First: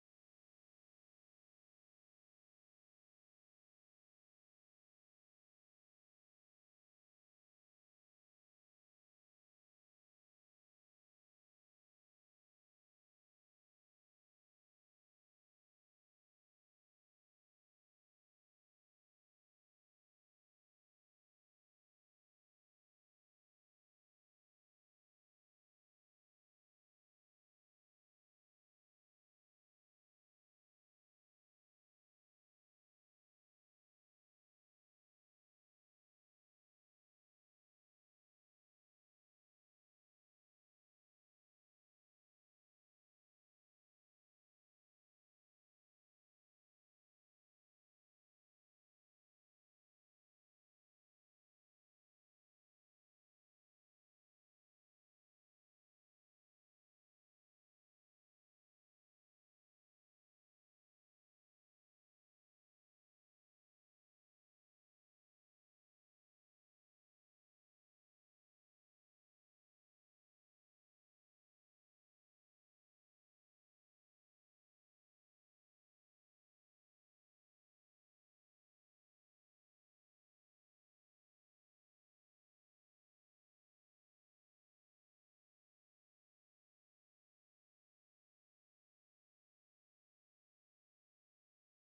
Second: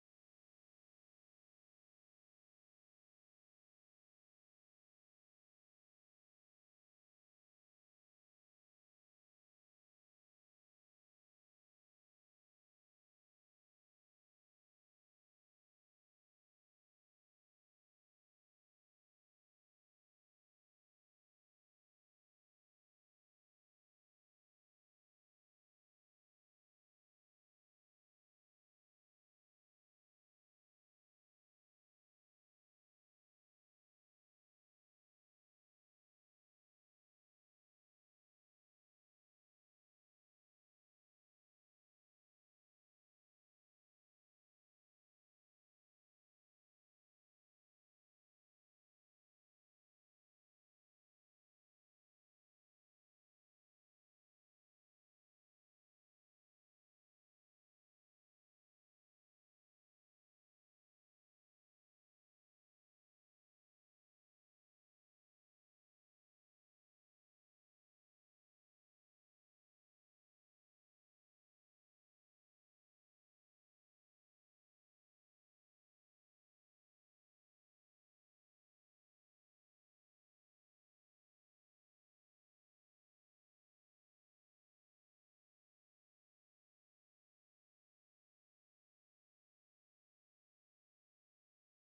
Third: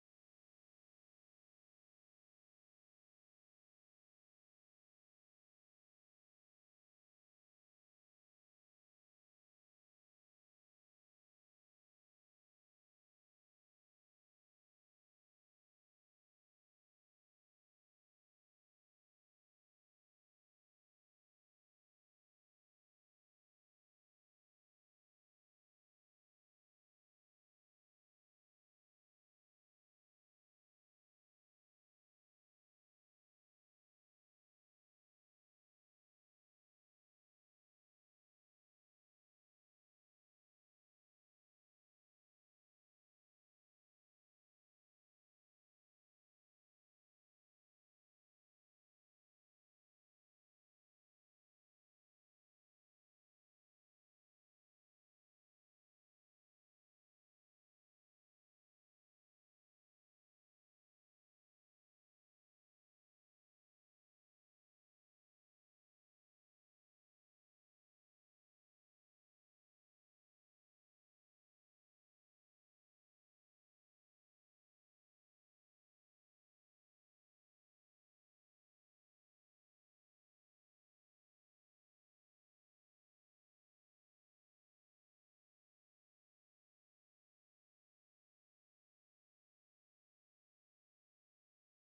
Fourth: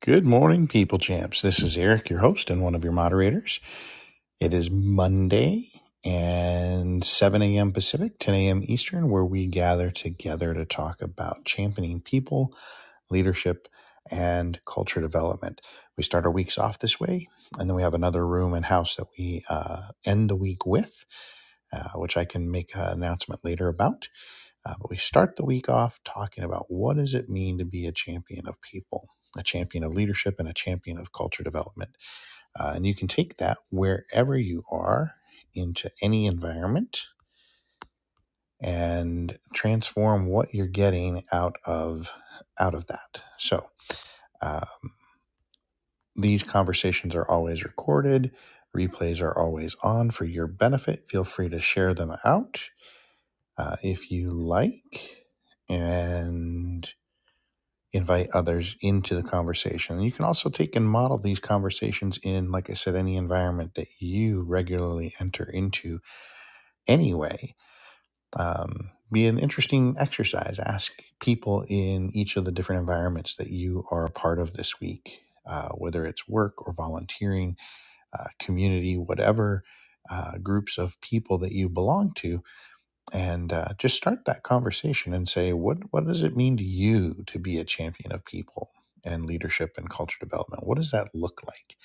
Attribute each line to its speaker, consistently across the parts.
Speaker 1: Good morning, people champs. This is Eric, your host and one of your moderators. It is Monday and 7 a.m. Pacific, 10 a.m. Eastern, where we gather together to talk about championing people, leadership, and culture development. We start our weeks off this way, and then we have another room and house that we uh, end the week with, uh, which I can make an announcement later about. Uh, but we start the week off talking about what does it mean to be a champion of people, a champion of leadership, and a champion of culture development. Uh, and you can take that wherever you are into any environment and transform what you're getting out of out of that. So um, these conversations are always recorded. Replays are always on for your benefit. Feel free to share them out uh, if you like. And invite others into the conversation. And You can also take and model these conversations in, like I said, any environment that you regularly enter into anyway. Um, be an interesting exercise. Ask people in each of the different environments that you are a part of this week, uh, whether it's work or volunteering, uh, community, whatever uh, groups of people that you belong to, and uh, just start that conversation and say what what does it mean to you to be a champion of people and leadership and culture development what does that look like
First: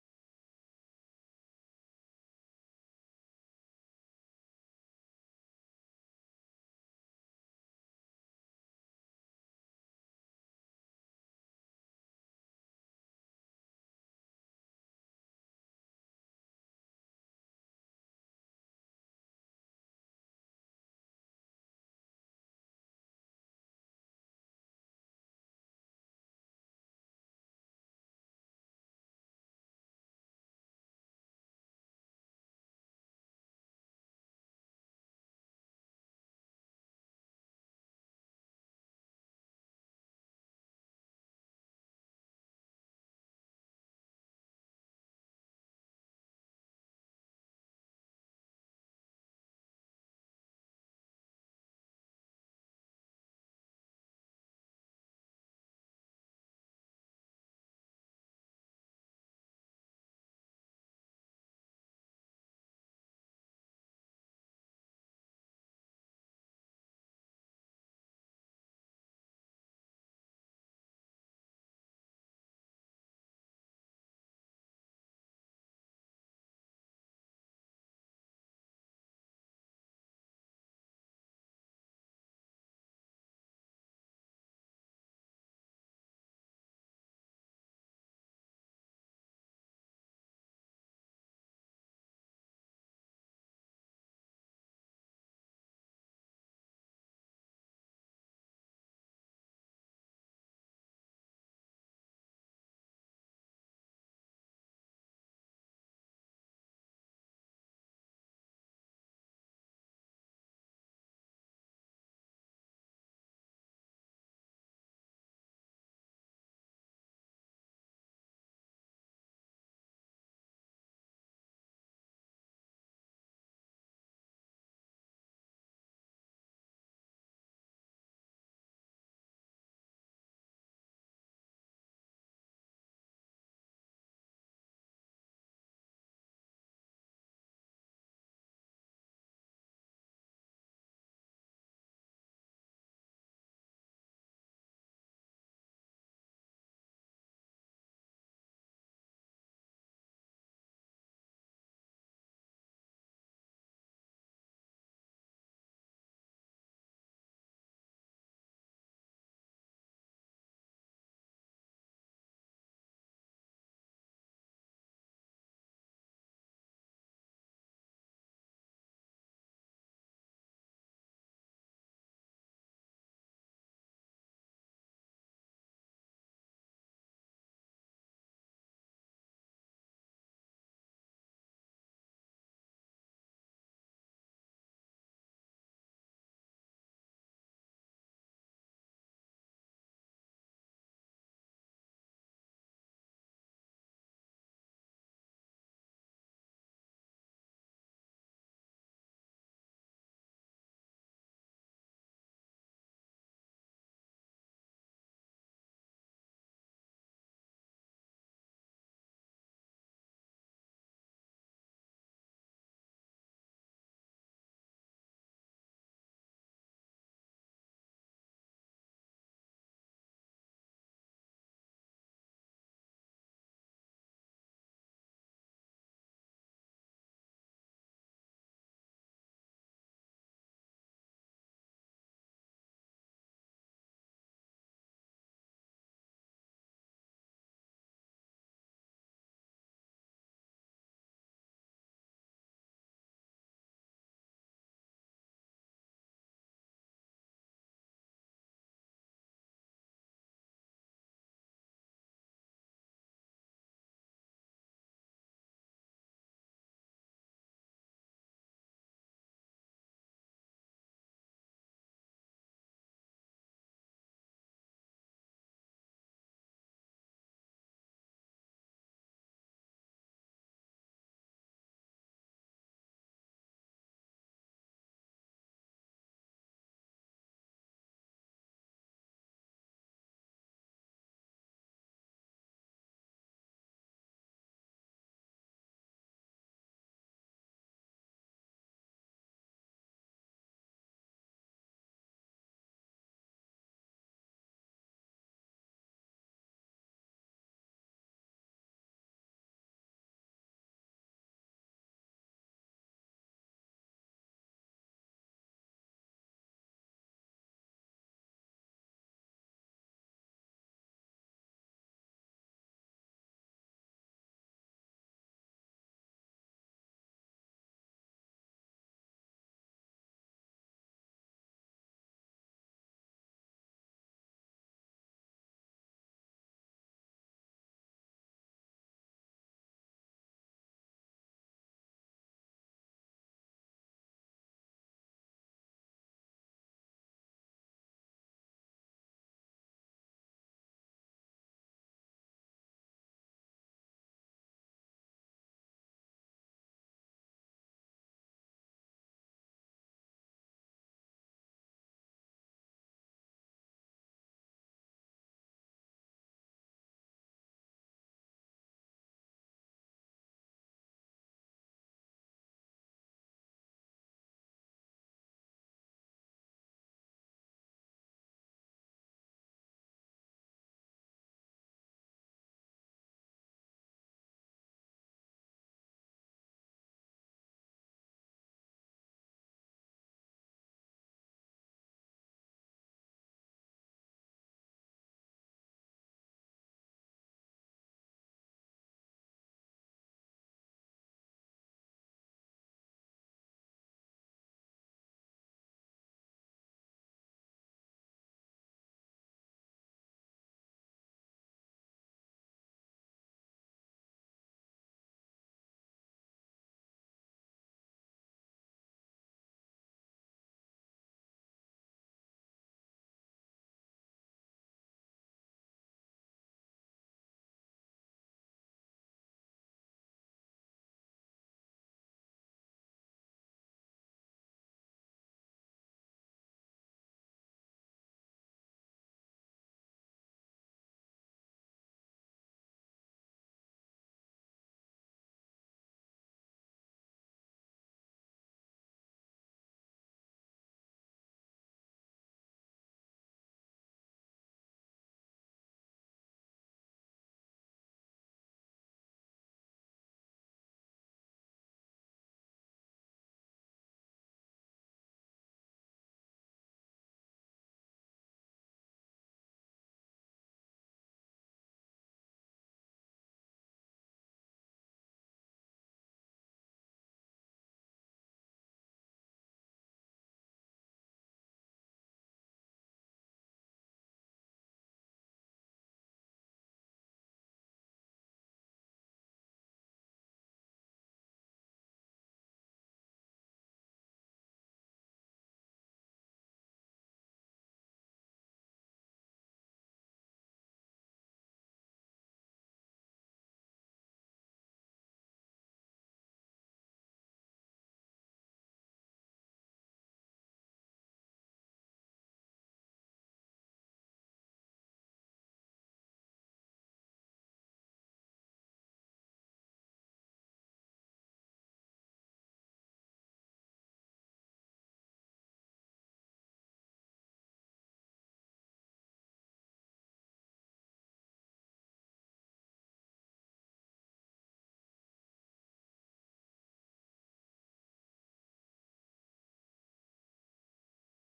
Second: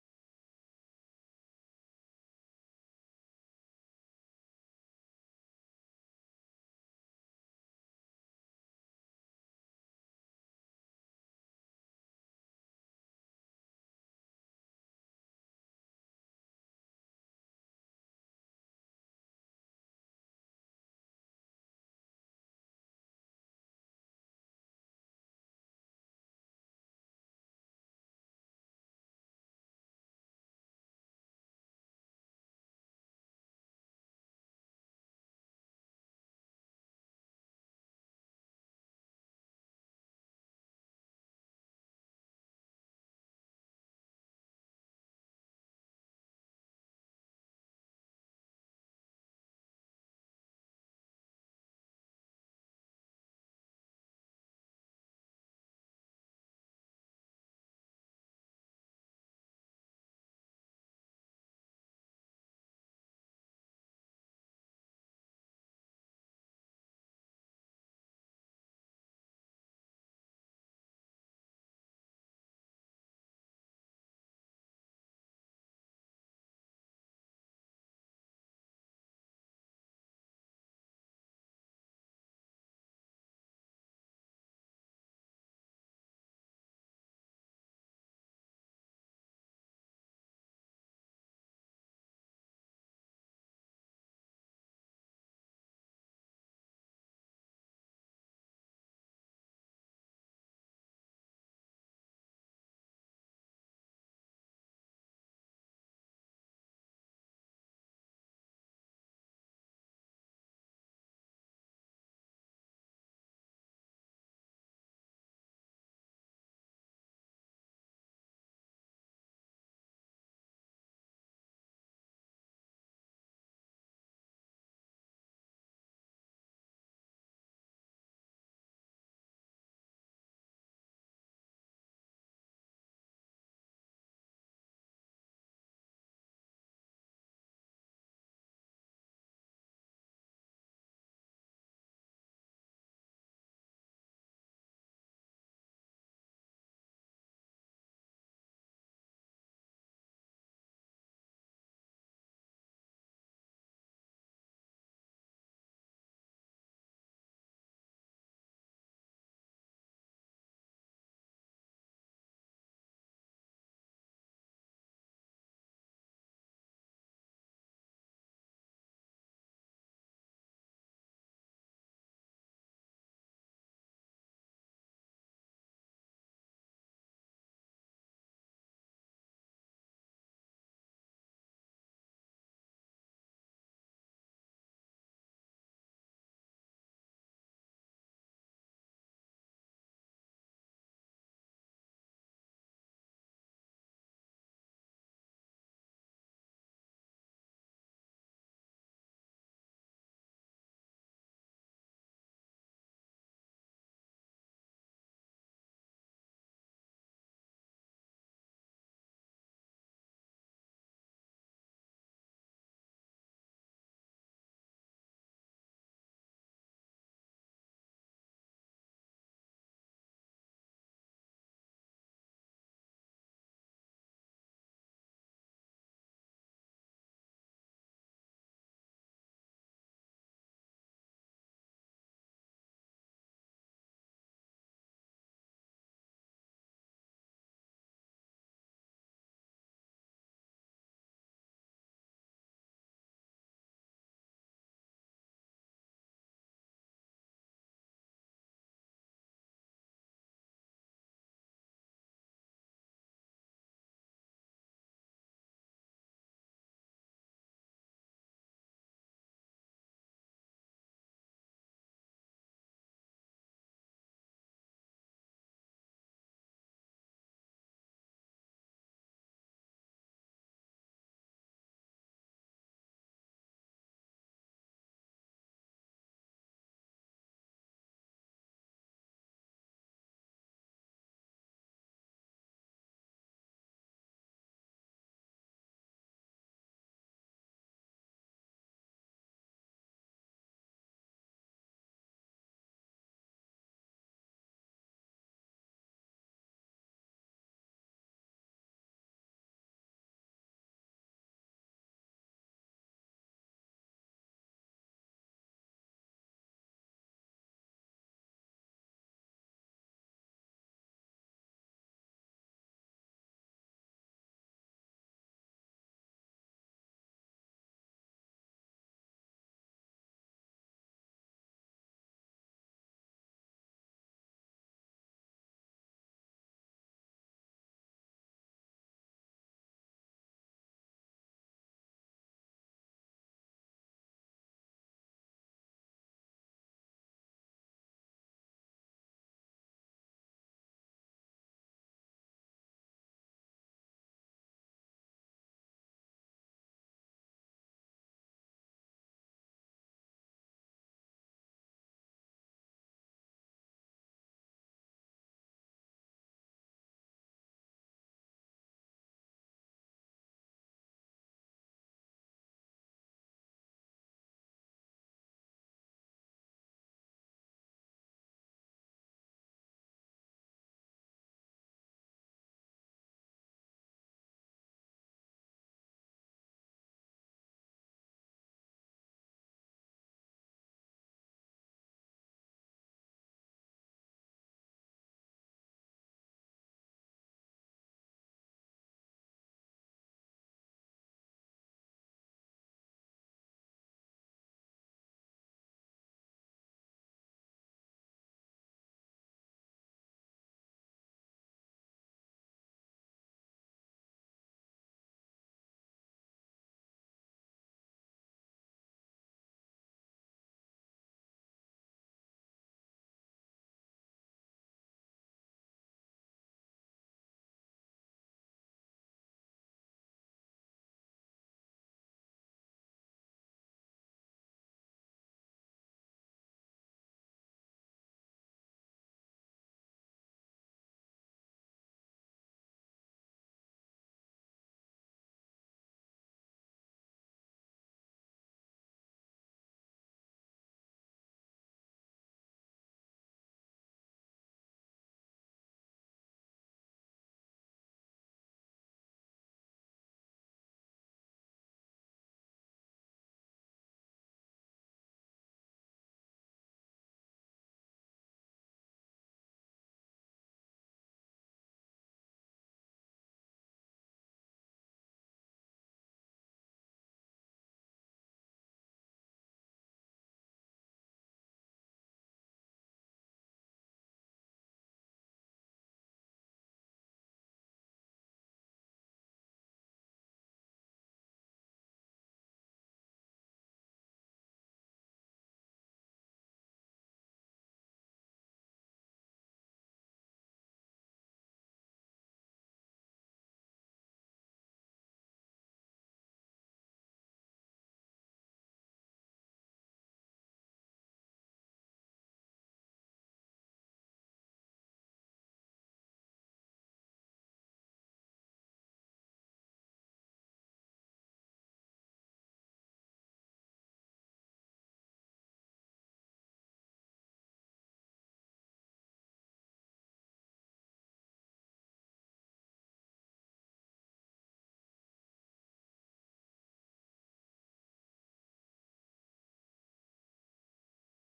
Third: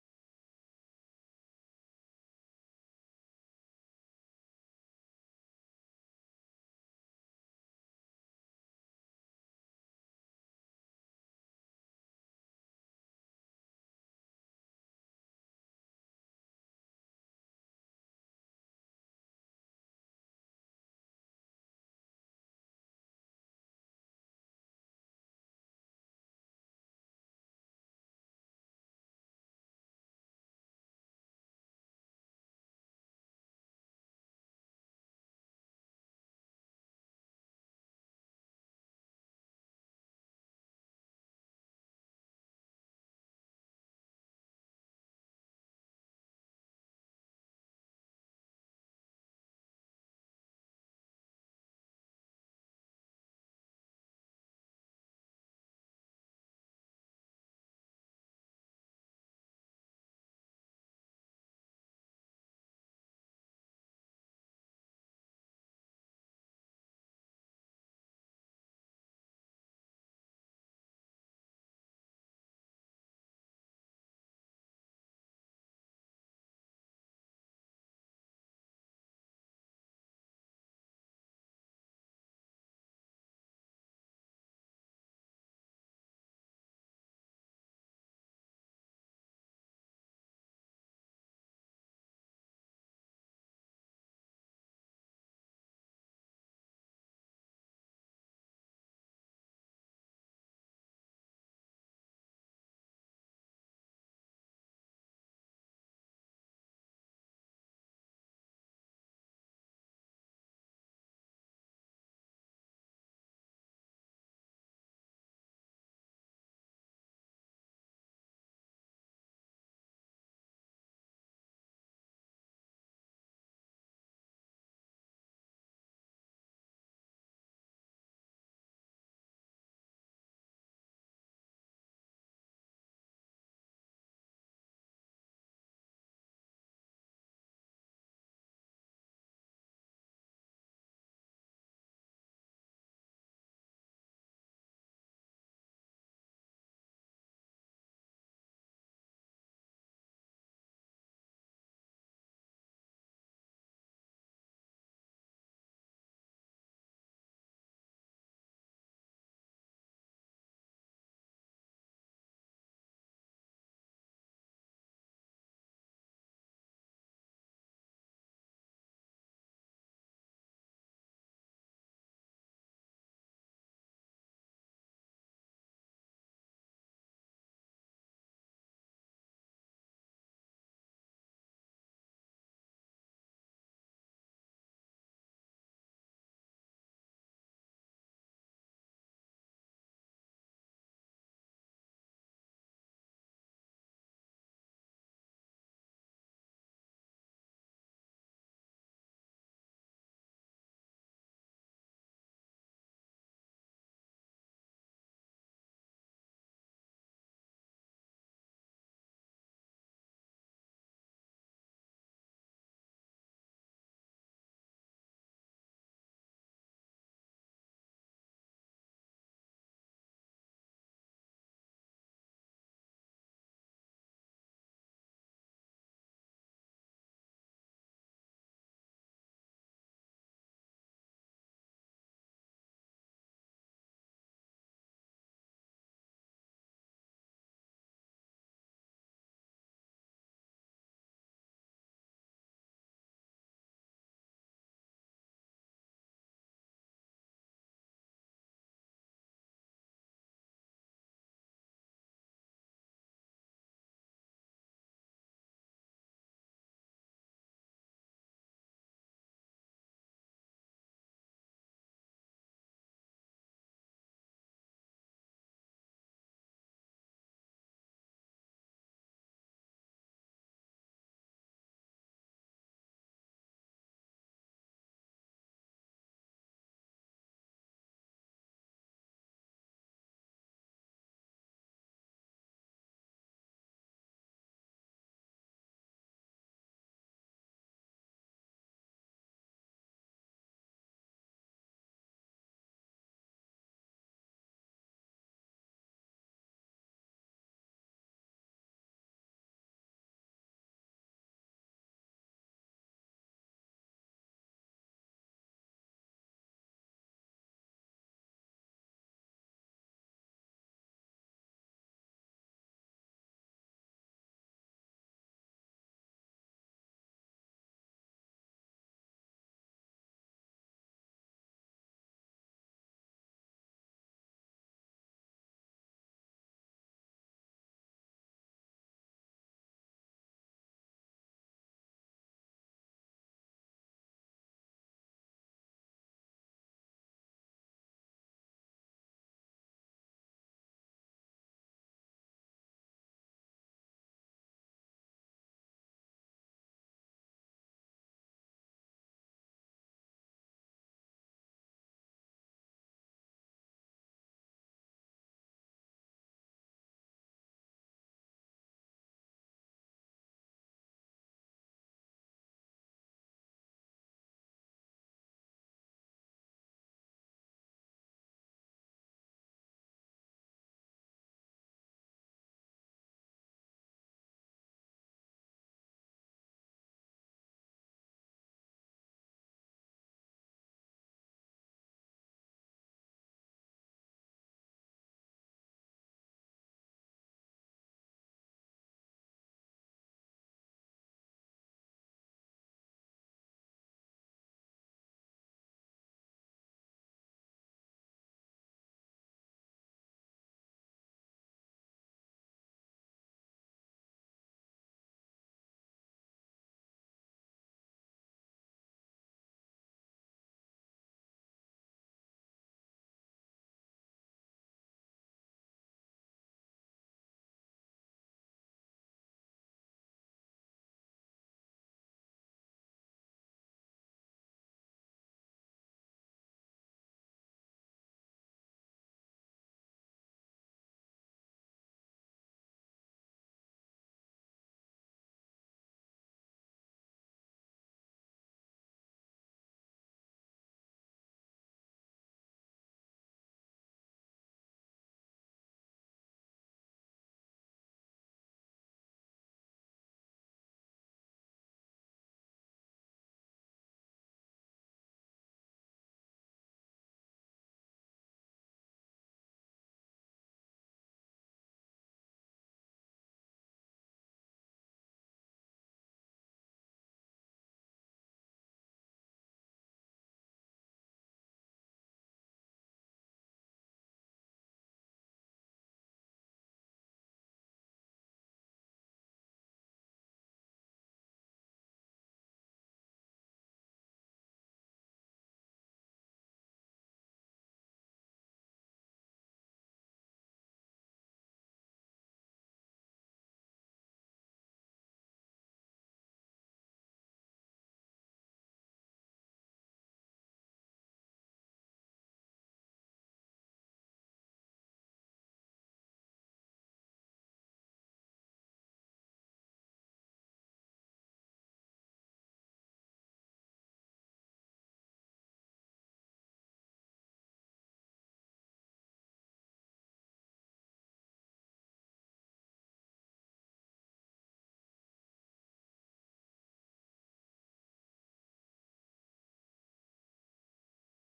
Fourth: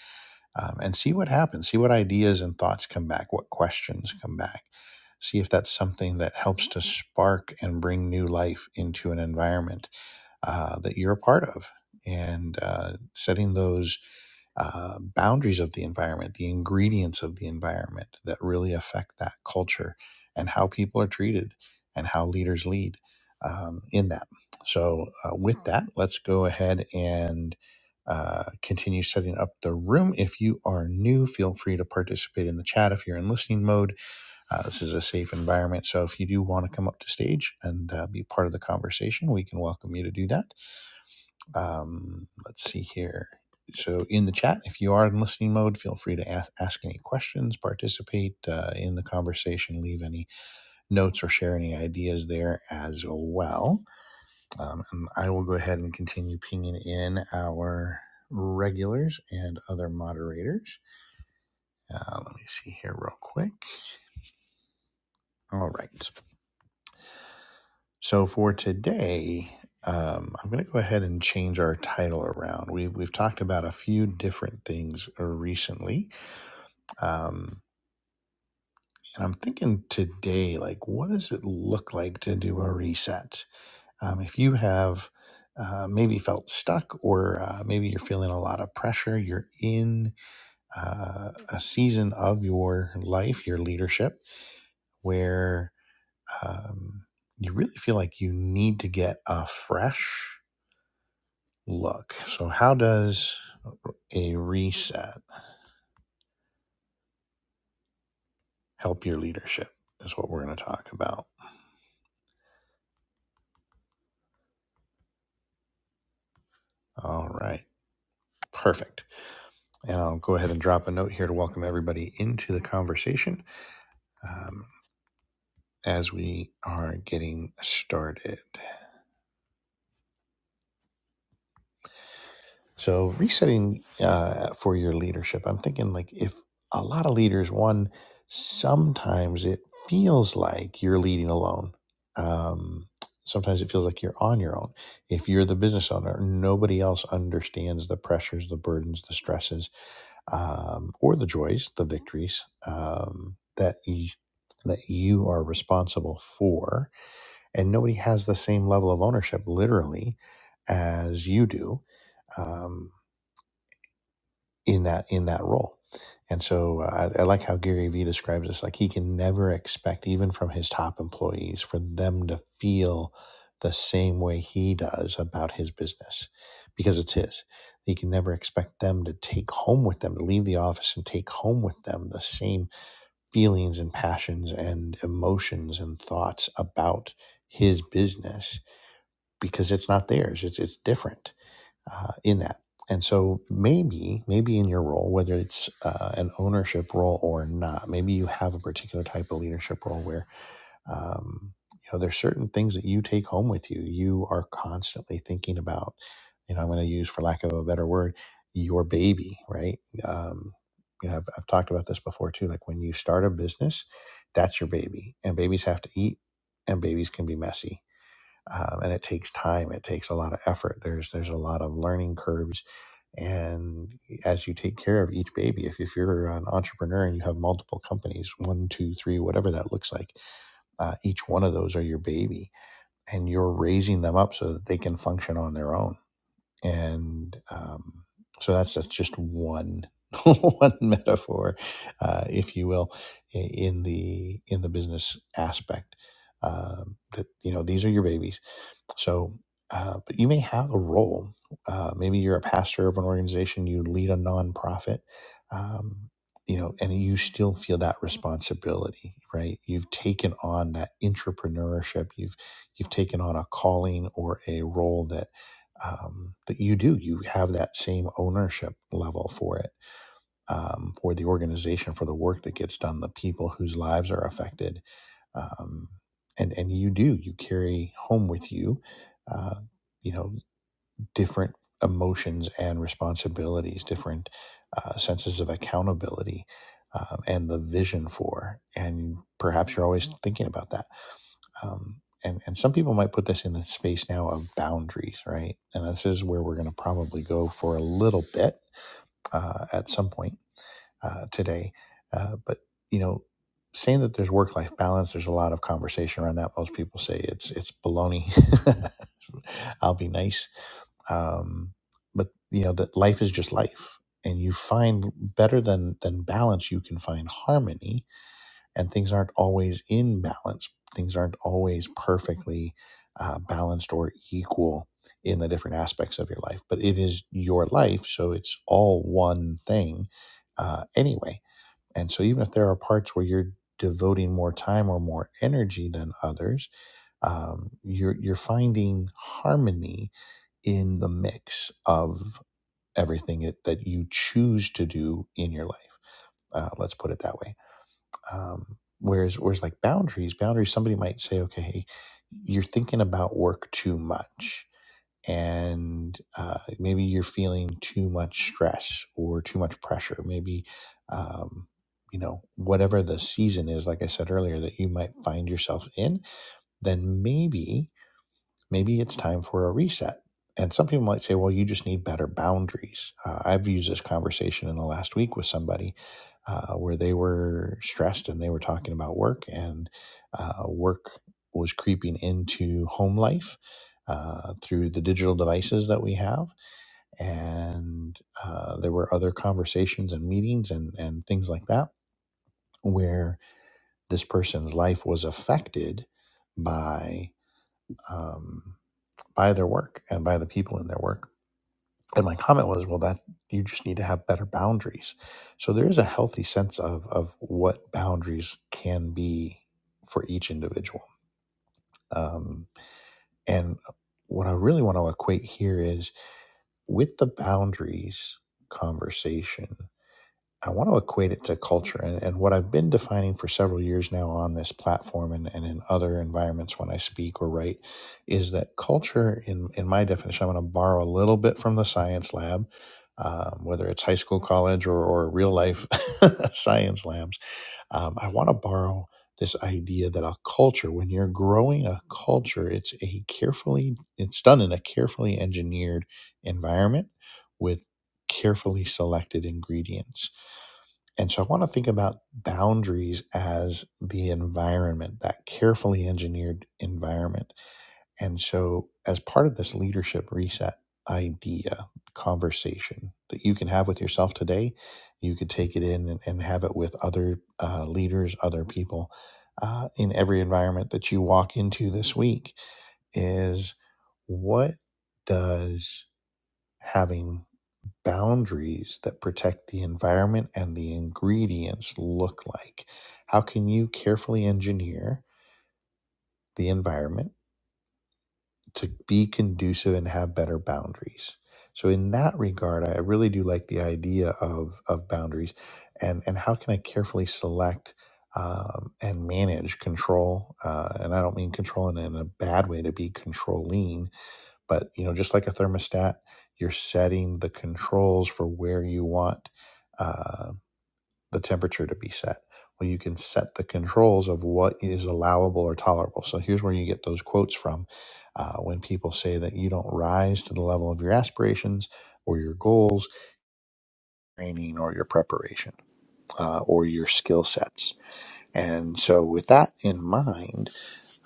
Speaker 1: um, and see what happens see what ideas and thoughts come back what questions come back see if that's something that helps to spark and bring new life into an environment uh, that you're a part of and uh, setting those uh, boundaries of the environment, the ingredients of the environment that really affect that culture and how people are treated and how leaders lead um, in that. So, uh, with that, let's go ahead and uh, continue setting up the room. If you are new, feel free to participate in the chat if you're in listening mode. Uh, this is a safe environment. So, if you do want to come up to stage and uh, be part of the conversation, we can welcome you to do that. Um, let's see here. So, in the chat, if you are in listening mode, feel free to ask, ask any questions, participate uh, in the conversation, leave any notes or share any ideas there as well. Um, and I will go ahead and continue pinging in our regulars and other moderators. Uh, let me see here, real quick. All right. So, for today, um, I'm going to go ahead and change our title around. We, we've talked about a few different things uh, recently Um, and I'm thinking today, like, what does it look like to do a reset? Um, if you have uh, maybe felt stuck, or uh, maybe you're feeling a lot of pressure, you're in uh, a season of your life, your leadership, where um, you really feel like you need to get a fresh look. So, how does a reset help your leadership? Is what we're going to talk about. All right, perfect. And I'll go ahead and drop a note here to welcome everybody into the conversation um, as we are getting started. So resetting uh, for your leadership, I'm thinking like if a lot of leaders, one, sometimes it feels like you're leading alone. Um, sometimes it feels like you're on your own. If you're the business owner, nobody else understands the pressures, the burdens, the stresses, um, or the joys, the victories um, that you, that you are responsible for, and nobody has the same level of ownership, literally, as you do. Um, in that in that role. And so uh, I, I like how Gary Vee describes this. Like he can never expect, even from his top employees, for them to feel the same way he does about his business because it's his. He can never expect them to take home with them, to leave the office and take home with them the same feelings and passions and emotions and thoughts about his business because it's not theirs. It's it's different uh, in that. And so maybe, maybe in your role, whether it's uh, an ownership role or not, maybe you have a particular type of leadership role where, um, you know, there's certain things that you take home with you. You are constantly thinking about, you know, I'm going to use, for lack of a better word, your baby, right? Um, you know, I've, I've talked about this before too. Like when you start a business, that's your baby, and babies have to eat, and babies can be messy um, and it takes time. It takes a lot of effort. There's there's a lot of learning curves, and as you take care of each baby, if if you're an entrepreneur and you have multiple companies, one, two, three, whatever that looks like, uh, each one of those are your baby, and you're raising them up so that they can function on their own. And um, so that's that's just one. one metaphor, uh, if you will, in the in the business aspect, um, that you know these are your babies, so, uh, but you may have a role. Uh, maybe you're a pastor of an organization, you lead a nonprofit, um, you know, and you still feel that responsibility, right? You've taken on that entrepreneurship. You've you've taken on a calling or a role that um, that you do. You have that same ownership level for it, um, for the organization, for the work that gets done, the people whose lives are affected um, and and you do you carry home with you uh, you know different emotions and responsibilities different uh, senses of accountability um, and the vision for and perhaps you're always thinking about that um, and and some people might put this in the space now of boundaries right and this is where we're going to probably go for a little bit uh, at some point uh, today. Uh, but you know, saying that there's work life balance, there's a lot of conversation around that. Most people say it's it's baloney. I'll be nice, um, but you know that life is just life, and you find better than than balance, you can find harmony, and things aren't always in balance. Things aren't always perfectly uh, balanced or equal in the different aspects of your life, but it is your life, so it's all one thing uh, anyway and so, even if there are parts where you're devoting more time or more energy than others, um, you're you're finding harmony in the mix of everything it, that you choose to do in your life. Uh, let's put it that way. Um, whereas, whereas like boundaries, boundaries, somebody might say, okay, you're thinking about work too much and uh, maybe you're feeling too much stress or too much pressure. Maybe, um, you know, whatever the season is, like I said earlier, that you might find yourself in, then maybe maybe it's time for a reset. And some people might say, well, you just need better boundaries. Uh, I've used this conversation in the last week with somebody uh, where they were stressed and they were talking about work, and uh, work was creeping into home life uh, through the digital devices that we have. And uh, there were other conversations and meetings and, and things like that where this person's life was affected by. um, by their work and by the people in their work. And my comment was, well, that you just need to have better boundaries. So there is a healthy sense of of what boundaries can be for each individual. Um, and what I really want to equate here is with the boundaries conversation. I want to equate it to culture. And, and what I've been defining for several years now on this platform and, and in other environments when I speak or write is that culture, in, in my definition, I'm going to borrow a little bit from the science lab, um, whether it's high school, college, or, or real life science labs. Um, I want to borrow this idea that a culture, when you're growing a culture, it's a carefully, it's done in a carefully engineered environment with carefully selected ingredients and so I want to think about boundaries as the environment, that carefully engineered environment. And so, as part of this leadership reset idea, conversation that you can have with yourself today, you could take it in and, and have it with other uh, leaders, other people uh, in every environment that you walk into this week is what does having boundaries that protect the environment and the ingredients look like? How can you carefully engineer the environment to be conducive and have better boundaries? So in that regard, I really do like the idea of, of boundaries and, and how can I carefully select um, and manage control? Uh, and I don't mean control in, in a bad way to be controlling, but you know just like a thermostat you're setting the controls for where you want uh, the temperature to be set well you can set the controls of what is allowable or tolerable so here's where you get those quotes from uh, when people say that you don't rise to the level of your aspirations or your goals training or your preparation uh, or your skill sets and so with that in mind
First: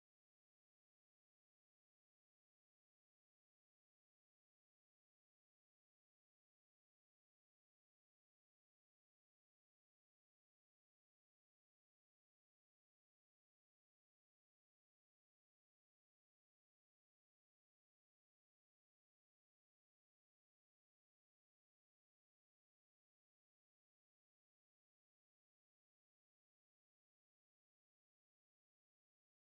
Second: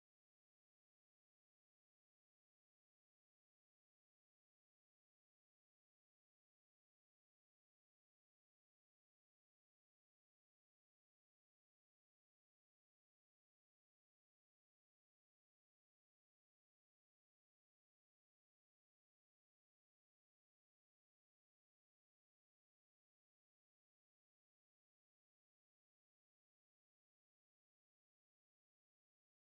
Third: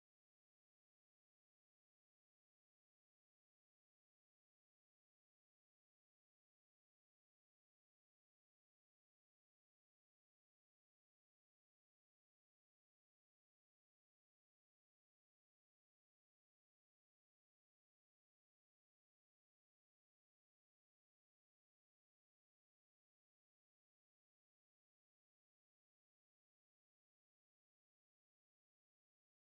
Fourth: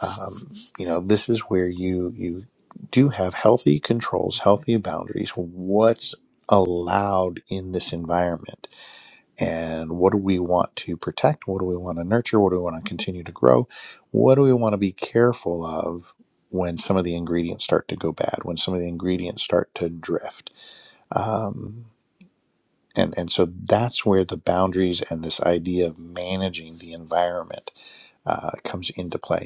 Speaker 1: um, you know this is where you you do have healthy controls healthy boundaries what's allowed in this environment and what do we want to protect what do we want to nurture what do we want to continue to grow what do we want to be careful of when some of the ingredients start to go bad when some of the ingredients start to drift um, and and so that's where the boundaries and this idea of managing the environment uh, comes into play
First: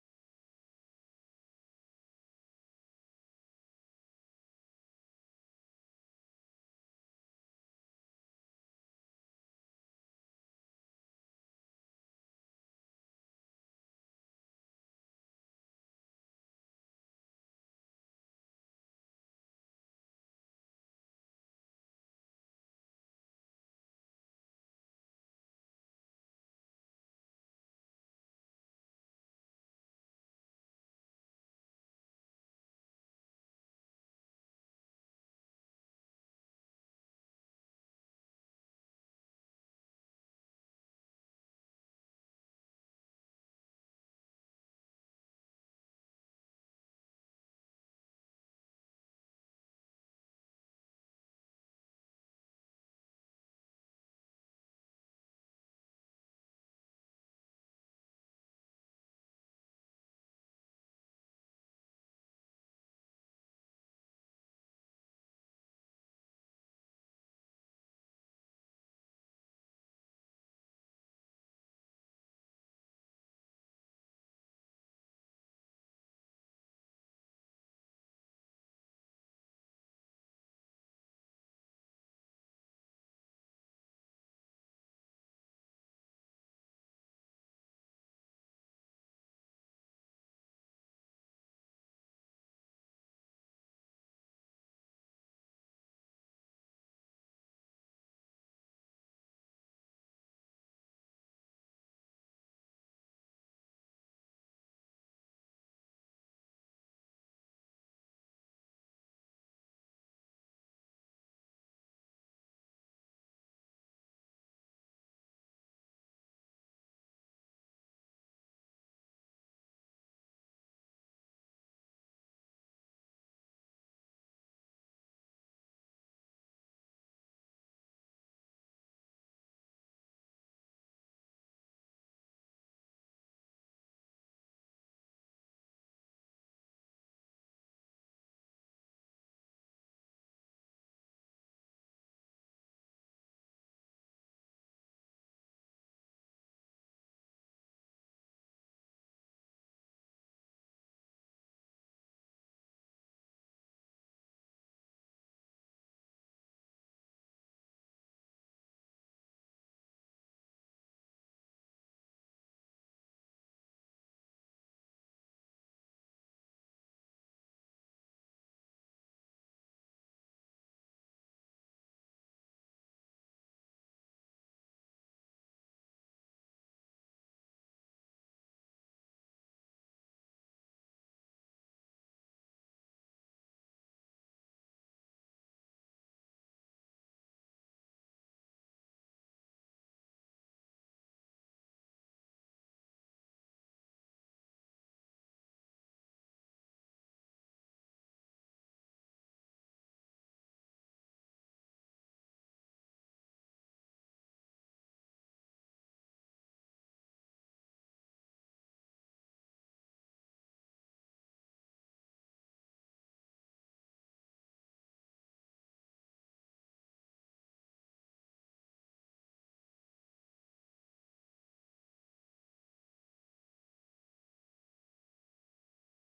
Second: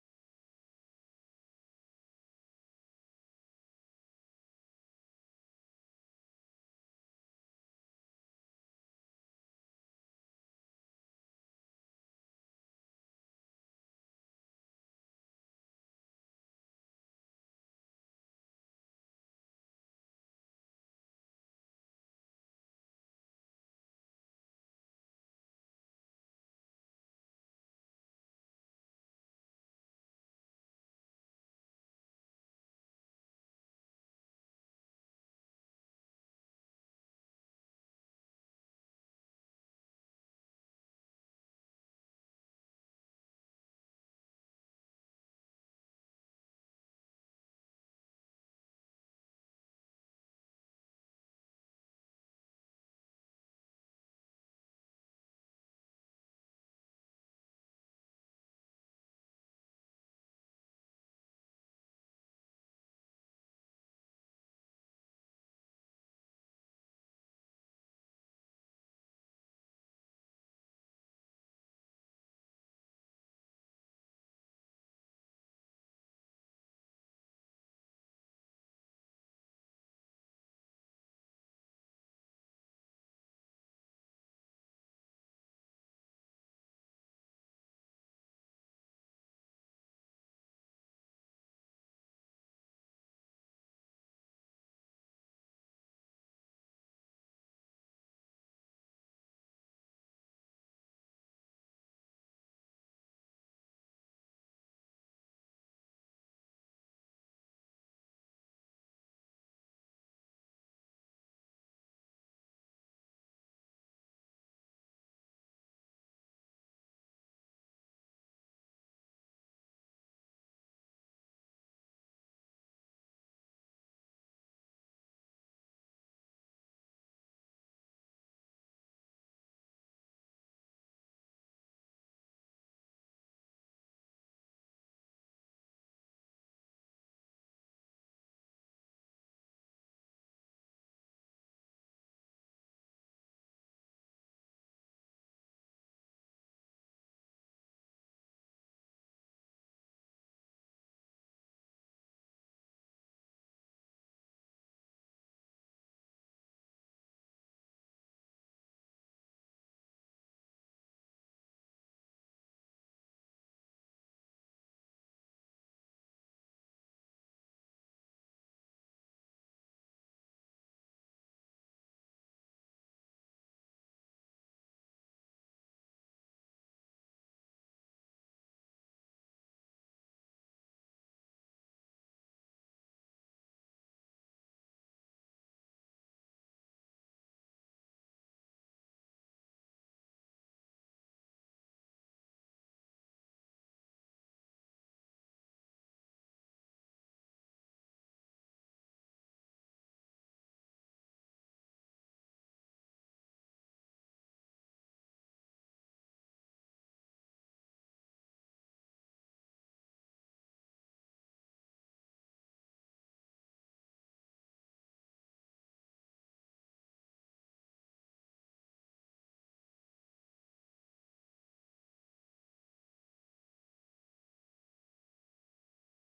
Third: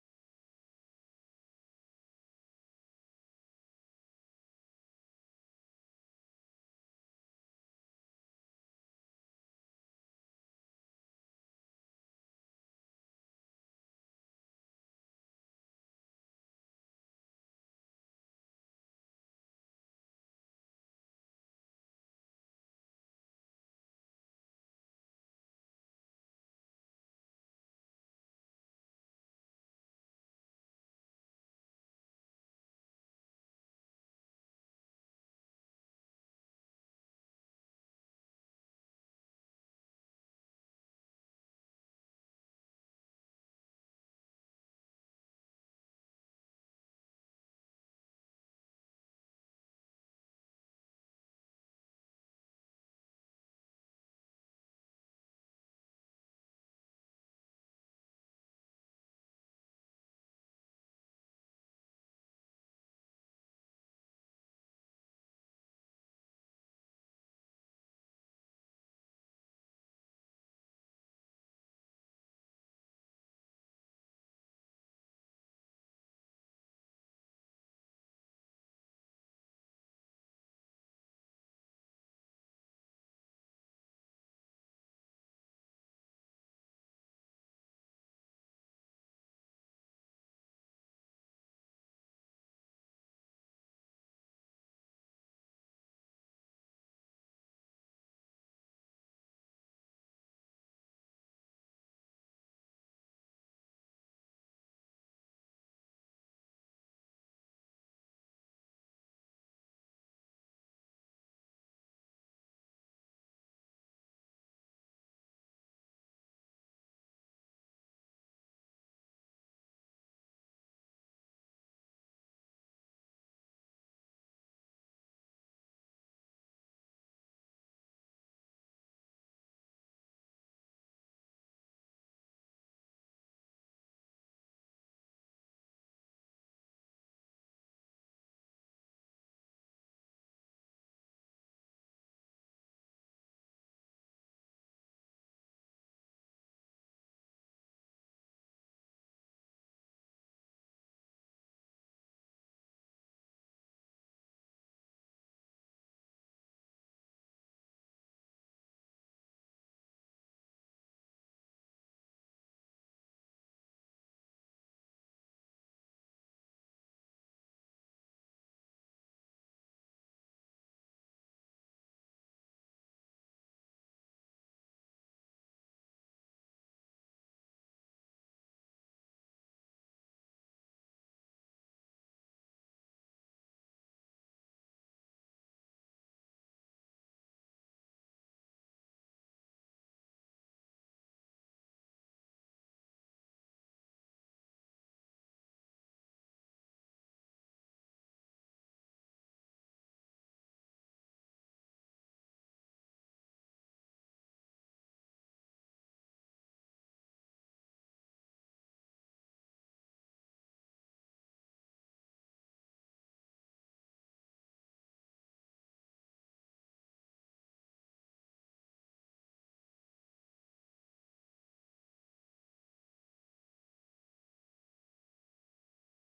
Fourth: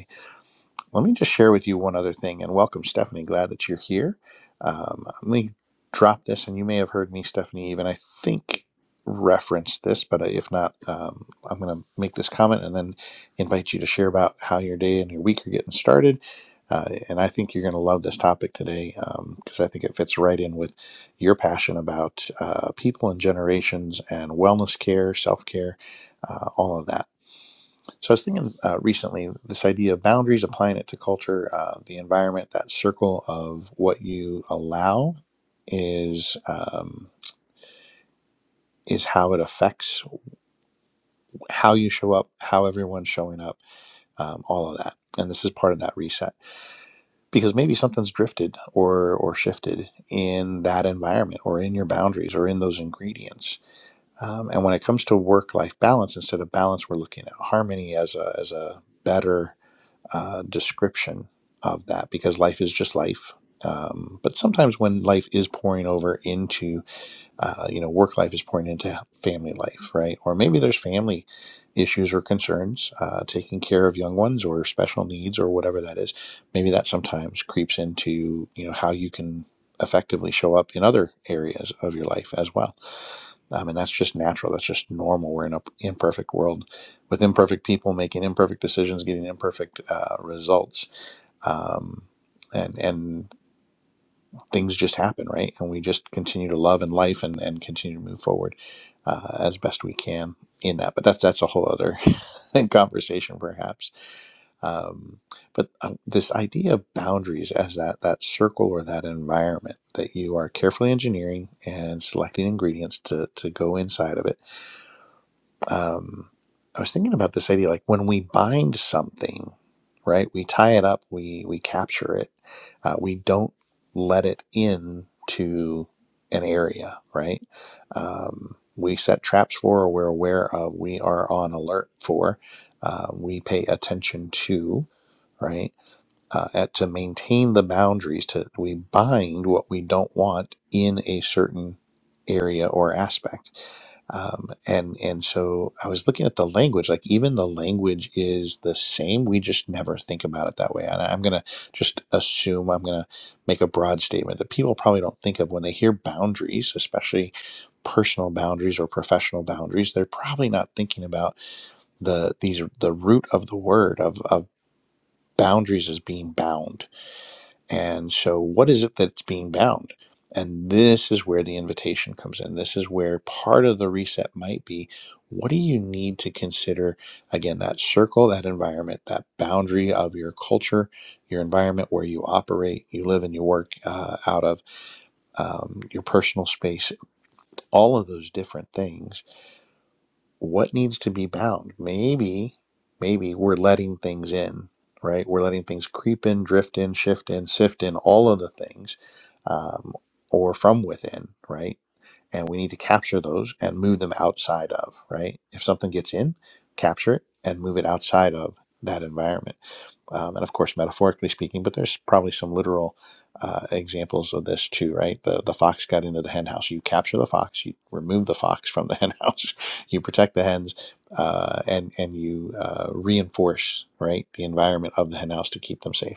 Speaker 1: let me just share with you one other thing and welcome, Stephanie. Glad that you're here. Um, let me drop this, and you may have heard me, Stephanie, even I think reference this, but uh, if not, um, I'm going to make this comment and then invite you to share about how your day and your week are getting started. Uh, and I think you're going to love this topic today because I think it fits right in with your passion about uh, people and generations and wellness care, self care, uh, all of that. So I was thinking uh, recently this idea of boundaries, applying it to culture, uh, the environment, that circle of what you allow is um, is how it affects how you show up, how everyone's showing up, um, all of that. And this is part of that reset because maybe something's drifted or or shifted in that environment or in your boundaries or in those ingredients. Um, and when it comes to work life balance, instead of balance, we're looking at harmony as a as a better uh, description of that because life is just life. Um, but sometimes when life is pouring over into uh, you know, work life is pouring into family life, right? Or maybe there's family issues or concerns, uh, taking care of young ones or special needs or whatever that is. Maybe that sometimes creeps into, you know, how you can effectively show up in other areas of your life as well. Um, and that's just natural. That's just normal. We're in an imperfect world with imperfect people making imperfect decisions, getting imperfect uh, results. Um, and, and things just happen, right? And we just continue to love and life and, and continue to move forward uh, as best we can in that. But that's that's a whole other conversation, perhaps. Um, but uh, this idea of boundaries as that that circle or that environment that you are carefully engineering and selecting ingredients to to go inside of it um, I was thinking about this idea like when we bind something, right? We tie it up, we we capture it, uh, we don't let it in to an area, right? Um, we set traps for, or we're aware of, we are on alert for, uh, we pay attention to, right? uh, at, to maintain the boundaries to we bind what we don't want in a certain area or aspect um, and and so i was looking at the language like even the language is the same we just never think about it that way and i'm going to just assume i'm going to make a broad statement that people probably don't think of when they hear boundaries especially personal boundaries or professional boundaries they're probably not thinking about the these the root of the word of, of boundaries as being bound and so, what is it that's being bound? And this is where the invitation comes in. This is where part of the reset might be. What do you need to consider? Again, that circle, that environment, that boundary of your culture, your environment where you operate, you live, and you work uh, out of, um, your personal space, all of those different things what needs to be bound maybe maybe we're letting things in right we're letting things creep in drift in shift in sift in all of the things um, or from within right and we need to capture those and move them outside of right if something gets in capture it and move it outside of that environment um, and of course metaphorically speaking but there's probably some literal uh, examples of this too right the, the fox got into the hen house you capture the fox you remove the fox from the hen house you protect the hens uh, and and you uh, reinforce right the environment of the hen house to keep them safe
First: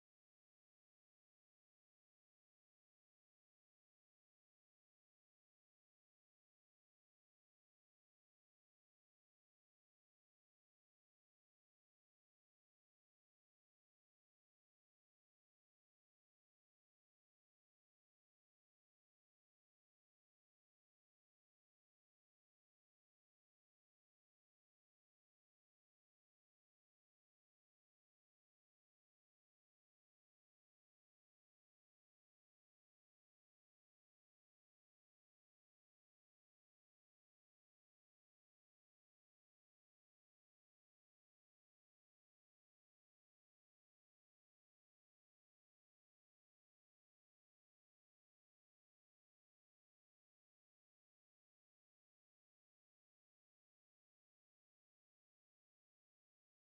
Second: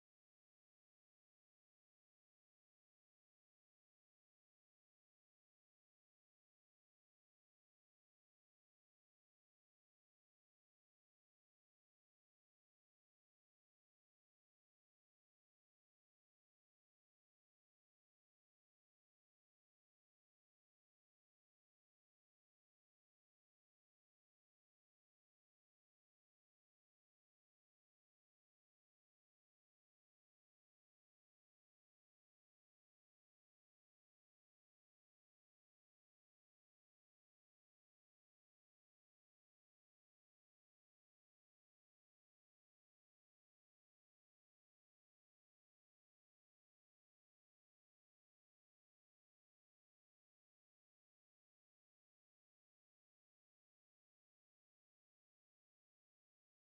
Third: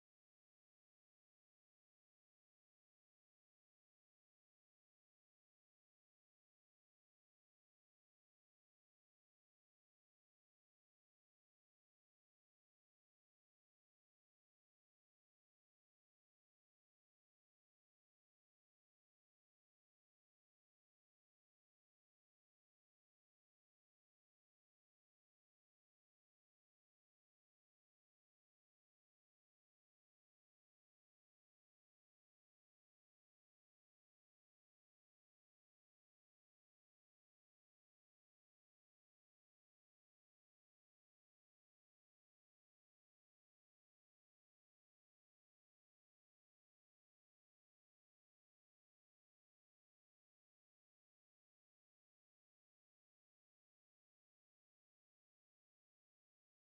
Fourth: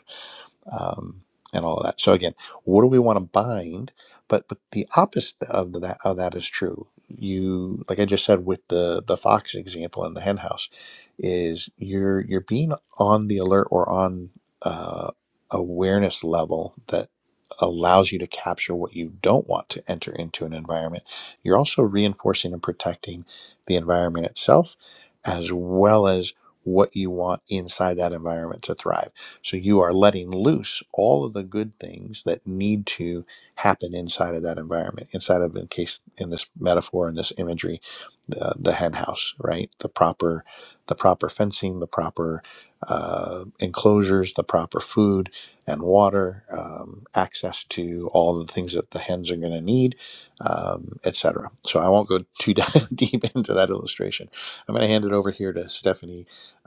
Speaker 1: um, and all of that. So again, what do we want to bind? But but the opposite of that of that is true. You like I just said with the the fox example in the hen house, is you're you're being on the alert or on uh, awareness level that allows you to capture what you don't want to enter into an environment. You're also reinforcing and protecting the environment itself, as well as what you want inside that environment to thrive so you are letting loose all of the good things that need to happen inside of that environment, inside of, in case, in this metaphor, in this imagery, the, the hen house, right? The proper, the proper fencing, the proper uh, enclosures, the proper food and water, um, access to all the things that the hens are going to need, um, etc. So I won't go too deep into that illustration. I'm going to hand it over here to Stephanie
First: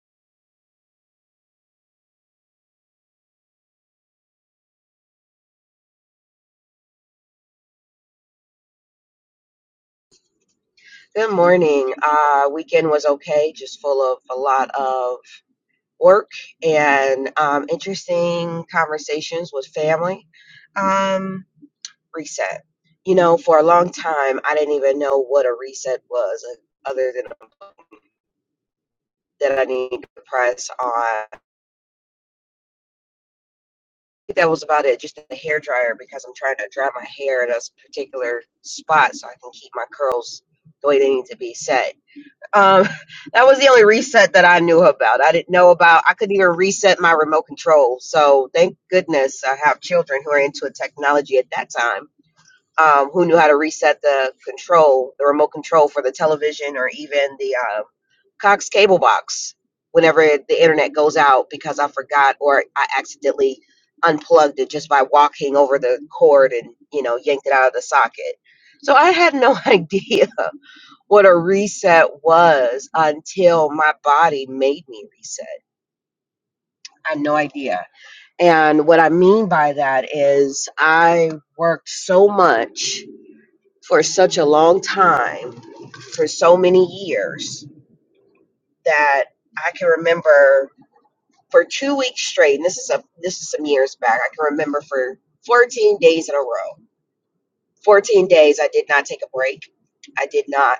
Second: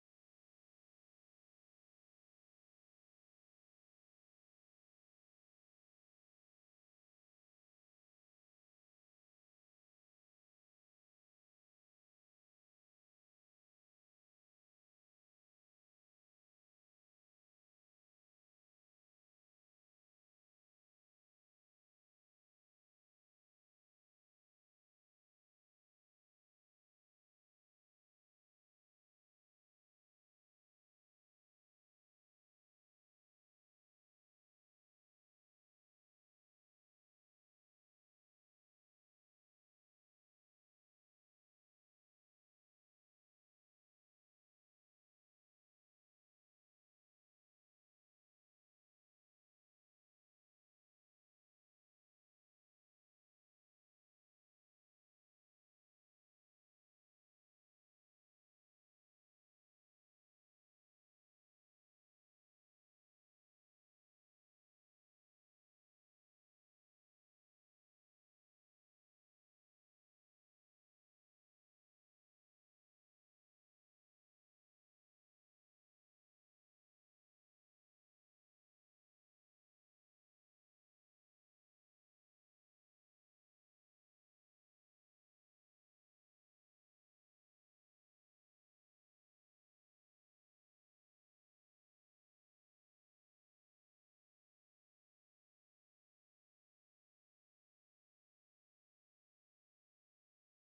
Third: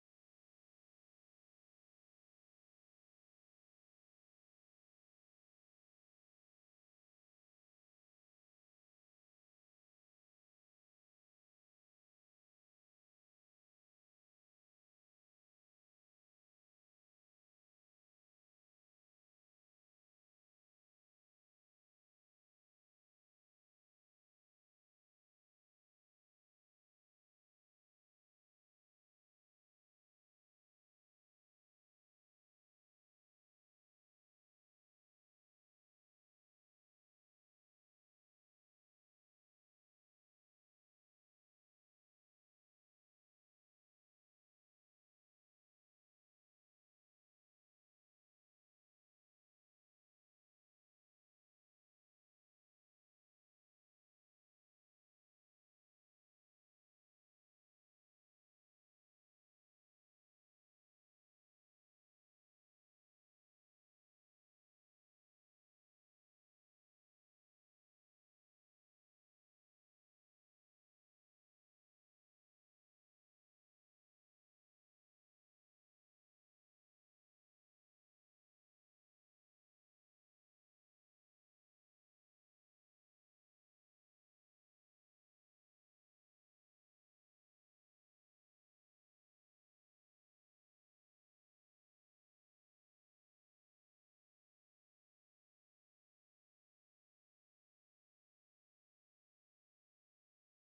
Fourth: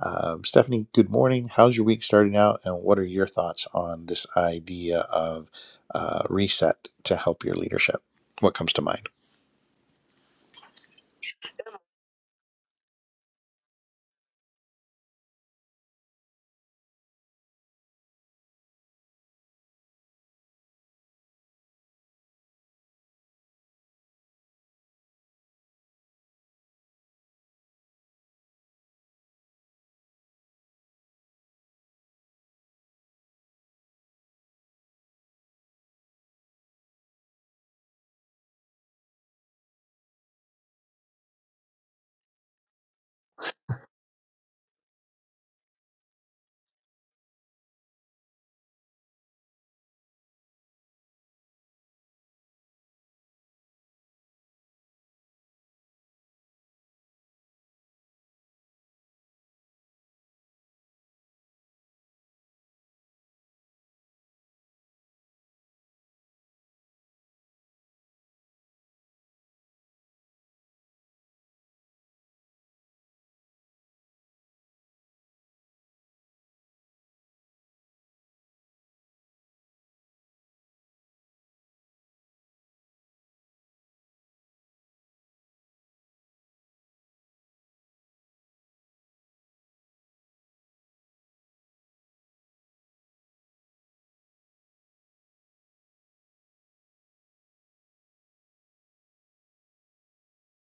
Speaker 1: um, Stephanie, good morning. How's your week starting out, and what are your thoughts on this idea of uh, reset to help your leadership? What comes to mind?
Speaker 2: Good morning. Uh, weekend was okay, just full of a lot of work and um, interesting conversations with family. Um, reset. You know, for a long time, I didn't even know what a reset was, uh, other than a button that I need to press on. I think that was about it. Just a hair dryer because I'm trying to dry my hair at a s- particular spot so I can keep my curls the way they need to be set Um, that was the only reset that I knew about. I didn't know about. I couldn't even reset my remote control. So thank goodness I have children who are into technology at that time. Um, who knew how to reset the control, the remote control for the television or even the uh, Cox cable box whenever the internet goes out because I forgot or I accidentally unplugged it just by walking over the cord and you know yanked it out of the socket. So I had no idea what a reset was until my body made me reset. I have no idea. And what I mean by that is I worked so much for such a long time, for so many years that I can remember for 2 weeks straight. And this is a this is some years back. I can remember for 14 days in a row. 14 days I did not take a break. I did not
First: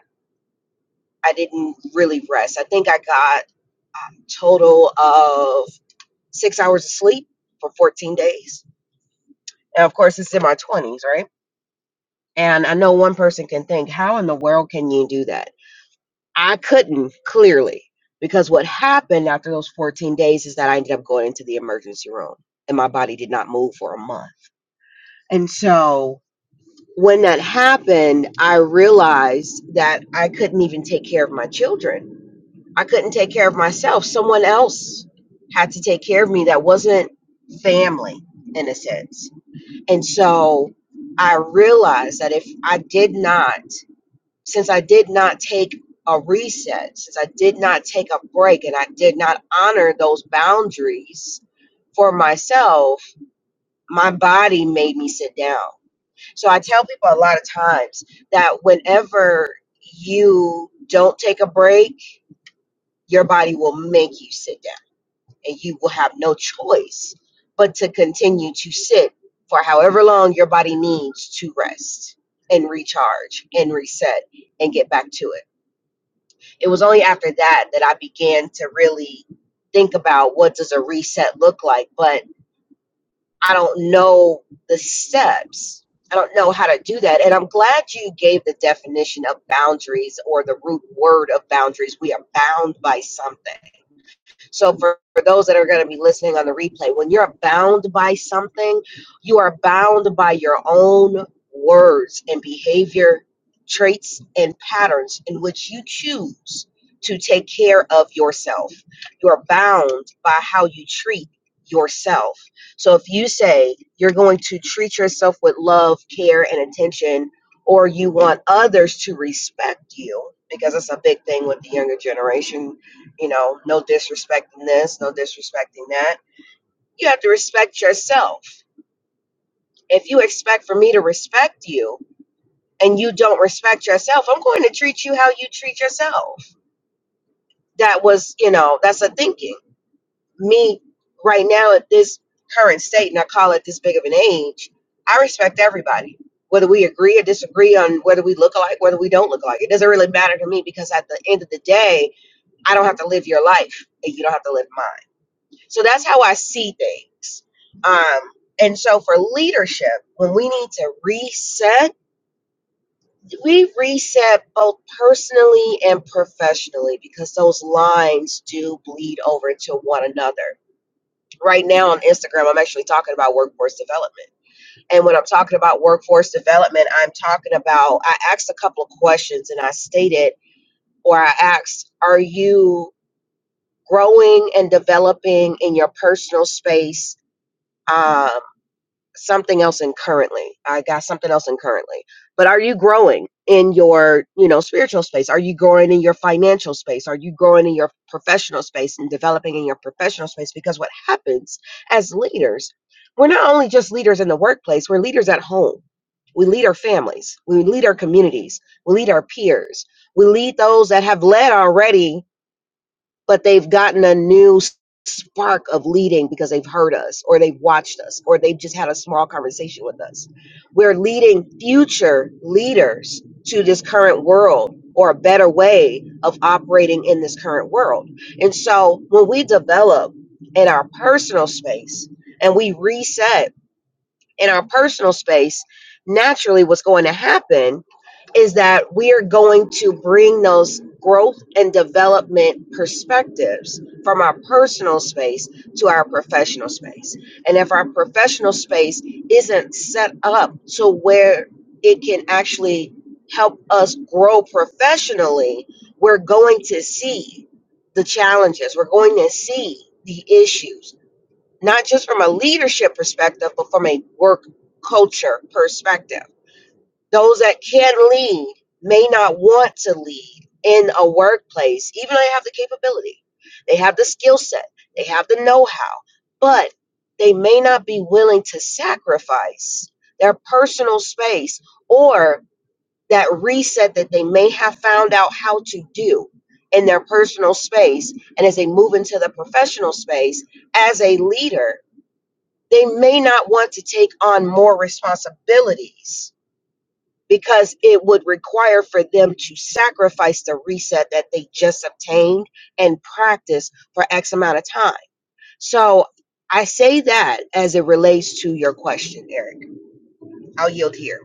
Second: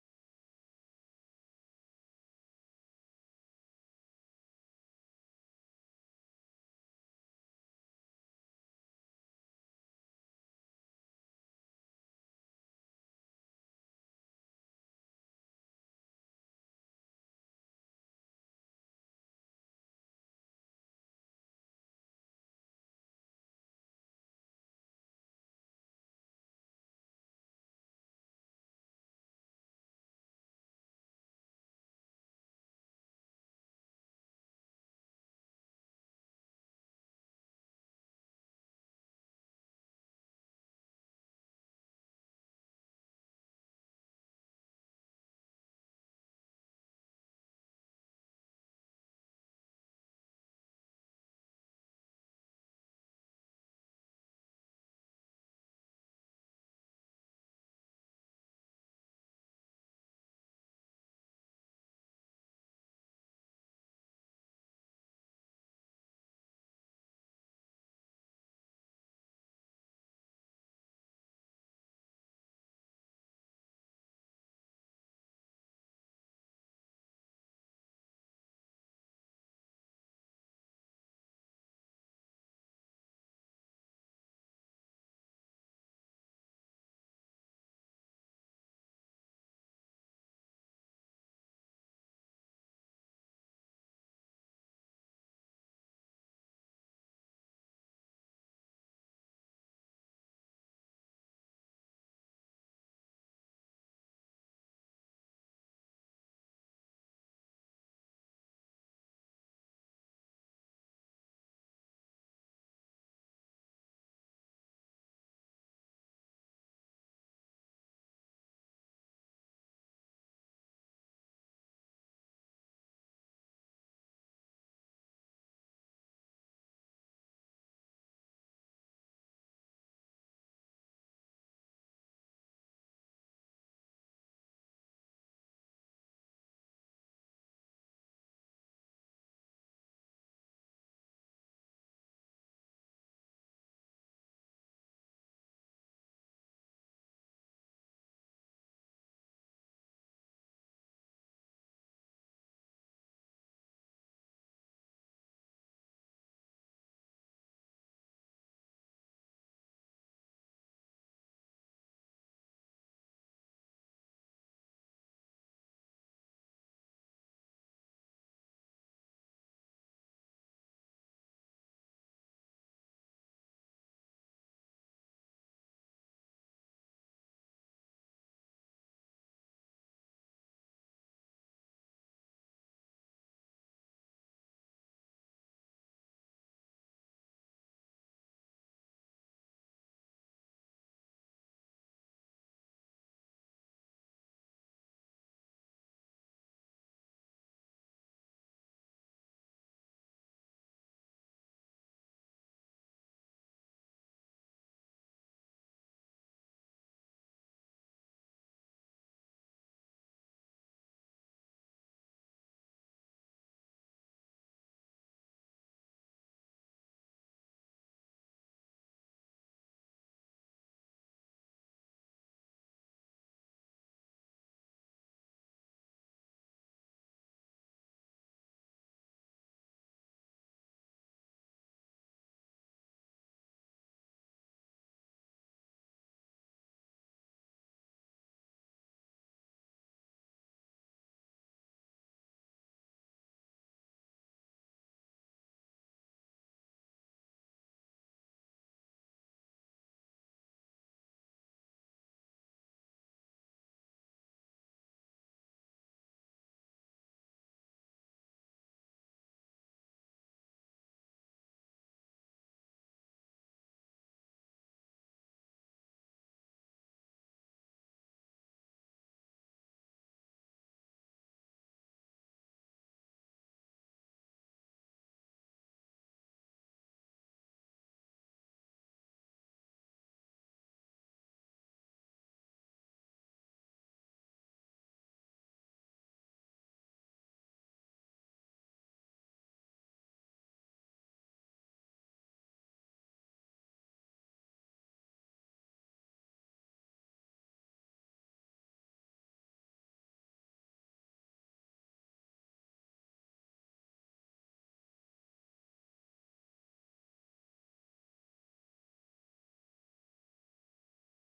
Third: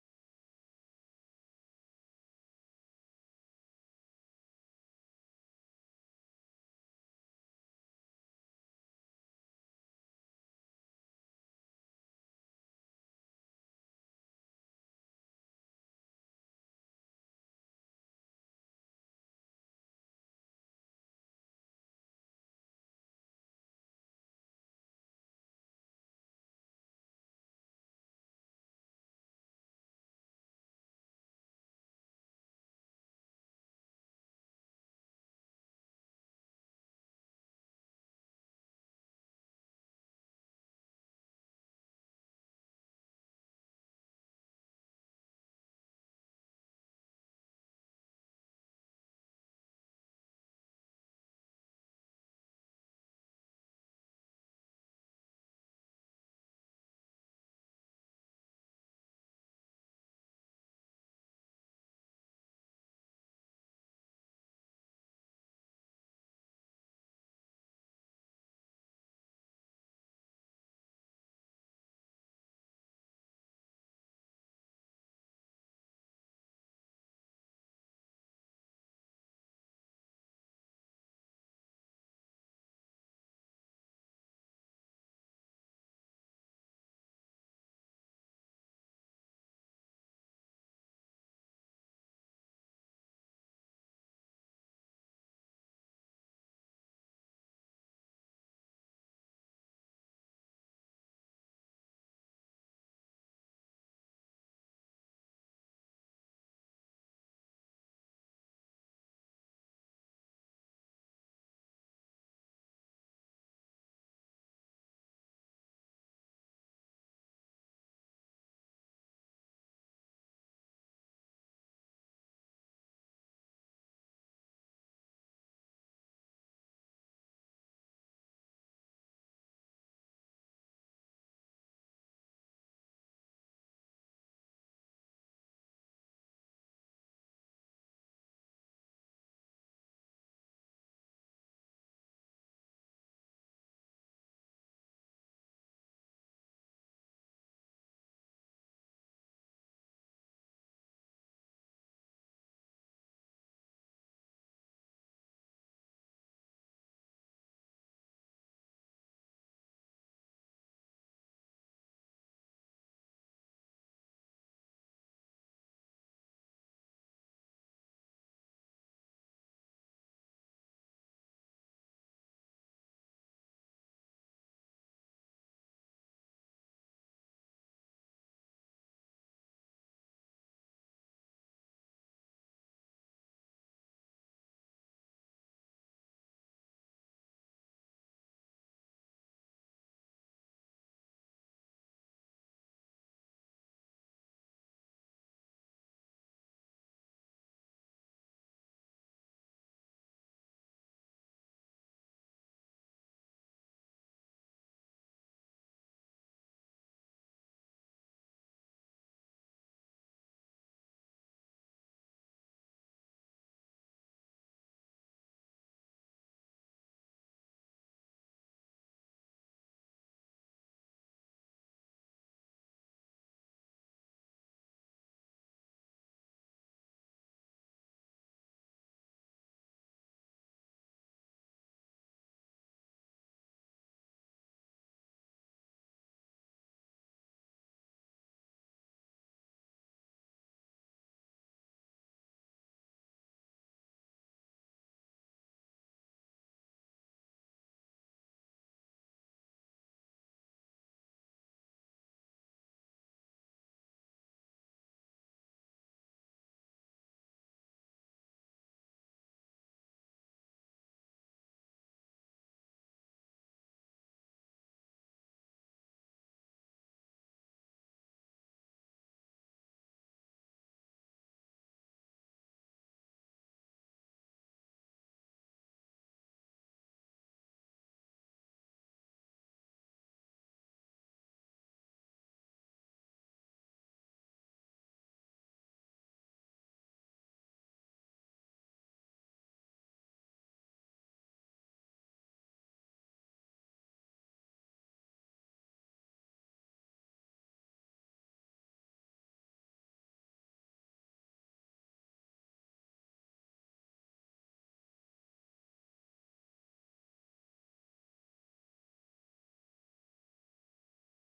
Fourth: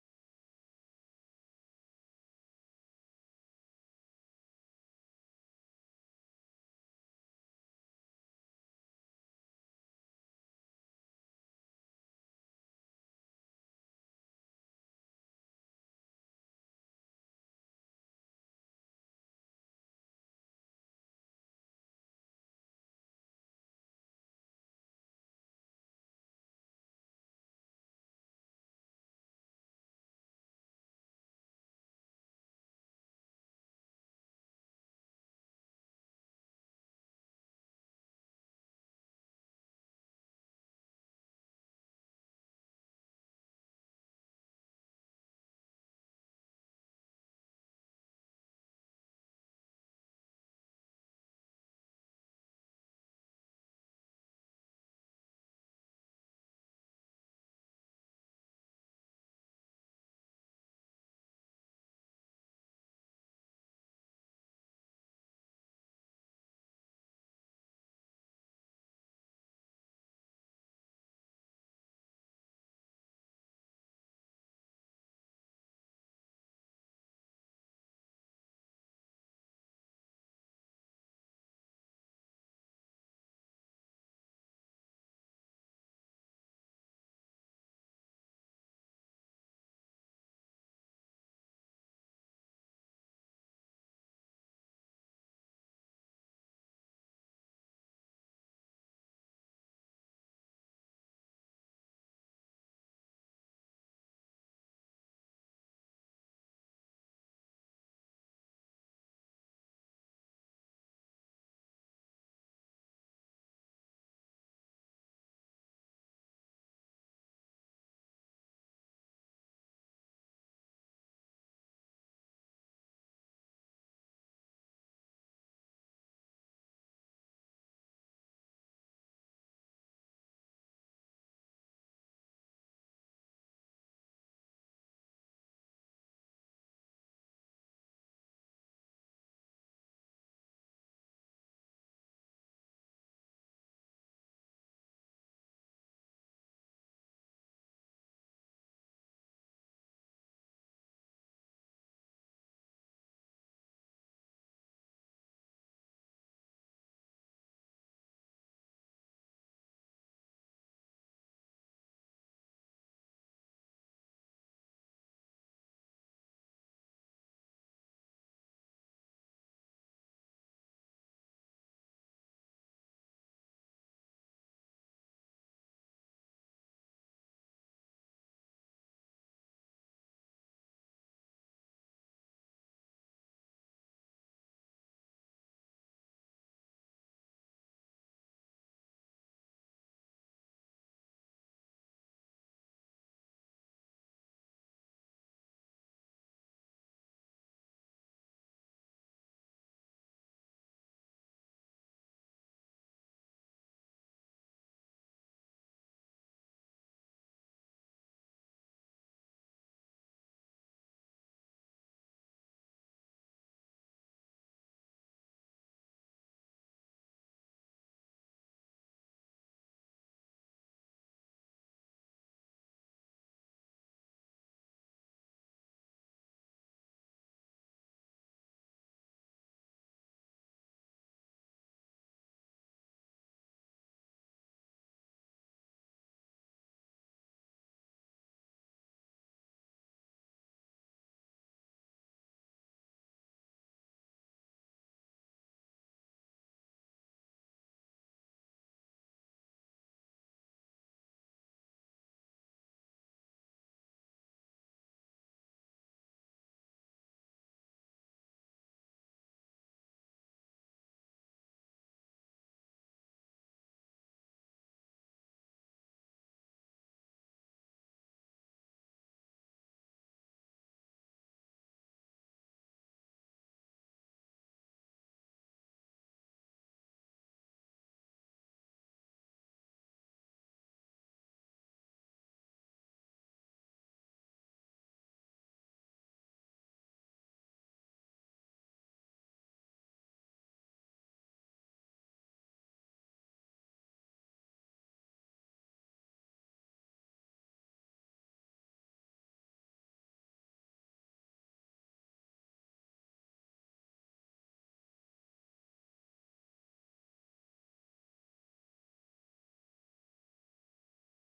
Speaker 2: I didn't really rest. I think I got total of six hours of sleep for 14 days. And of course, it's in my 20s, right? And I know one person can think, how in the world can you do that? I couldn't, clearly, because what happened after those 14 days is that I ended up going into the emergency room and my body did not move for a month. And so when that happened, I realized that I couldn't even take care of my children. I couldn't take care of myself. Someone else had to take care of me that wasn't family in a sense And so I realized that if I did not, since I did not take a reset, since I did not take a break and I did not honor those boundaries for myself, my body made me sit down. So I tell people a lot of times that whenever you don't take a break, your body will make you sit down and you will have no choice but to continue to sit for however long your body needs to rest and recharge and reset and get back to it. It was only after that that I began to really think about what does a reset look like, but I don't know the steps. I don't know how to do that. And I'm glad you gave the definition of boundaries or the root word of boundaries. We are bound by something so for, for those that are going to be listening on the replay, when you're bound by something, you are bound by your own words and behavior traits and patterns in which you choose to take care of yourself. You're bound by how you treat yourself. So if you say you're going to treat yourself with love, care, and attention, or you want others to respect you, because it's a big thing with the younger generation you know, no disrespecting this, no disrespecting that. You have to respect yourself. If you expect for me to respect you and you don't respect yourself, I'm going to treat you how you treat yourself. That was, you know, that's a thinking. Me right now at this current state, and I call it this big of an age, I respect everybody. Whether we agree or disagree on whether we look alike, whether we don't look alike, it doesn't really matter to me because at the end of the day, I don't have to live your life and you don't have to live mine So that's how I see things. Um, and so for leadership, when we need to reset, we reset both personally and professionally because those lines do bleed over to one another. Right now on Instagram, I'm actually talking about workforce development. And when I'm talking about workforce development, I'm talking about, I asked a couple of questions and I stated, or I asked, are you growing and developing in your personal space? Um, something else in currently. I got something else in currently. But are you growing in your, you know, spiritual space? Are you growing in your financial space? Are you growing in your professional space and developing in your professional space? Because what happens as leaders, we're not only just leaders in the workplace, we're leaders at home. We lead our families. We lead our communities. We lead our peers. We lead those that have led already but they've gotten a new s- spark of leading because they've heard us or they've watched us or they've just had a small conversation with us. We're leading future leaders to this current world or a better way of operating in this current world. And so when we develop in our personal space and we reset in our personal space, naturally what's going to happen is that we are going to bring those growth and development perspectives from our personal space to our professional space. And if our professional space isn't set up to where it can actually help us grow professionally, we're going to see the challenges, we're going to see the issues not just from a leadership perspective, but from a work culture perspective. Those that can lead may not want to lead in a workplace, even though they have the capability, they have the skill set, they have the know how, but they may not be willing to sacrifice their personal space or that reset that they may have found out how to do in their personal space. And as they move into the professional space as a leader, they may not want to take on more responsibilities because it would require for them to sacrifice the reset that they just obtained and practice for X amount of time. So I say that as it relates to your question, Eric. I'll yield here.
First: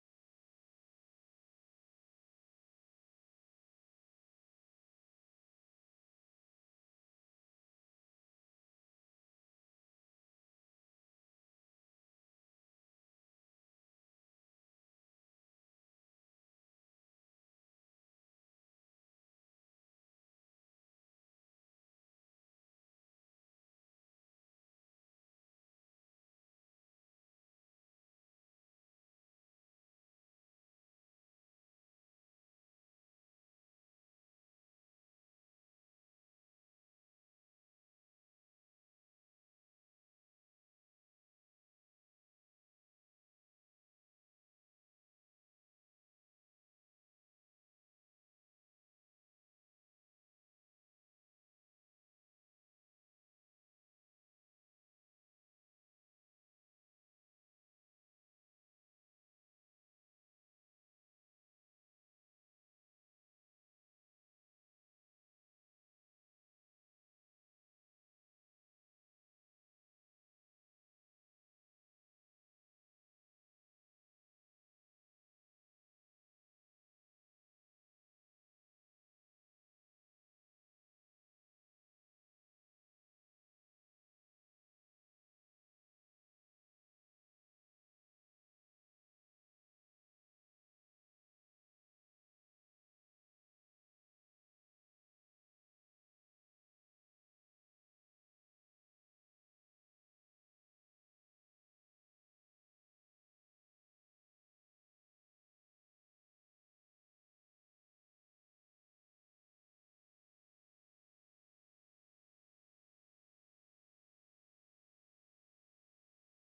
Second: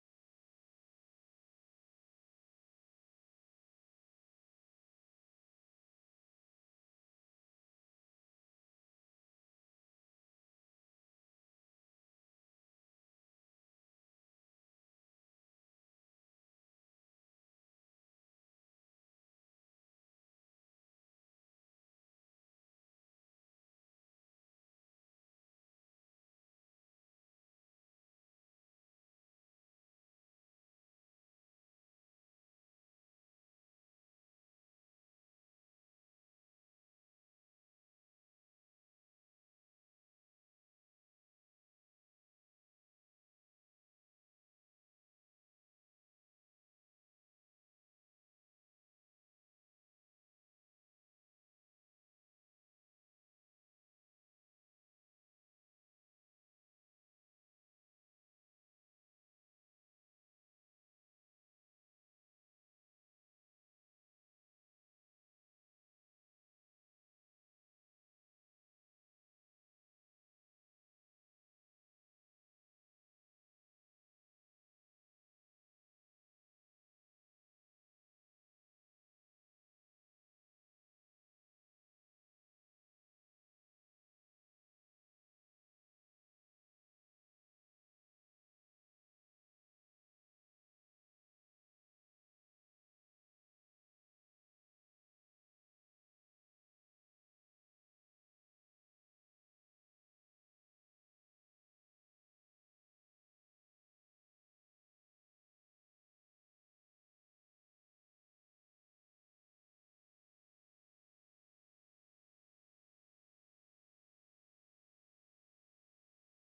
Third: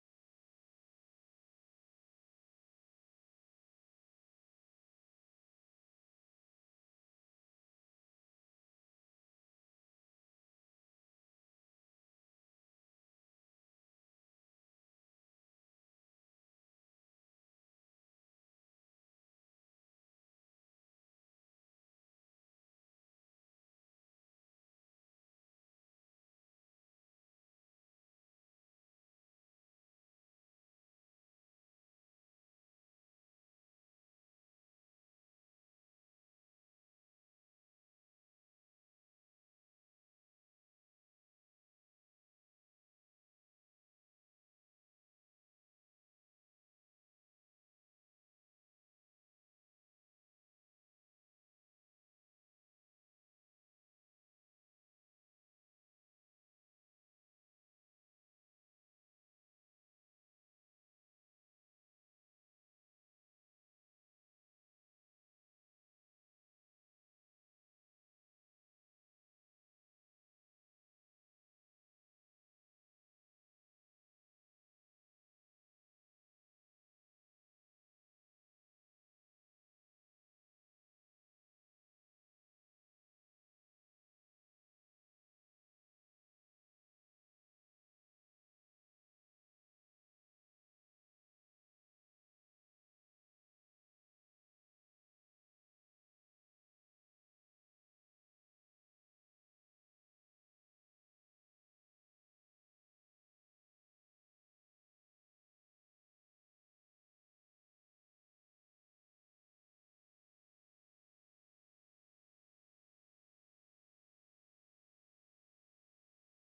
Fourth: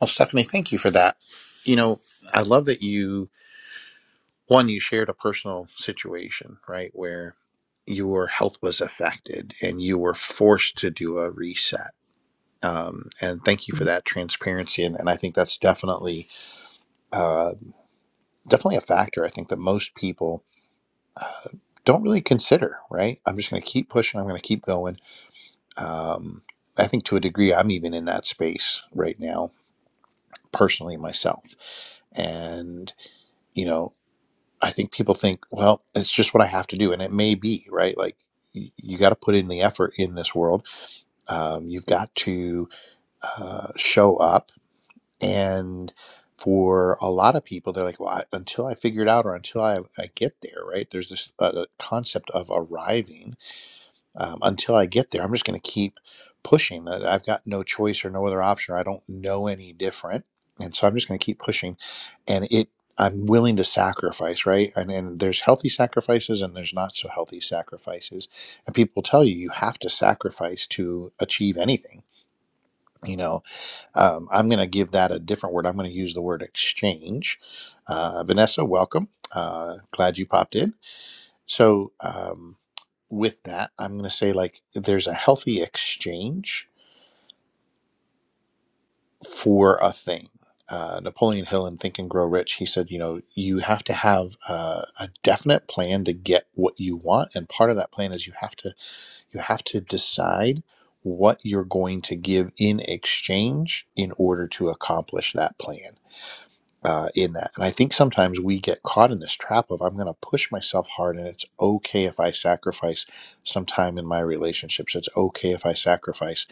Speaker 1: Well, Stephanie, thank you for that. You know, I love that you one you shared a personal situation, right, where your health was affected and you were forced to do a reset. Um, and thank you for that transparency. And, and I think that's definitely uh, definitely a factor. I think that most people don't really consider, right? I'm just going to keep pushing. I'm going to keep going. Um, I think to a degree, I'm even in that space right now, personally myself. And, you know, I think people think, well, it's just what I have to do. And it may be, right? Like, y- you got to put in the effort in this world. Um, you've got to uh, show up. And for a lot of people, they're like, well, I, until I figure it out or until I, I get there, right? There's this uh, concept of arriving um, until I get there, I'm just going to keep pushing. Uh, I've got no choice or no other option. or I don't know any different, and so I'm just going to keep pushing. And it, I'm willing to sacrifice, right? And, and there's healthy sacrifices, and there's not so healthy sacrifices. And people tell you you have to sacrifice to achieve anything. You know, um, I'm going to give that a different word. I'm going to use the word exchange. Uh, Vanessa, welcome. Uh, glad you popped in so, um, with that, I'm going to say like there's a healthy exchange for a thing. Uh, Napoleon Hill in Think and Grow Rich, he said, you know, you have to have uh, a definite plan to get what you want, and part of that plan is you have to you have to decide what you're going to give in exchange in order to accomplish that plan. uh, in that. And I think sometimes we get caught in this trap of I'm going to push myself hard, and it's okay if I sacrifice some time in my relationships. It's okay if I sacrifice,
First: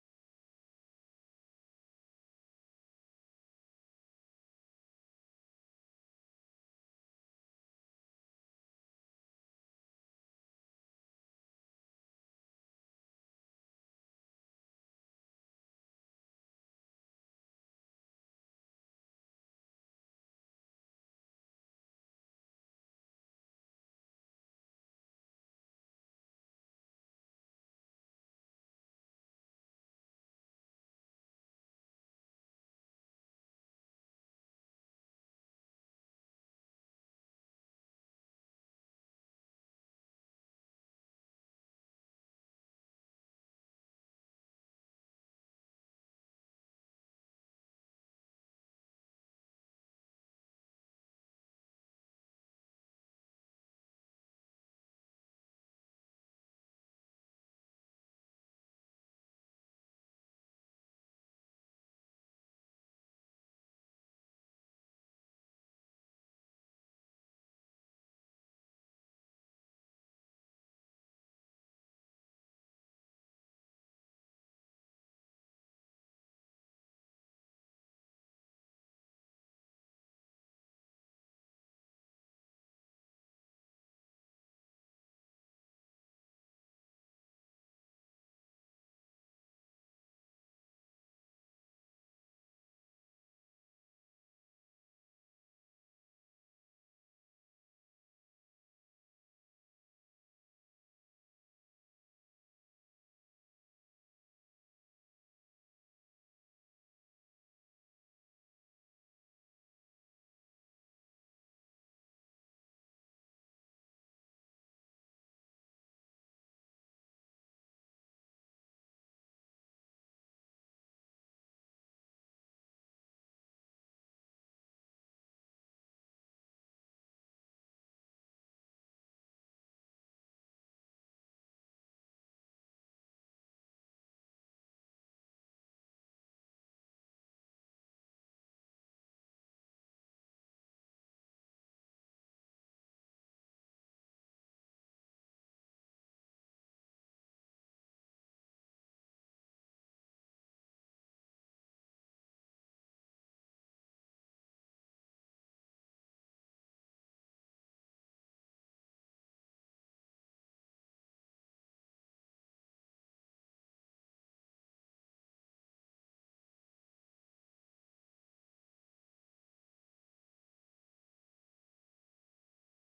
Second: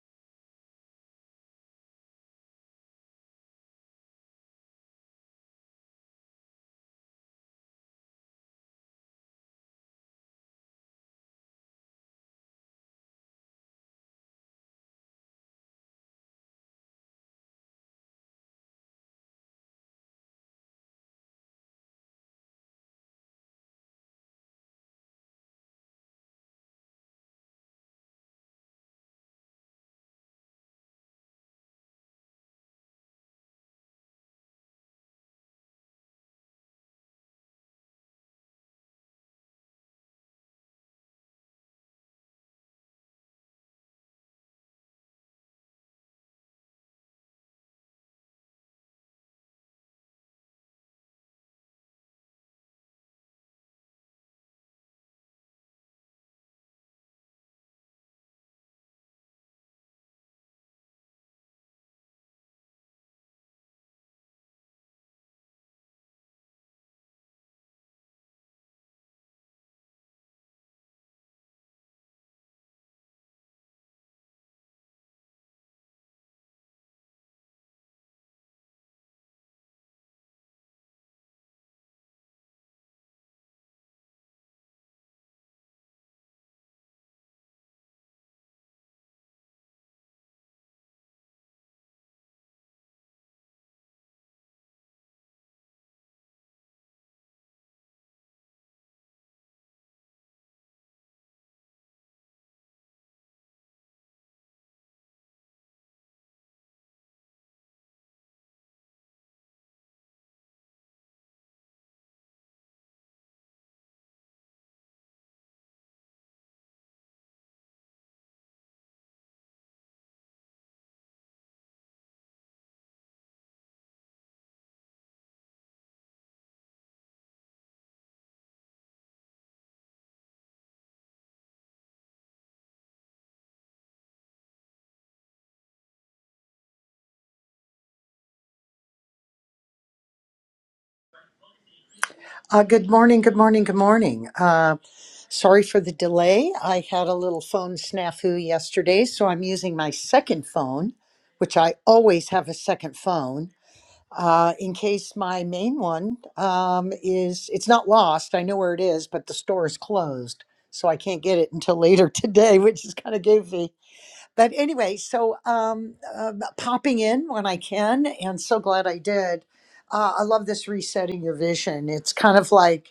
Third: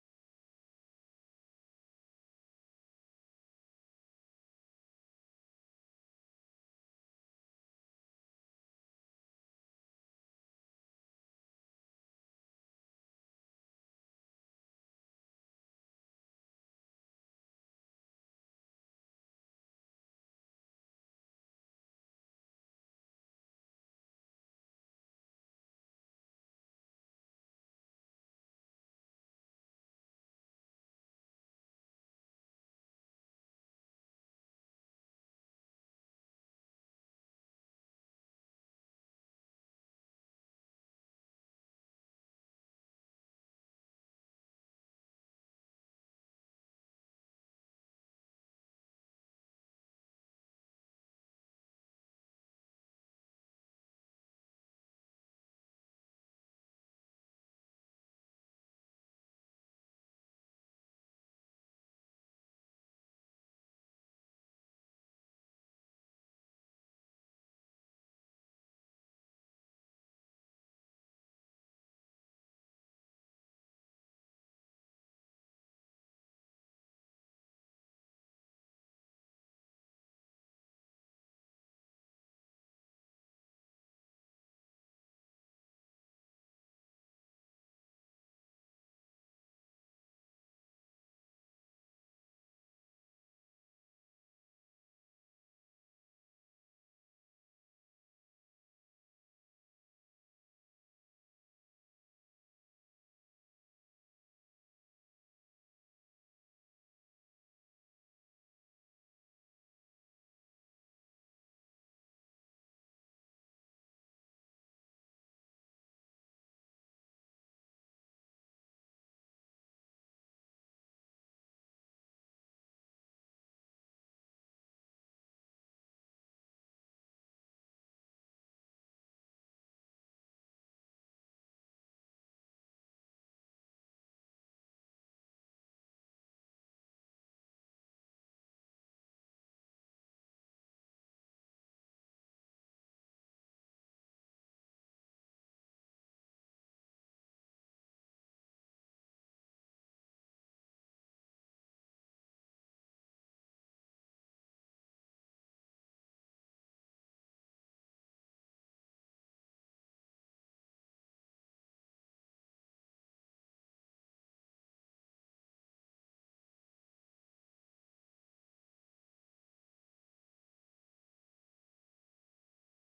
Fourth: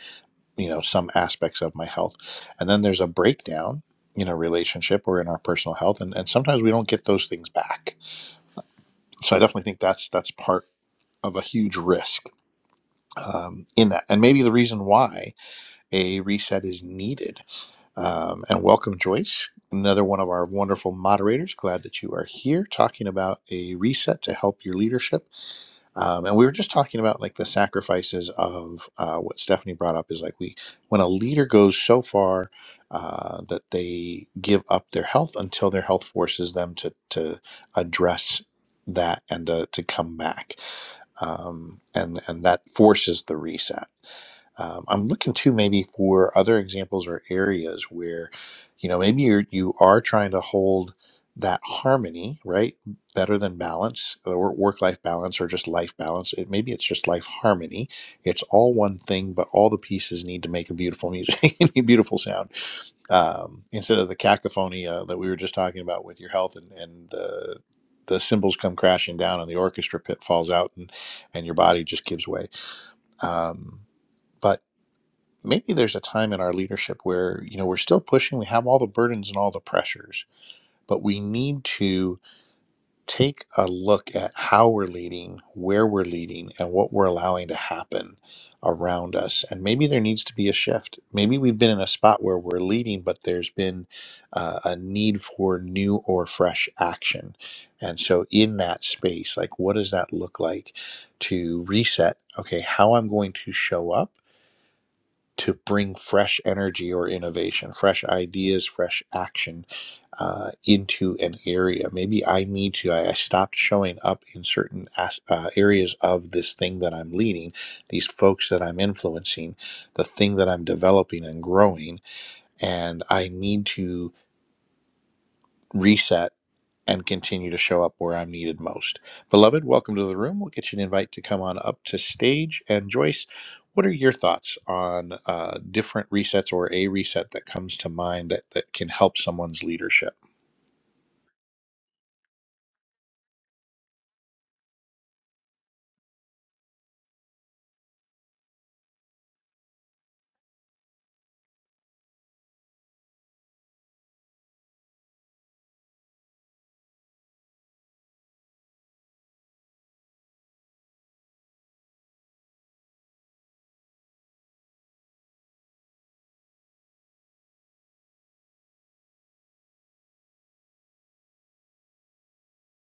Speaker 1: you know, some aspects of my health. And then there's a breakdown in a relationship or in our personal health, and, and sometimes we don't get those things back. So I definitely think that's that's part of a huge risk um, in that, and maybe the reason why a reset is needed Um, and welcome, Joyce, another one of our wonderful moderators. Glad that you are here talking about a reset to help your leadership. Um, and we were just talking about like the sacrifices of uh, what Stephanie brought up is like we, when a leader goes so far uh, that they give up their health until their health forces them to, to address that and to, to come back. Um, and, and that forces the reset. Um, I'm looking too maybe for other examples or areas where, you know, maybe you're, you are trying to hold that harmony, right? Better than balance or work life balance or just life balance. It, maybe it's just life harmony. It's all one thing, but all the pieces need to make a beautiful music, a beautiful sound. Um, instead of the cacophony uh, that we were just talking about with your health and, and the, the cymbals come crashing down and the orchestra pit falls out and, and your body just gives way. Um, but maybe there's a time in our leadership where you know we're still pushing we have all the burdens and all the pressures but we need to take a look at how we're leading where we're leading and what we're allowing to happen around us and maybe there needs to be a shift maybe we've been in a spot where we're leading but there's been uh, a need for new or fresh action and so in that space like what does that look like to reset okay how i'm going to show up to bring fresh energy or innovation, fresh ideas, fresh action uh, into an area. Maybe I need to, I, I stopped showing up in certain as, uh, areas of this thing that I'm leading, these folks that I'm influencing, the thing that I'm developing and growing, and I need to reset and continue to show up where I'm needed most. Beloved, welcome to the room. We'll get you an invite to come on up to stage. And Joyce, what are your thoughts on uh, different resets or a reset that comes to mind that, that can help someone's leadership?
Speaker 3: Uh, good morning, good morning, good morning. Uh, sorry for the delay. I had a little phone snafu yesterday, so I'm using my second phone, which I always have a second phone uh, in case my main one um, is, it's not lost. I know where it is, but the store is closed. So I can't get it until later today, which is kind of goofy. But anyway, so um, uh, popping in when I can, and so glad I did. Uh, I love this resetting your vision. It's kind of like,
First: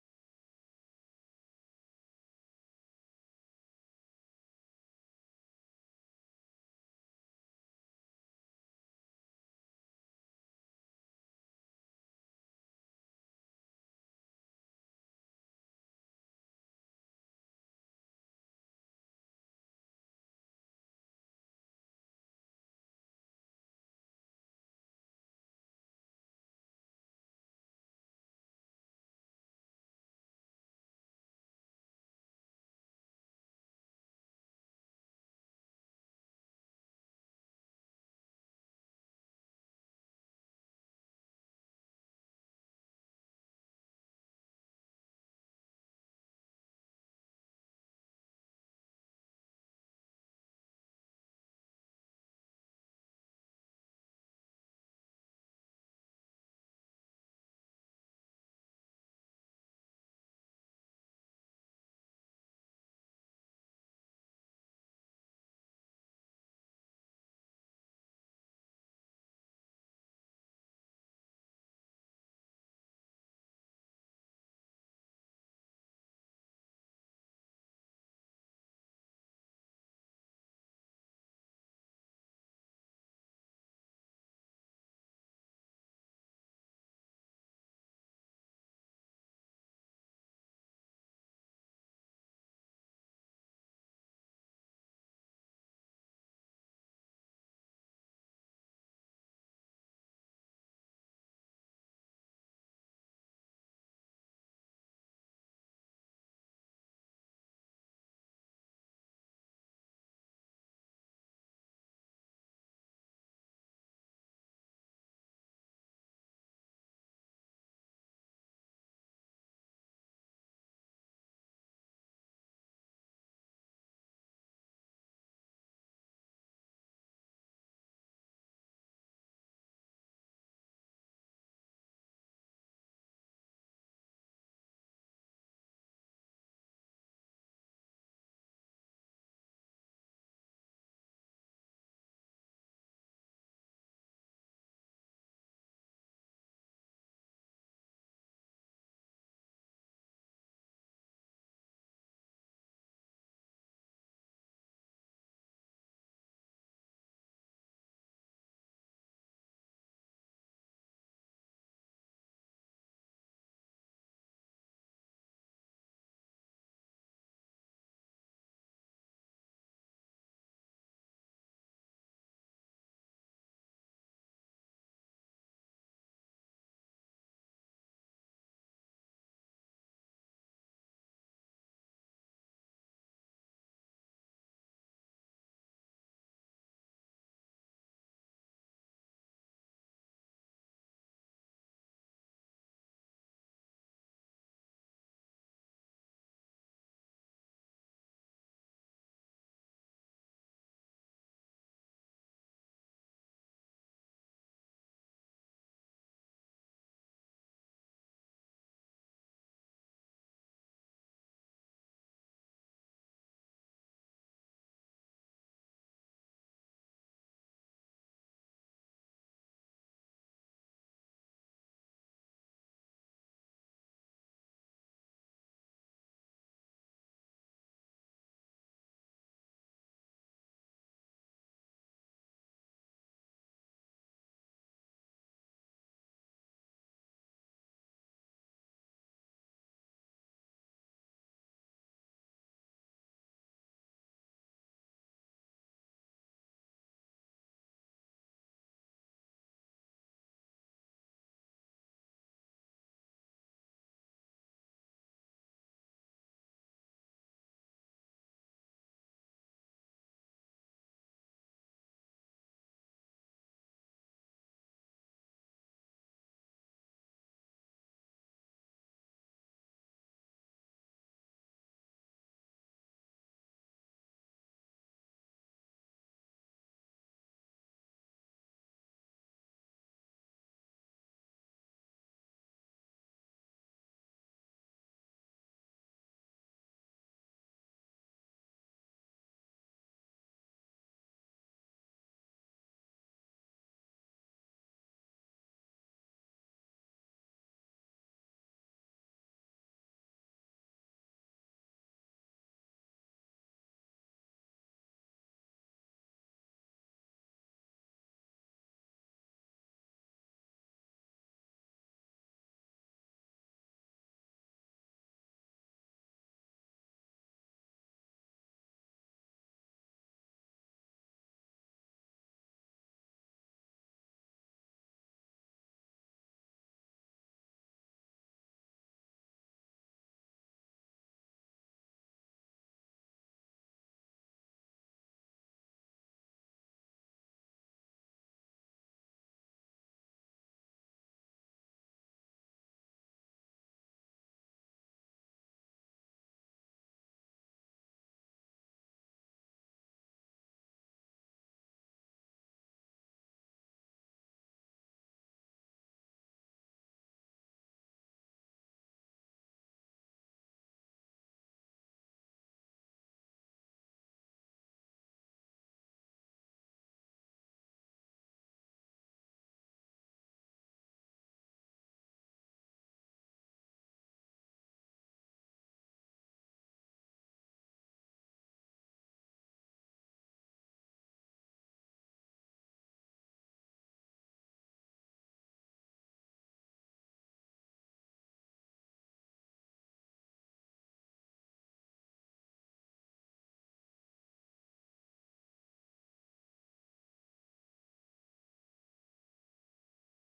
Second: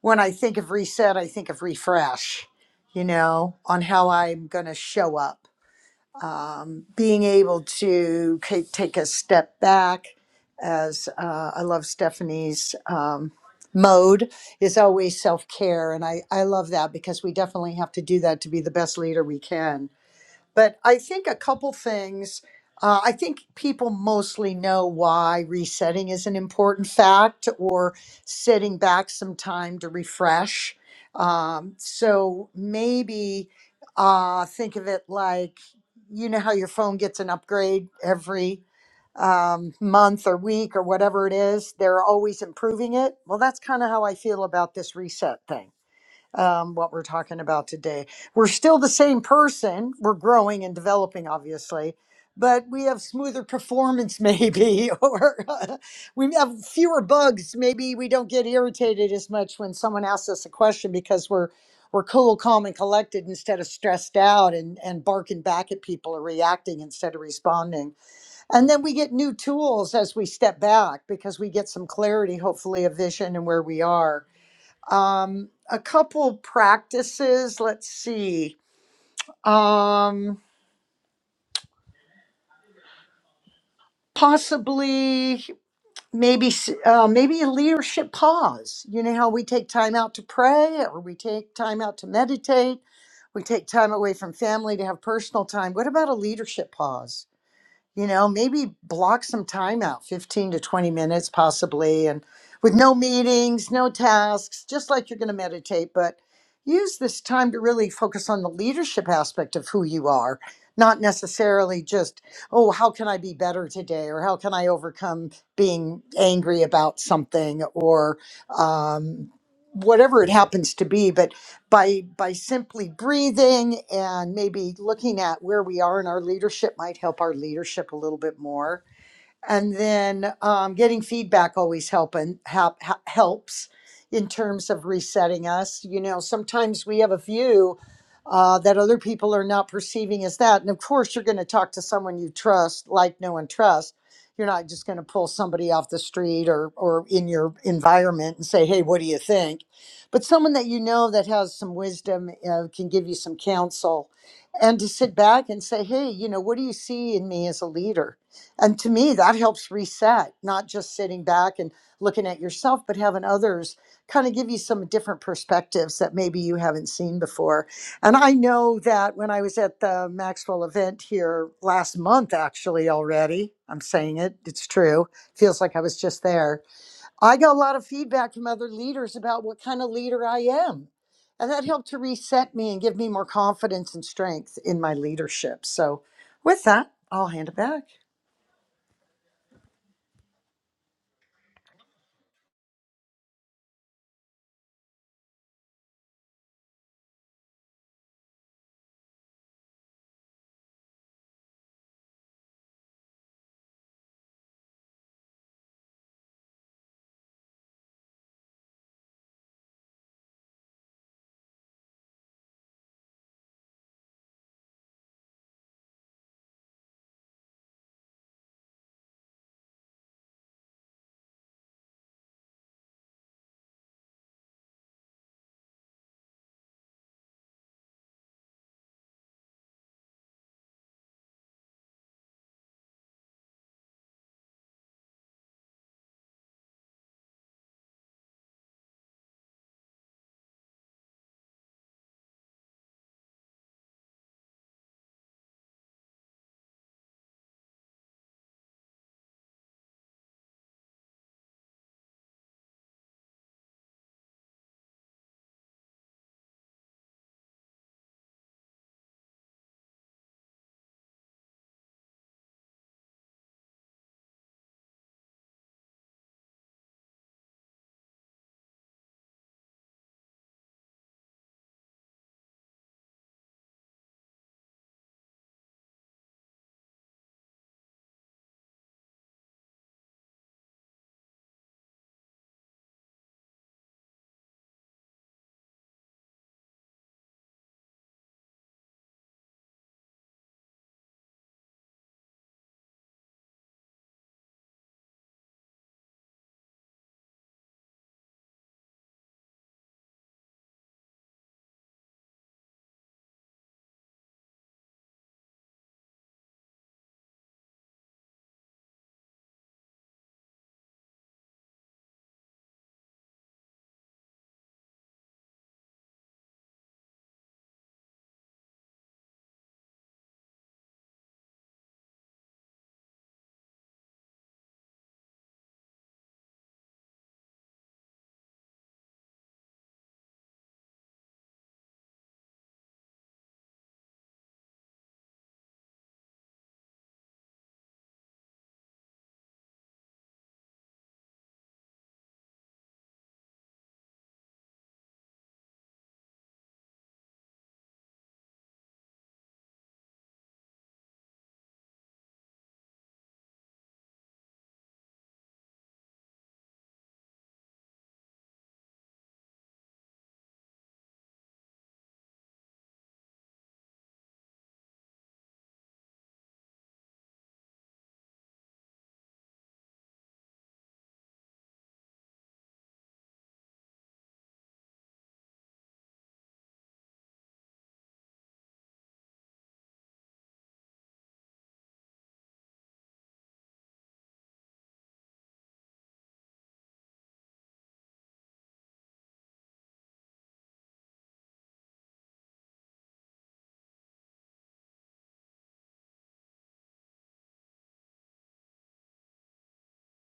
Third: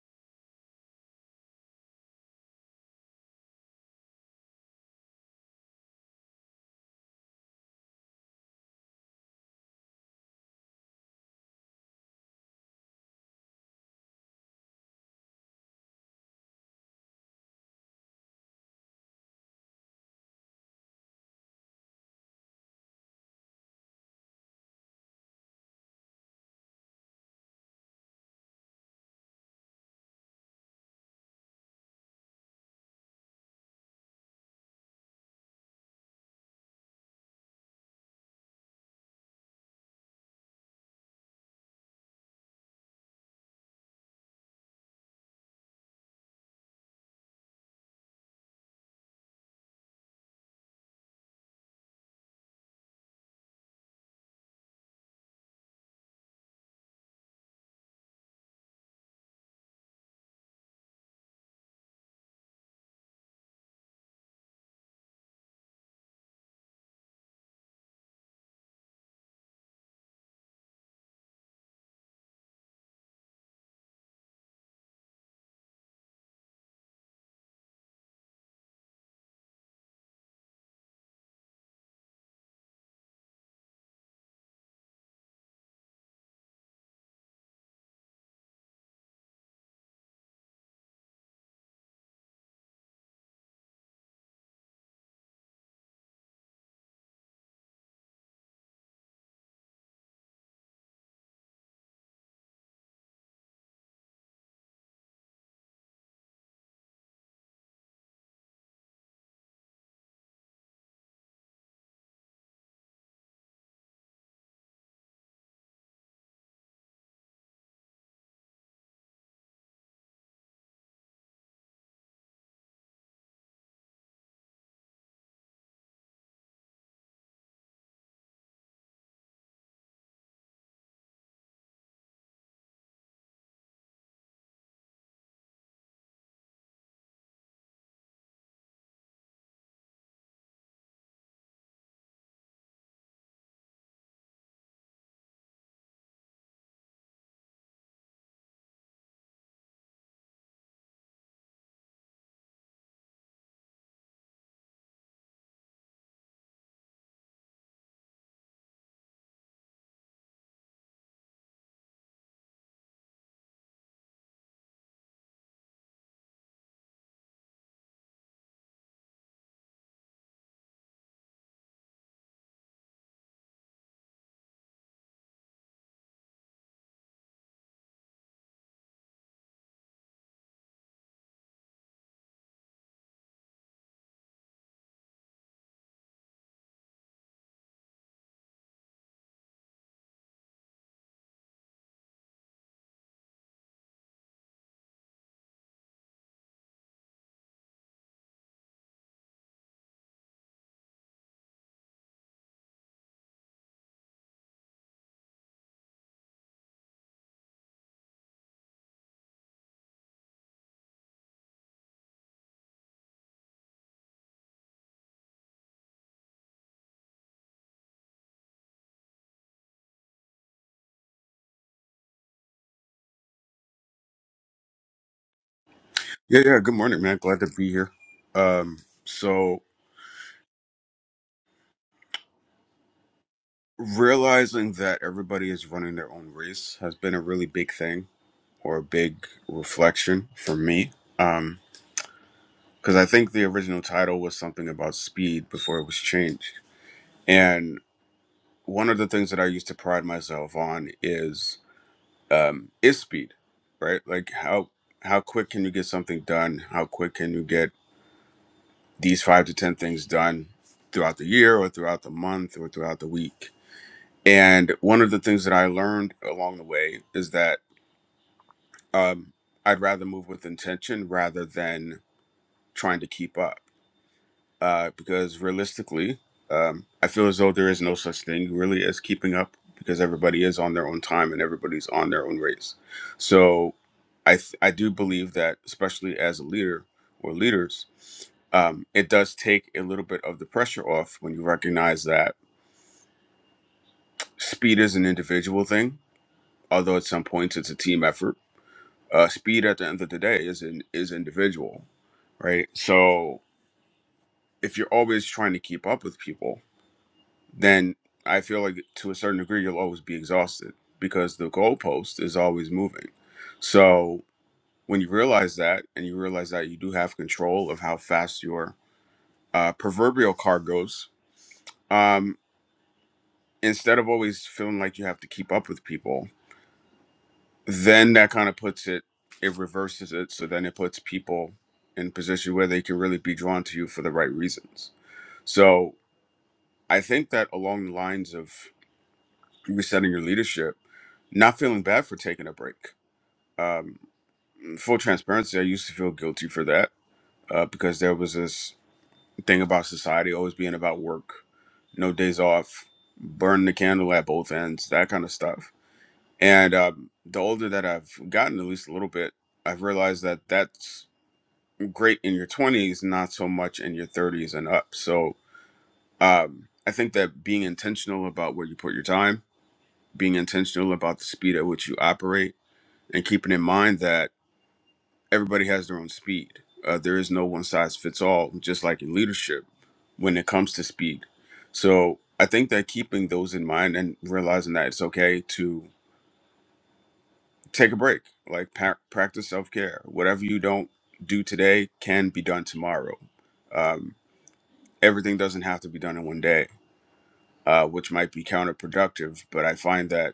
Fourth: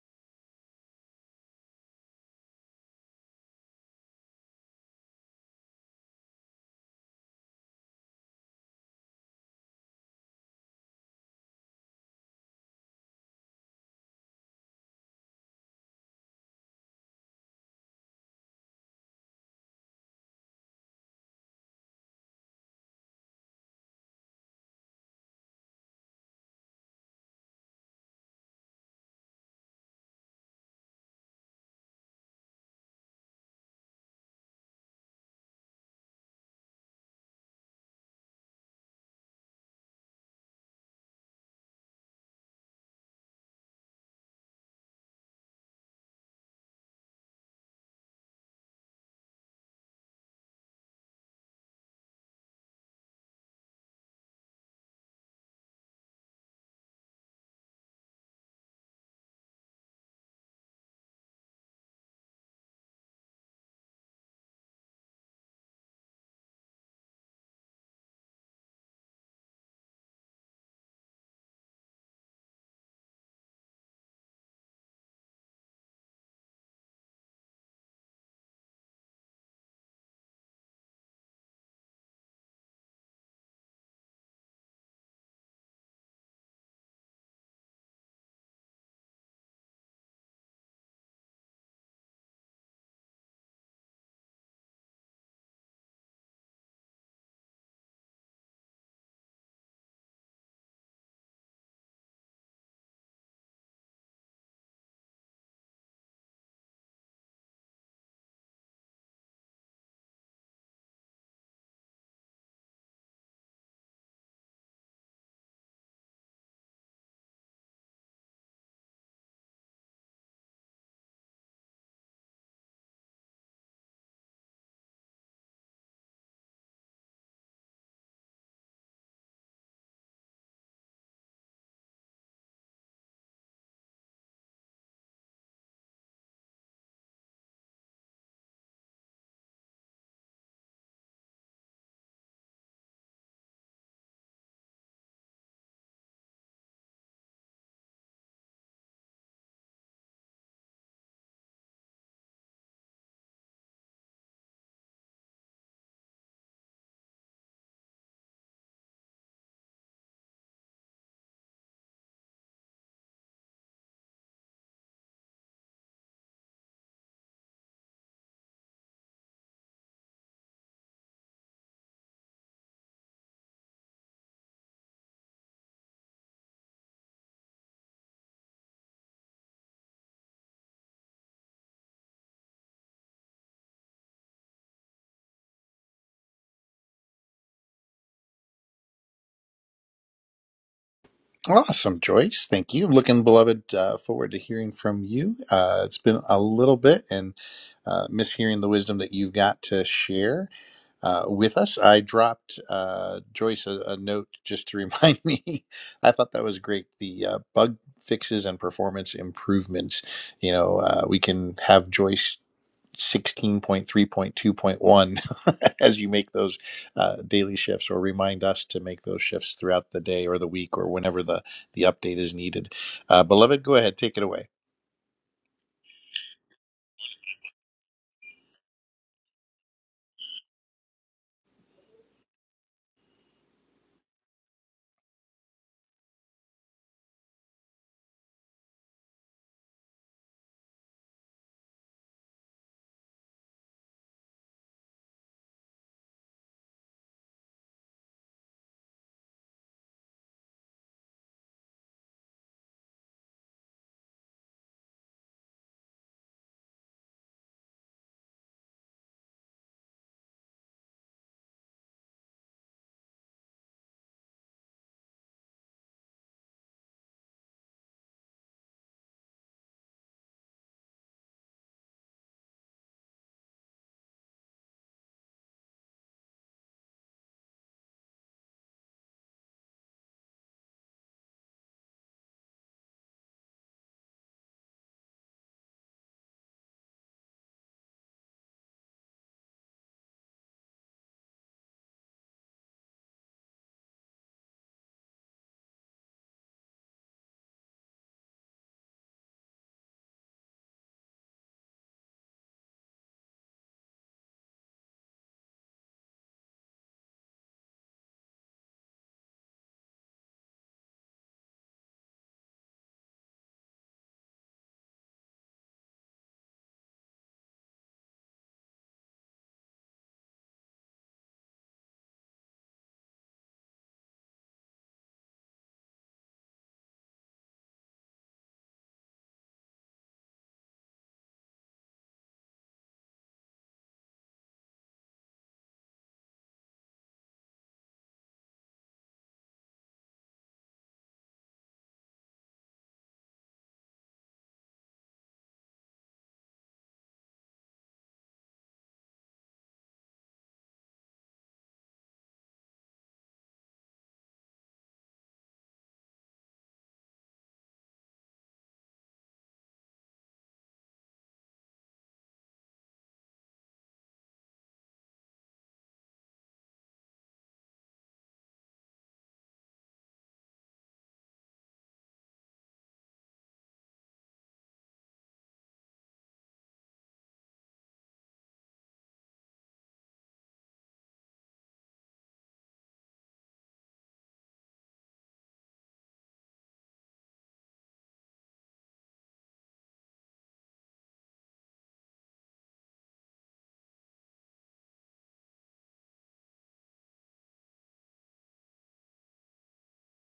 Speaker 3: when I think of reset, I think of refresh, you know, on how I'm going to show up. Um, being able to ca- take a step back, as uh, I love Stephanie's um, mode, is always self care. And I, I love that because we definitely have to do that to be the best leader we can. But I think a couple things. Uh, I think people mostly know why resetting is an important fact or setting back some time to refresh. Um, so maybe uh, think of it like you know how your phone gets an upgrade every um, month or week or whatever it is, they're always improving it. Well, that's kind of how I feel about this reset thing um, what we're talking about today. We're still the same person. We're growing and developing, obviously, but we have smoother performance, maybe, or uh, we have fewer bugs. Maybe we don't get irritated as much when someone asks us a question because we're we're cool, calm, and collected instead of stressed out and, and barking back at people or reacting instead of responding. And then we get new tools as we step back because we get some clarity, hopefully, of vision and where we are um, a couple practices. Let's see. Um, possibly, maybe, s- uh, maybe a leadership pause. You know how we take time out to pray, or we take time out to meditate. We take time away from family to have personal time. What about a leadership pause? you know maybe block some time out 15 to 20 minutes possibly and with no meetings no tasks just like you're going to meditate but use this time to really focus on the leadership aspect of who you are not necessarily just oh how can i be better today or how can i overcome being angry about something or um, whatever it happens to be but by by simply breathing and maybe looking at where we are in our leadership might help our leadership a little bit more and then um, getting feedback always helping help, helps in terms of resetting us you know sometimes we have a view uh, that other people are not perceiving as that and of course you're going to talk to someone you trust like no one trust you're not just going to pull somebody off the street or or in your environment and say hey what do you think but someone that you know that has some wisdom uh, can give you some counsel and to sit back and say hey you know what do you see in me as a leader and to me, that helps reset, not just sitting back and looking at yourself, but having others kind of give you some different perspectives that maybe you haven't seen before. And I know that when I was at the Maxwell event here last month, actually, already, I'm saying it, it's true. Feels like I was just there. I got a lot of feedback from other leaders about what kind of leader I am. And that helped to reset me and give me more confidence and strength in my leadership. So, with that, I'll hand it back.
Speaker 1: Awesome, Joyce. Thank you. Looking, beloved, uh, forward to hearing from you. Uh, it's been a little bit and uh, miss hearing the wisdom that you've got to share. uh, with us. I dropped uh, Joyce a, a note just to remind me. I thought that was great. The uh, bug fixes and performance improvements. You know, uh, we can have Joyce. 16.3.2.1 as you make those uh, daily shifts or remind us to make those shifts throughout the day or the week or whenever the, the update is needed. Uh, beloved, go ahead, take it away.
Speaker 4: Yeah, yeah. Good morning, man. Glad to be here. Um, so realizing that everybody is running their own race has been a really big thing or a big reflection for me. Um, because I think the original title was something about speed before it was changed. And one of the things that I used to pride myself on is um is speed, right? Like how how quick can you get something done? How quick can you get these five to ten things done throughout the year or throughout the month or throughout the week? And one of the things that I learned along the way is that um, I'd rather move with intention rather than trying to keep up. Uh, because realistically, um, I feel as though there is no such thing really as keeping up because everybody is on their own time and everybody's on their own race. So I, th- I do believe that, especially as a leader or leaders, um, it does take a little bit of the pressure off when you recognize that speed is an individual thing, although at some points it's a team effort Uh, speed at the end of the day is in, is individual, right? So if you're always trying to keep up with people, then I feel like to a certain degree you'll always be exhausted because the goalpost is always moving. So when you realize that, and you realize that you do have control of how fast your uh, proverbial car goes, um, instead of always feeling like you have to keep up with people then that kind of puts it it reverses it so then it puts people in a position where they can really be drawn to you for the right reasons so i think that along the lines of resetting your leadership not feeling bad for taking a break um, full transparency i used to feel guilty for that uh, because there was this thing about society always being about work no days off burn the candle at both ends that kind of stuff And um, the older that I've gotten, at least a little bit, I've realized that that's great in your 20s, not so much in your 30s and up. So um, I think that being intentional about where you put your time, being intentional about the speed at which you operate, and keeping in mind that everybody has their own speed. Uh, there is no one size fits all, just like in leadership when it comes to speed. So I think that keeping those in mind and realizing that it's okay to take a break like pa- practice self-care whatever you don't do today can be done tomorrow um, everything doesn't have to be done in one day uh, which might be counterproductive but i find that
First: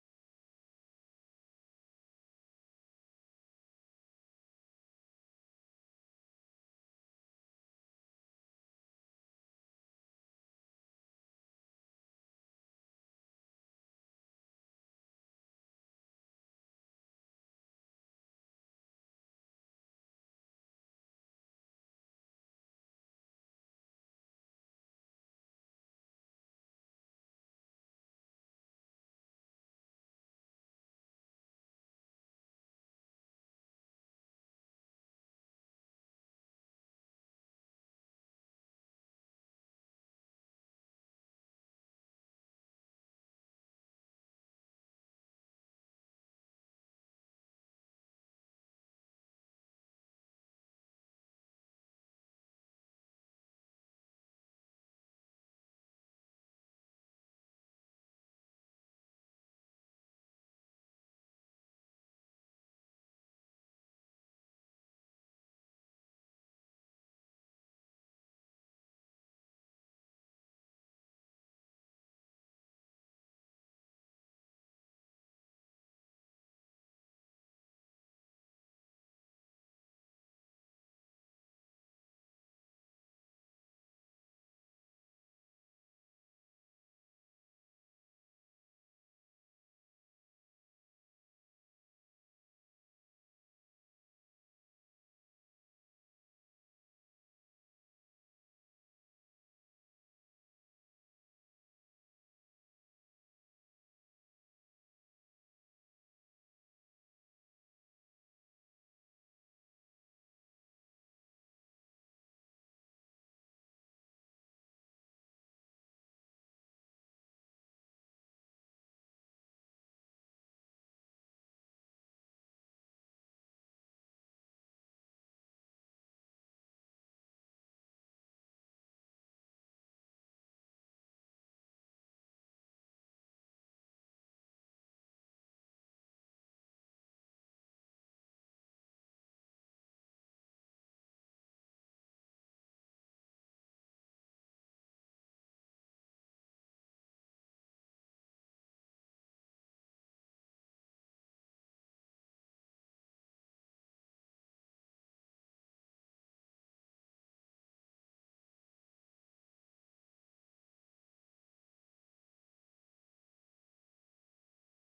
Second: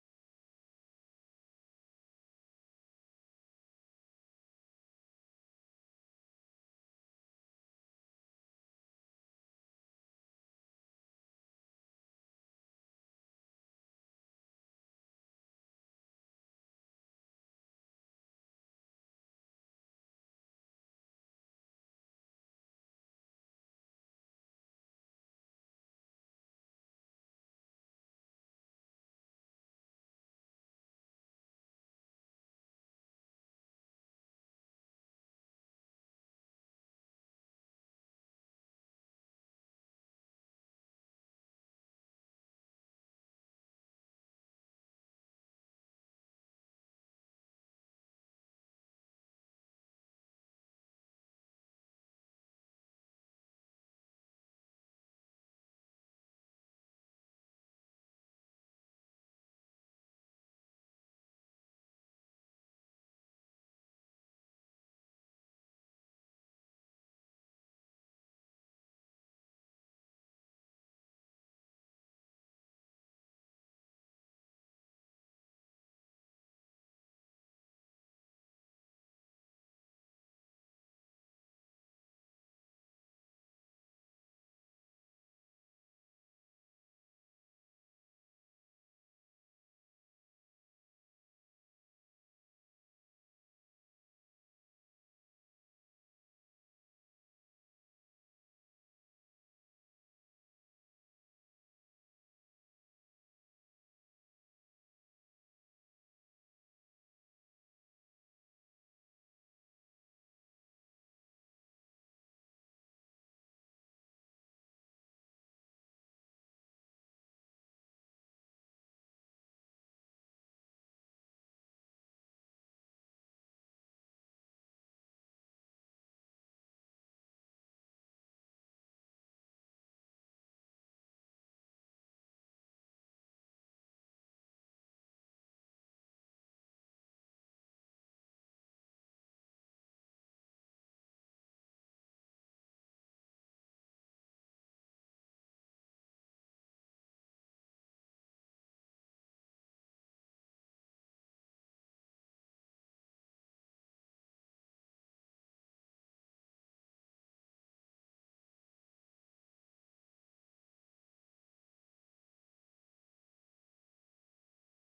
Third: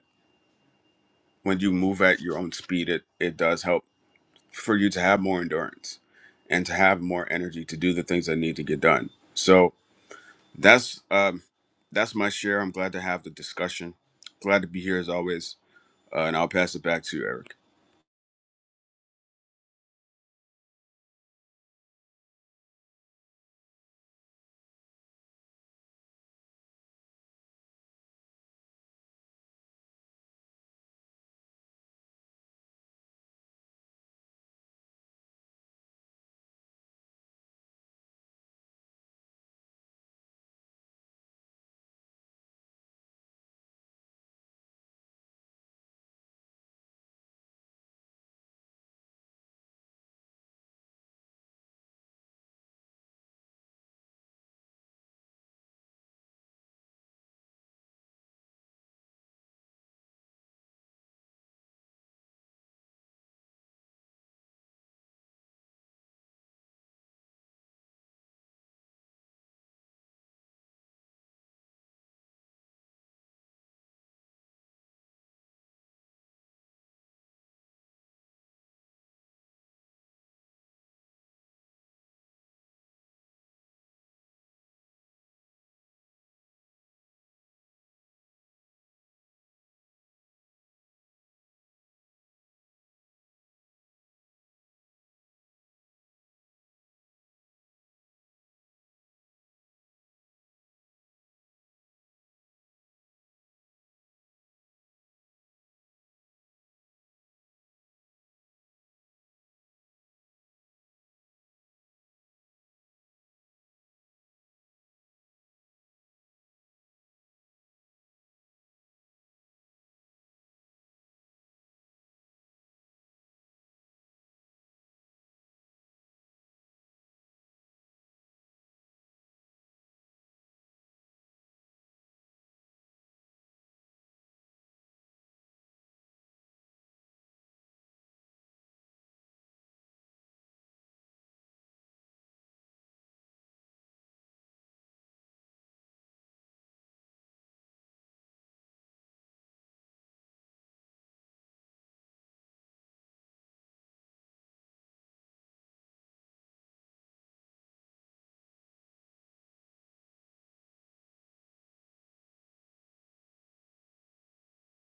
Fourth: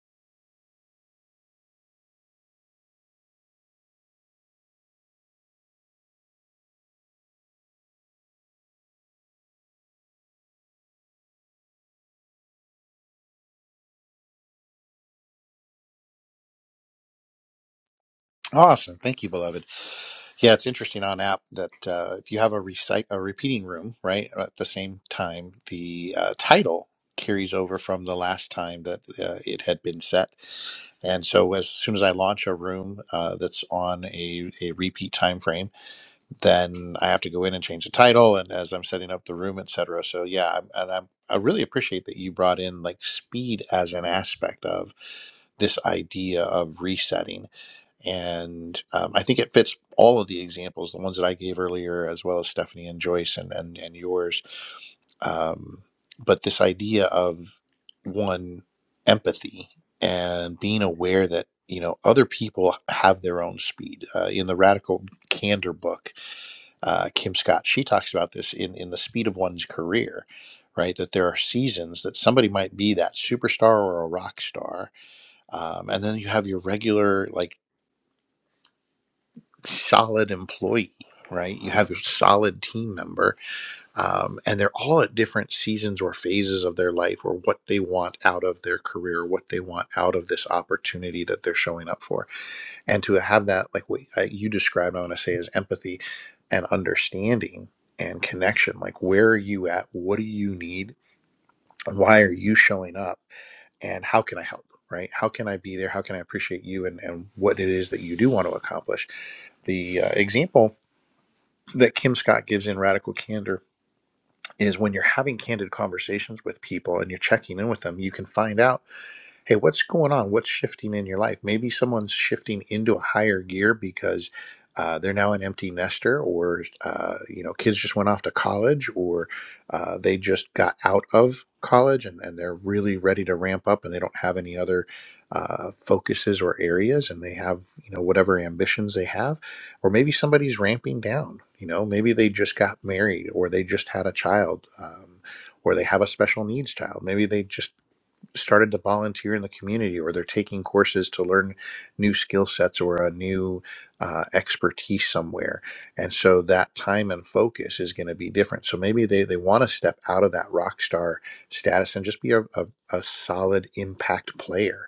Speaker 4: when you move at your own speed it, it does help for you to have more endurance and to have more energy to do the things that need to get done so that's um, that's my share i'm glad to have the discussion glad to be here as always uh, and i'll pass it back to you eric
Speaker 1: Awesome. Thank you, beloved. Yeah, it's interesting on app that uh, if you have a recite a repeating room, right, uh, at the same time, the uh, title carries over from the last time that uh, it had been set. And so, as soon as I launch a room uh, that's on a, a repeat time frame, then I have to go in and change the title, and as I'm setting up the room, etc. So, yeah, I'm, and I'm, I really appreciate that you brought in like speed as an aspect of this idea of resetting and um, I think it fits all of the examples, the ones that I gave earlier, as well as Stephanie and Joyce and and, and yours. Um, but this idea of one empathy and being aware that you know other people have their own speed. Uh, in the Radical Candor book, uh, Kim Scott she talks about this in in the speed of one's career. Right, that there are seasons that somebody might be that superstar or a rock star, um, and then you have your regular like solid employee, right? You have a solid team member, um, and they're all at different seasons or phases of their life or what they want out of their career, what they want out of this opportunity that they're showing up for. And to have that, like what uh, you described, I want to say is empathy and understanding and connection. Like, where are you at? What do you need? Why are you showing up? And how can I help? Right? How can I be there? How can I appreciate you and, and what it is that you do want to accomplish? The uh, example that Kim Scott gives in Radical Candor is when you're having candid conversations with people and you're checking in with them, you can find out hey, what's going on? What's shifting in your life? Maybe someone's shifting into a higher gear because uh, they're now an empty nester, or uh, you know, kids just went off to college, or uh, they just got out of college and, and they're really ready to ramp up, and they don't have any other uh, focuses or areas, and they have you know whatever ambitions they have, or maybe somebody's ramping down. You know, maybe they just got married, or they just had a child. Um, or they have a special needs child. Maybe they just started to volunteer in the community or they're taking courses to learn new skill sets or a new uh, expertise somewhere and so that time and focus is going to be different so maybe they, they want to step out of that rock star status and just be a, a, a solid impact player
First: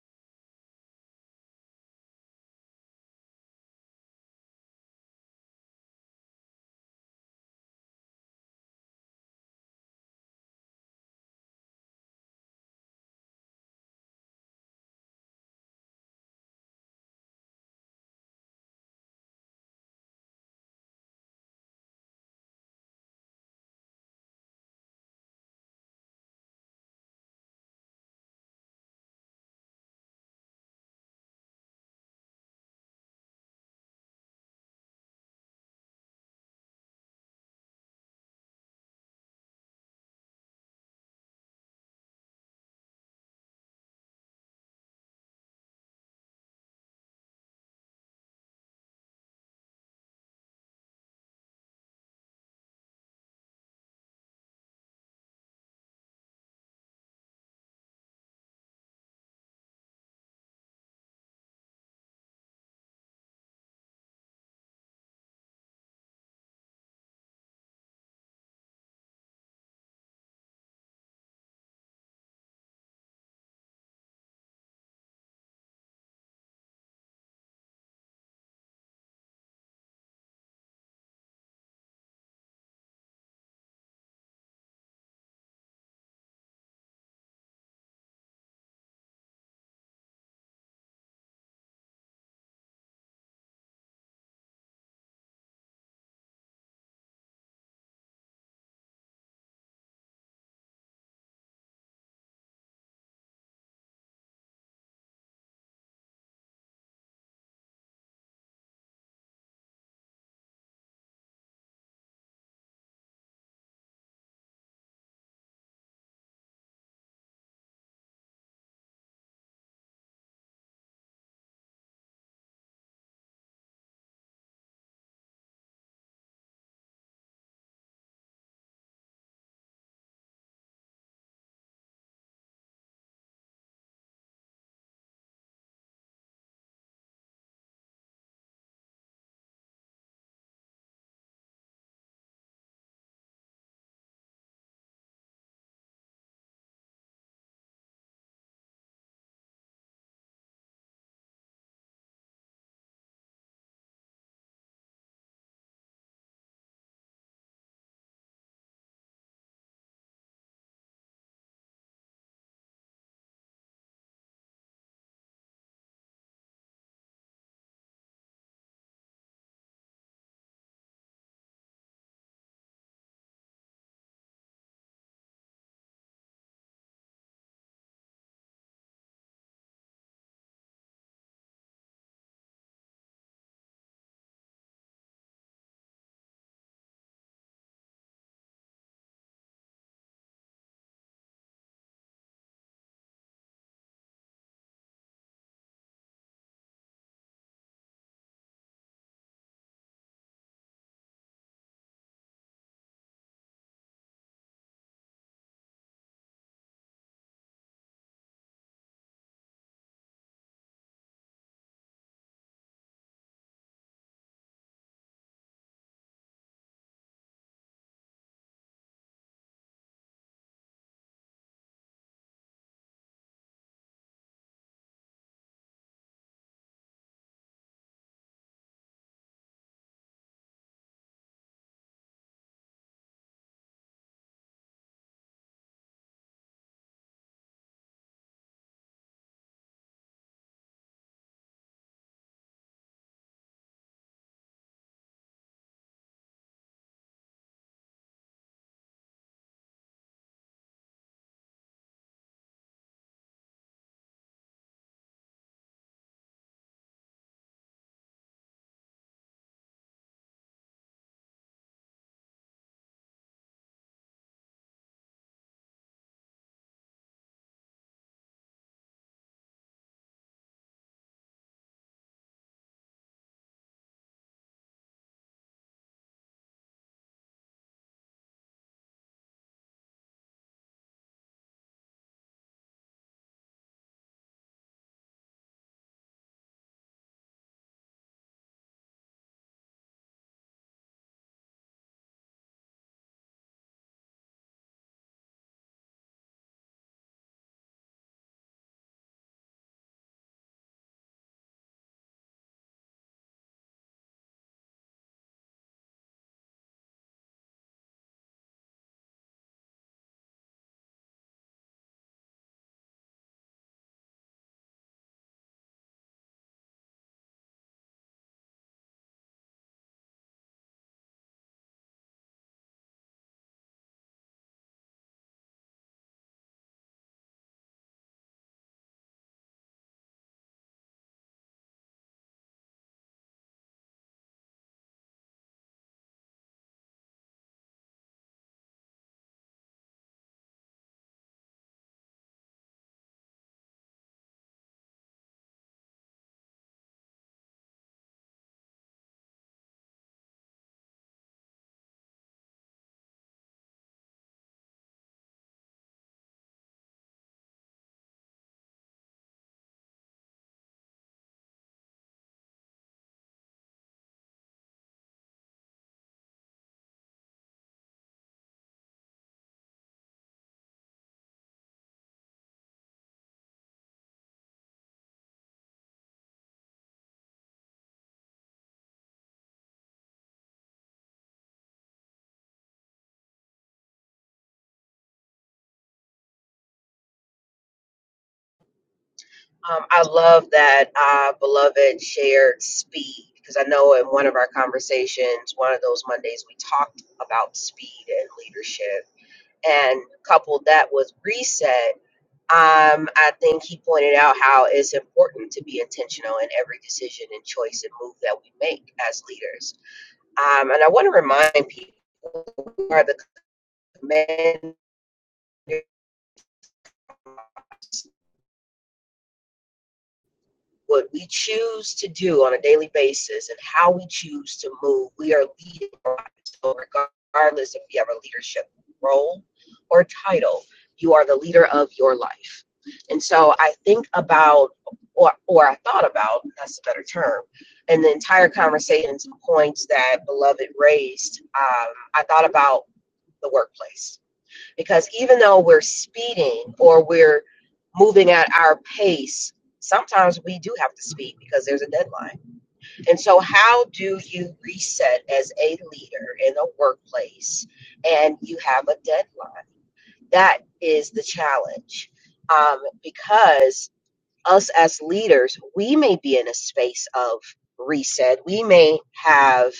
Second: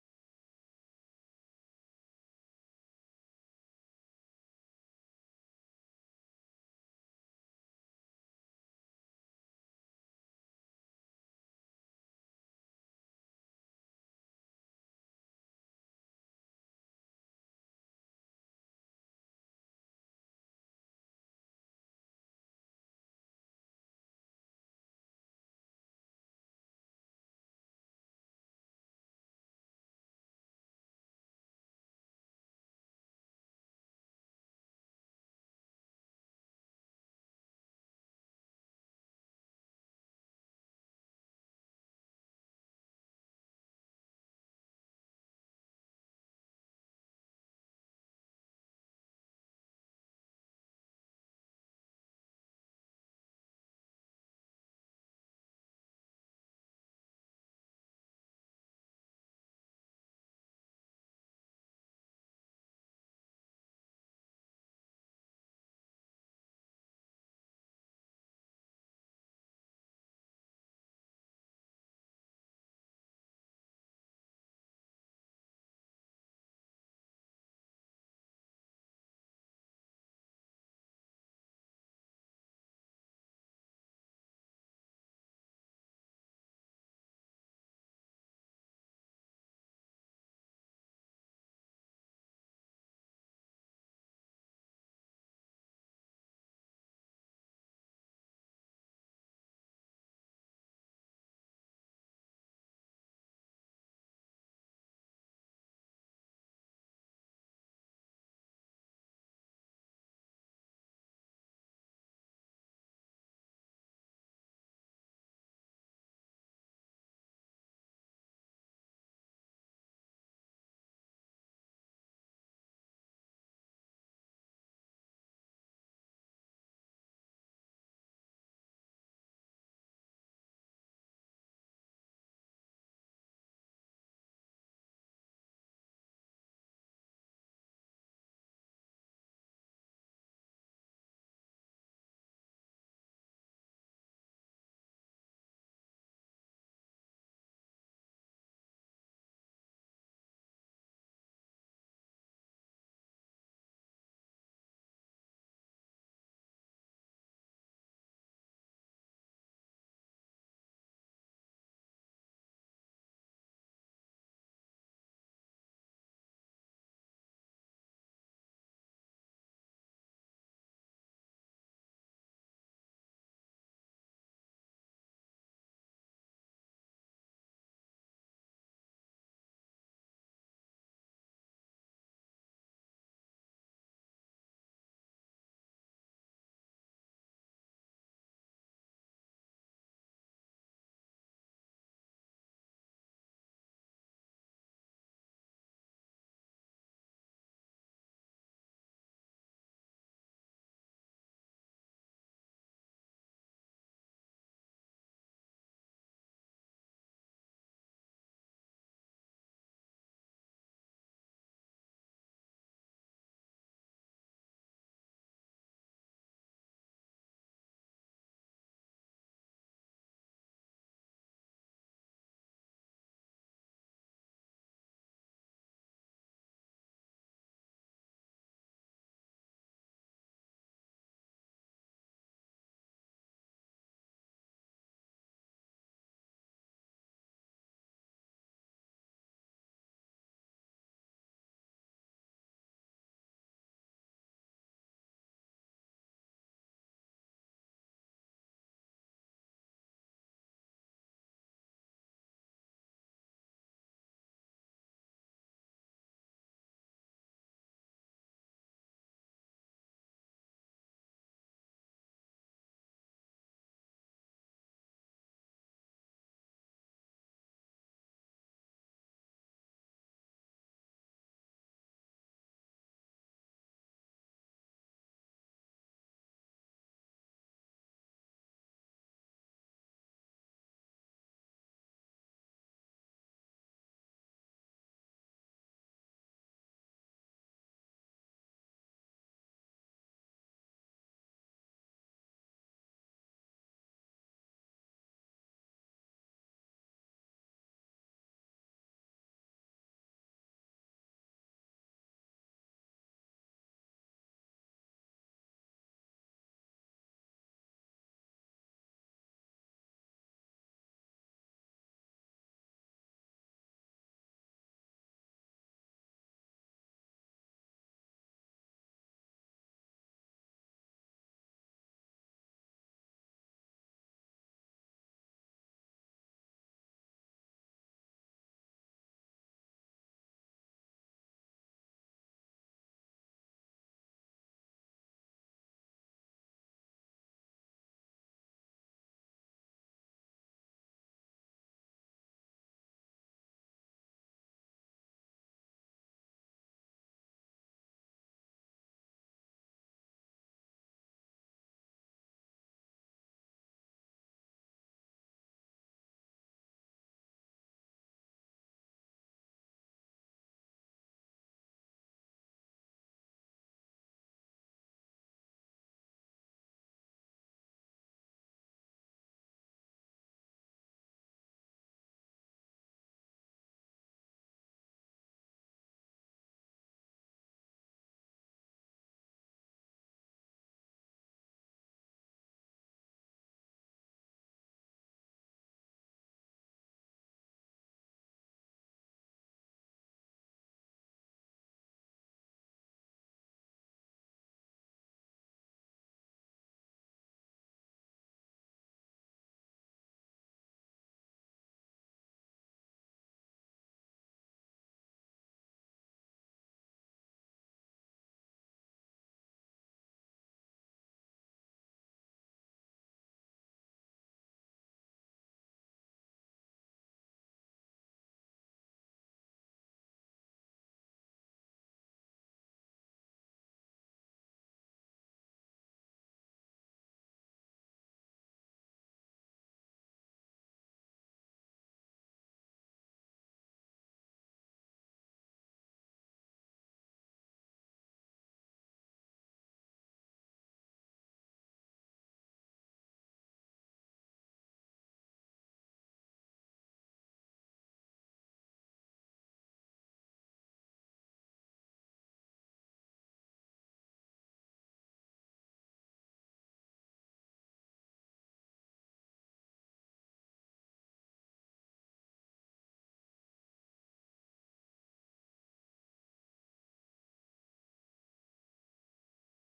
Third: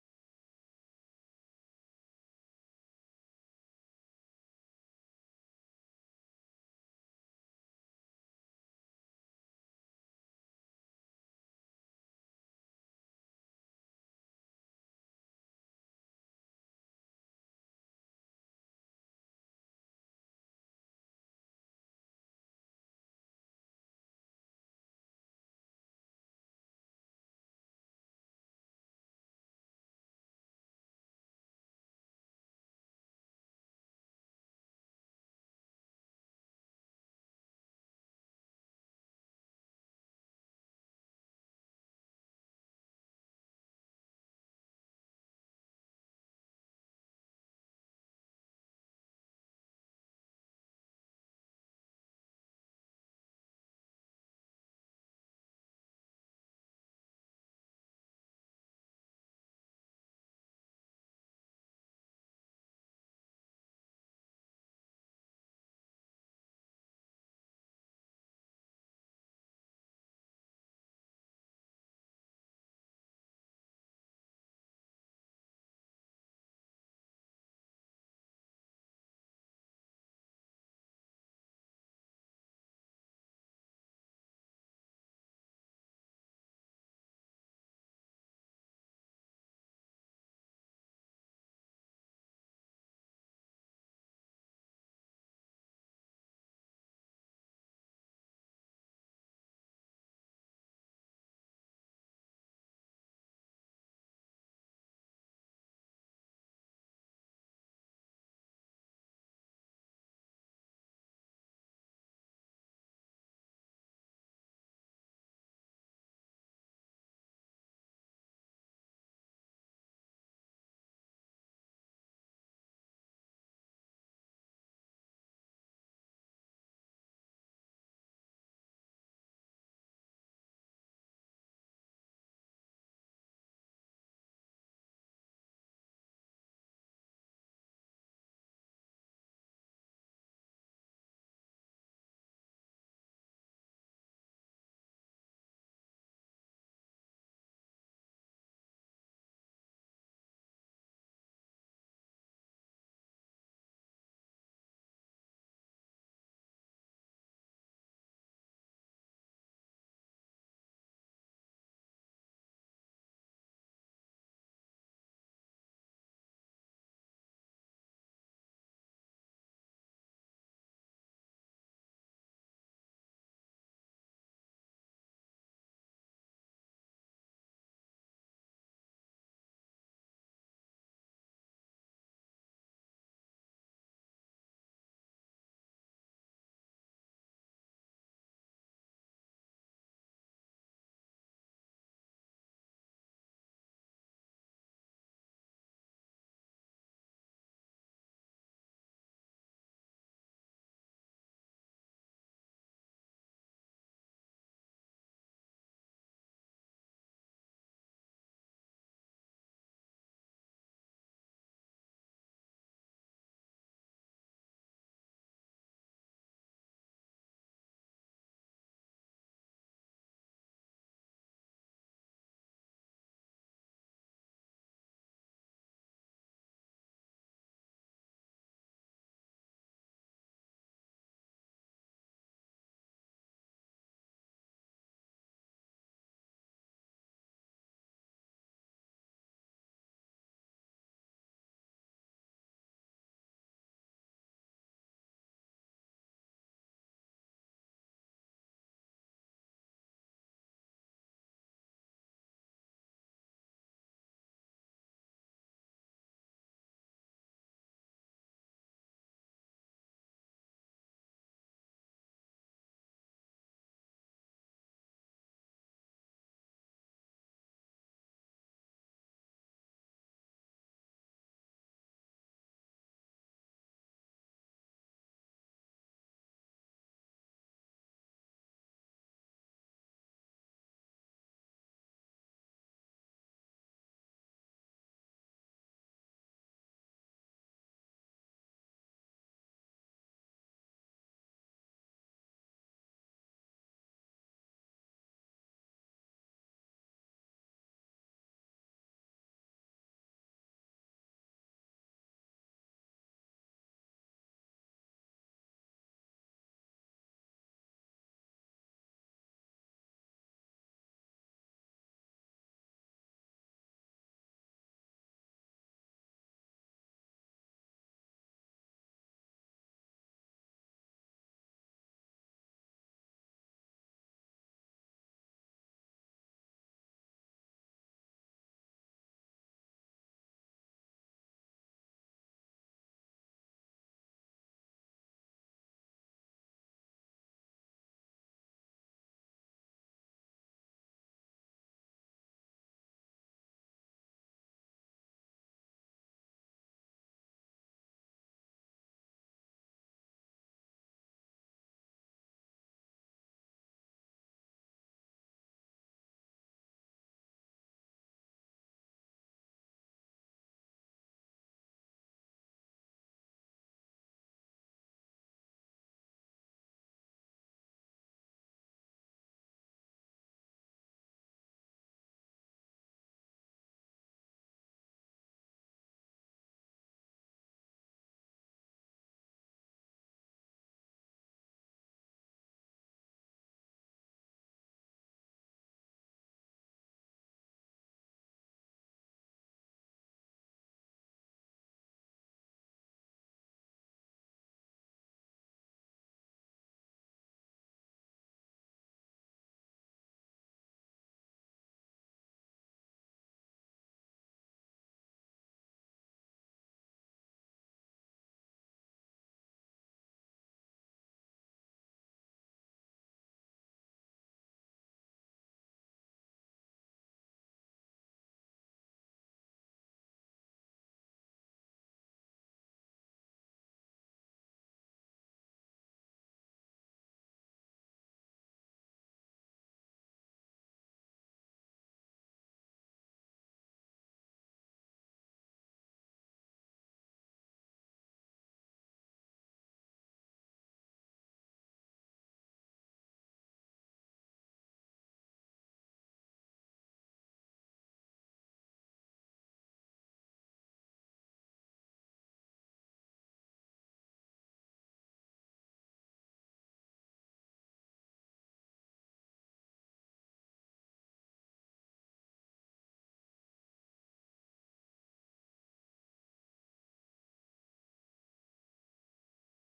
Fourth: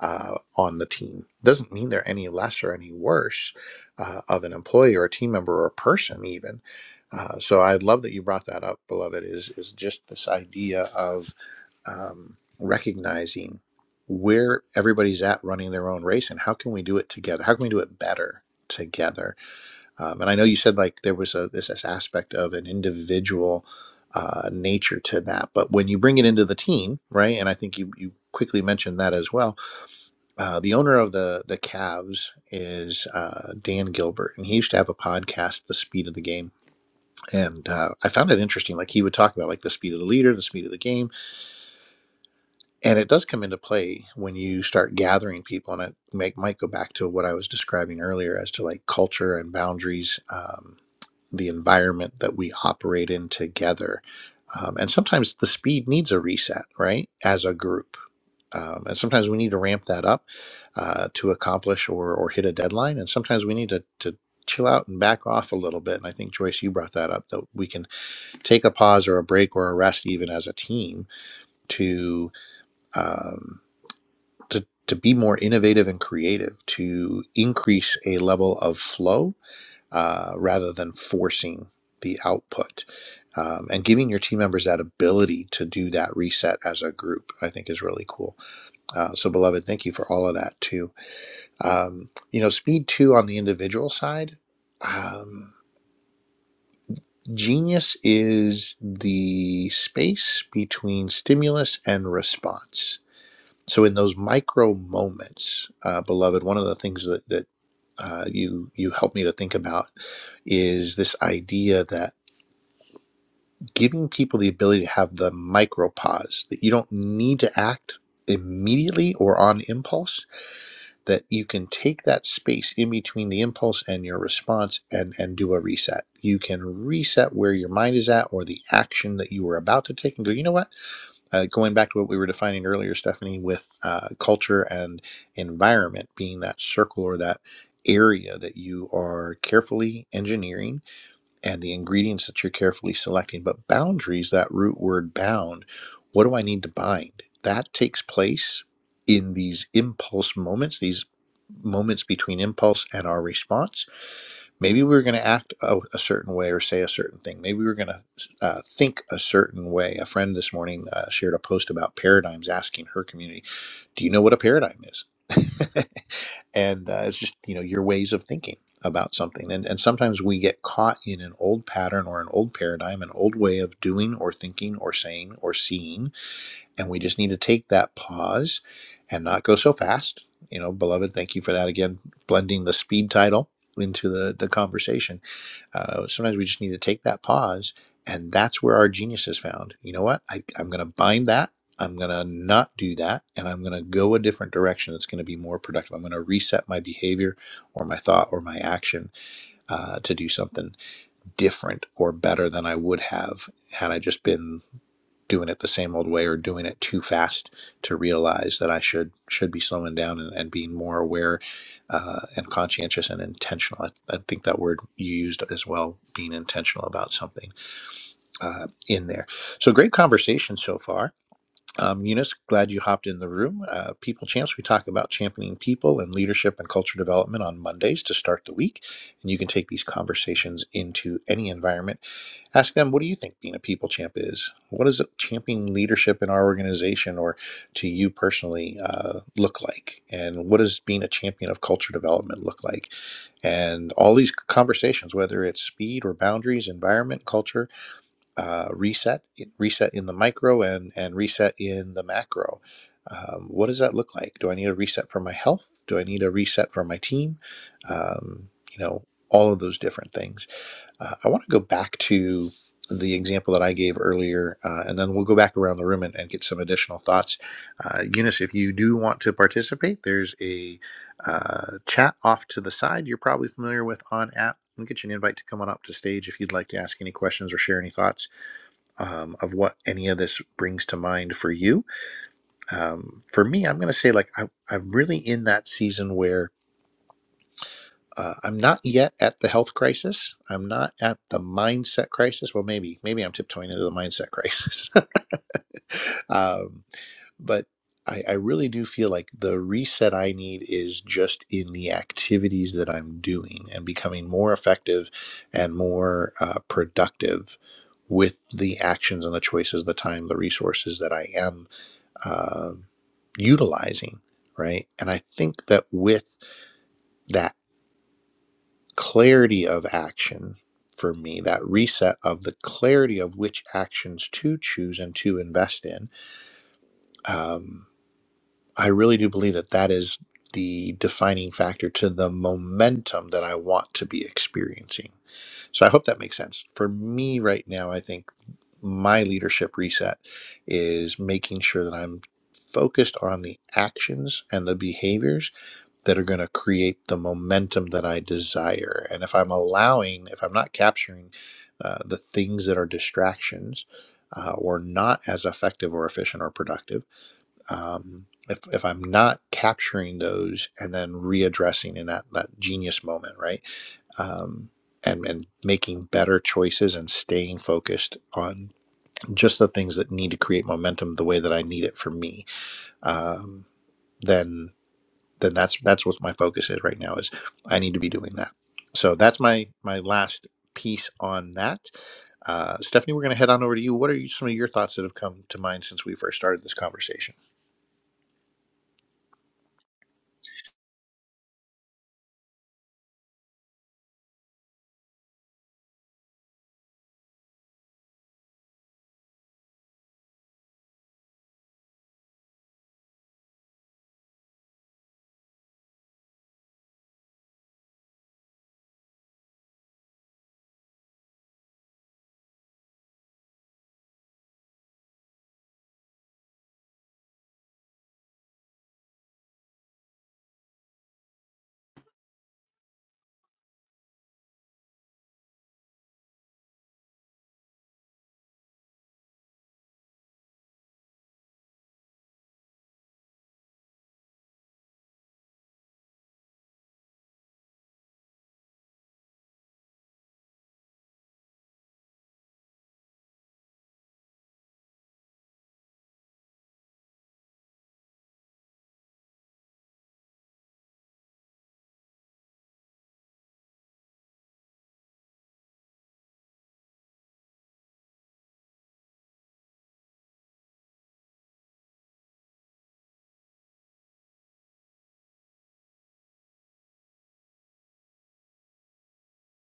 Speaker 1: uh, on the team doesn't mean they're any less or any worse uh, of an employee or a team member or a person even uh, so I love that you brought that up, beloved. Is is just this idea of um, recognizing where everybody's at running their own race and how can we do it together how can we do it better together um, and i know you said like there was a this, this aspect of an individual uh, nature to that but when you bring it into the team right and i think you, you quickly mentioned that as well uh, the owner of the the Cavs is uh, dan gilbert and he used to have a podcast the speed of the game and uh, i found it interesting like he would talk about like the speed of the leader the speed of the game And it does come into play when you start gathering people, and it make, might go back to what I was describing earlier as to like culture and boundaries, um, the environment that we operate in together. Um, and sometimes the speed needs a reset, right? As a group. Um, and sometimes we need to ramp that up uh, to accomplish or, or hit a deadline. And sometimes we need to, to chill out and back off a little bit. And I think, Joyce, you brought that up that we can take a pause or a break or a rest, even as a team, to. Um, to, to be more innovative and creative, to increase a level of flow uh, rather than forcing the output. Um, and giving your team members that ability to do that reset as a group, I think, is really cool. Uh, so, beloved, thank you for all of that too. Um, you know, speed two on the individual side. Um, genius is the space between stimulus and response So in those micro moments, uh, beloved, one of the things that that uh, you you help me to think about is this idea that giving people the ability to have the micro pause that you don't need to act immediately or on impulse that you can take that space in between the impulse and your response and and do a reset you can reset where your mind is at or the action that you were about to take and go you know what uh, going back to what we were defining earlier, Stephanie, with uh, culture and environment being that circle or that area that you are carefully engineering and the ingredients that you're carefully selecting. But boundaries, that root word bound, what do I need to bind? That takes place in these impulse moments, these moments between impulse and our response Maybe we were going to act a, a certain way or say a certain thing. Maybe we were going to uh, think a certain way. A friend this morning uh, shared a post about paradigms, asking her community, "Do you know what a paradigm is?" and uh, it's just you know your ways of thinking about something. And and sometimes we get caught in an old pattern or an old paradigm, an old way of doing or thinking or saying or seeing and we just need to take that pause and not go so fast you know beloved thank you for that again blending the speed title into the the conversation uh, sometimes we just need to take that pause and that's where our genius is found you know what I, i'm going to bind that i'm going to not do that and i'm going to go a different direction that's going to be more productive i'm going to reset my behavior or my thought or my action uh, to do something different or better than i would have had i just been doing it the same old way or doing it too fast to realize that I should should be slowing down and, and being more aware uh, and conscientious and intentional. I, I think that word you used as well, being intentional about something uh, in there. So great conversation so far. Um, Eunice, glad you hopped in the room. Uh, people Champs, we talk about championing people and leadership and culture development on Mondays to start the week. And you can take these conversations into any environment. Ask them, what do you think being a people champ is? What does championing leadership in our organization or to you personally uh, look like? And what does being a champion of culture development look like? And all these conversations, whether it's speed or boundaries, environment, culture, uh, reset, reset in the micro and, and reset in the macro. Um, what does that look like? Do I need a reset for my health? Do I need a reset for my team? Um, you know, all of those different things. Uh, I want to go back to the example that I gave earlier, uh, and then we'll go back around the room and, and get some additional thoughts. Uh, Eunice, if you do want to participate, there's a uh, chat off to the side you're probably familiar with on app. We'll get you an invite to come on up to stage if you'd like to ask any questions or share any thoughts um, of what any of this brings to mind for you. Um, for me, I'm going to say like I, I'm really in that season where uh, I'm not yet at the health crisis. I'm not at the mindset crisis. Well, maybe maybe I'm tiptoeing into the mindset crisis. um, but I, I really do feel like the reset I need is just in the activities that I'm doing and becoming more effective and more uh, productive with the actions and the choices, the time, the resources that I am um utilizing. Right. And I think that with that clarity of action for me, that reset of the clarity of which actions to choose and to invest in. Um, I really do believe that that is the defining factor to the momentum that I want to be experiencing. So I hope that makes sense. For me right now, I think my leadership reset is making sure that I'm focused on the actions and the behaviors that are going to create the momentum that I desire. And if I'm allowing, if I'm not capturing uh, the things that are distractions uh, or not as effective or efficient or productive, um, if, if I'm not capturing those and then readdressing in that, that genius moment, right? Um, and, and making better choices and staying focused on just the things that need to create momentum the way that I need it for me, um, then then that's that's what my focus is right now is I need to be doing that. So that's my my last piece on that. Uh, Stephanie, we're going to head on over to you. What are you, some of your thoughts that have come to mind since we first started this conversation?
Speaker 2: Um, I love that uh, beloved shared speed because I know in one of our conversations, one of those Mondays, we talked about speed and leadership and coupled that with reset Um, I think he pointed out how it's important to be intentional in every decision and choice and move that we make as leaders. Um, and I want to remind people who are the commanders what we choose to do on a daily basis and how we choose to move, we are leading. our lives. So regardless if you have a leadership role or title, you are the leader of your life. And so I think about, or, or I thought about, that's a better term, and the entire conversation, some points that Beloved raised, um, I thought about the workplace because even though we're speeding or we're moving at our pace, sometimes we do have to speed because there's a deadline. And so, how do you reset as a leader in a workplace and you have a deadline? That is the challenge um, because us as leaders, we may be in a space of reset. We may have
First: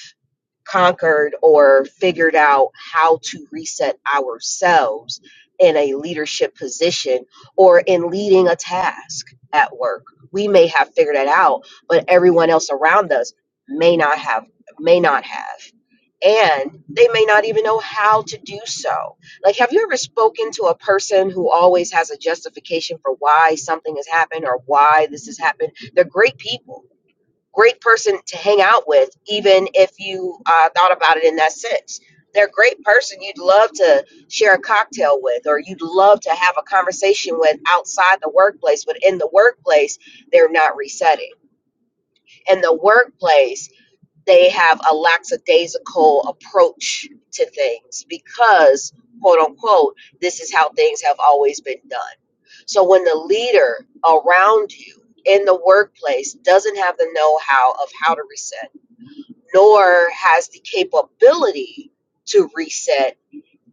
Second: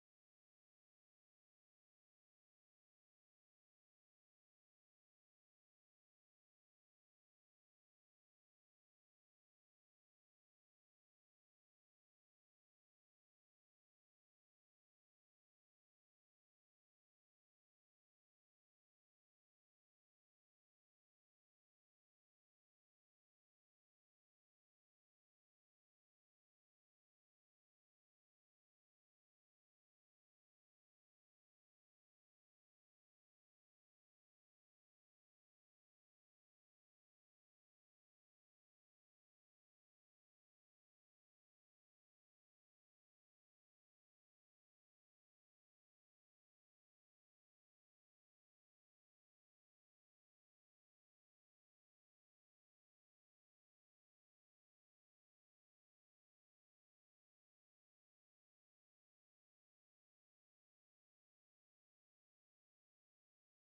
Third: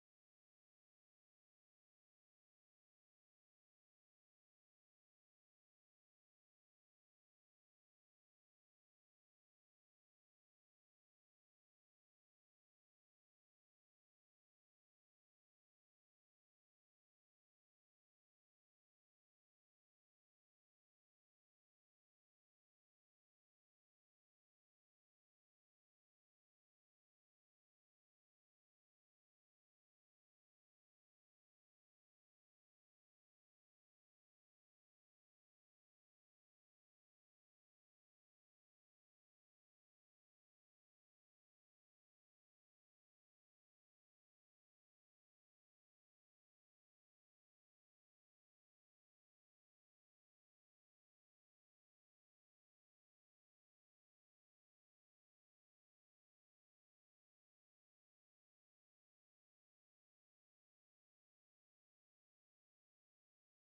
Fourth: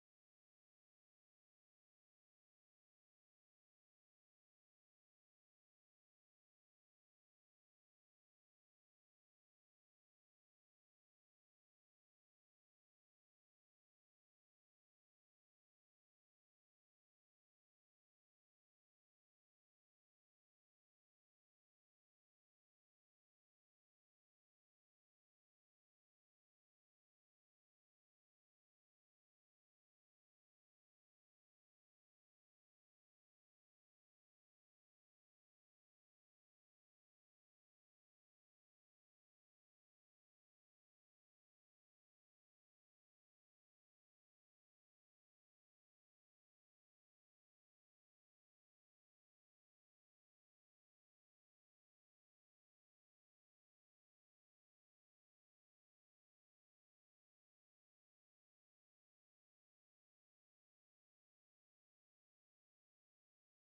Speaker 2: conquered or figured out how to reset ourselves in a leadership position or in leading a task at work. We may have figured it out, but everyone else around us may not have may not have. And they may not even know how to do so. Like, have you ever spoken to a person who always has a justification for why something has happened or why this has happened? They're great people great person to hang out with, even if you uh, thought about it in that sense. They're a great person you'd love to share a cocktail with, or you'd love to have a conversation with outside the workplace, but in the workplace, they're not resetting. In the workplace, they have a lackadaisical approach to things because, quote unquote, this is how things have always been done. So when the leader around you in the workplace doesn't have the know how of how to nor has the capability to reset.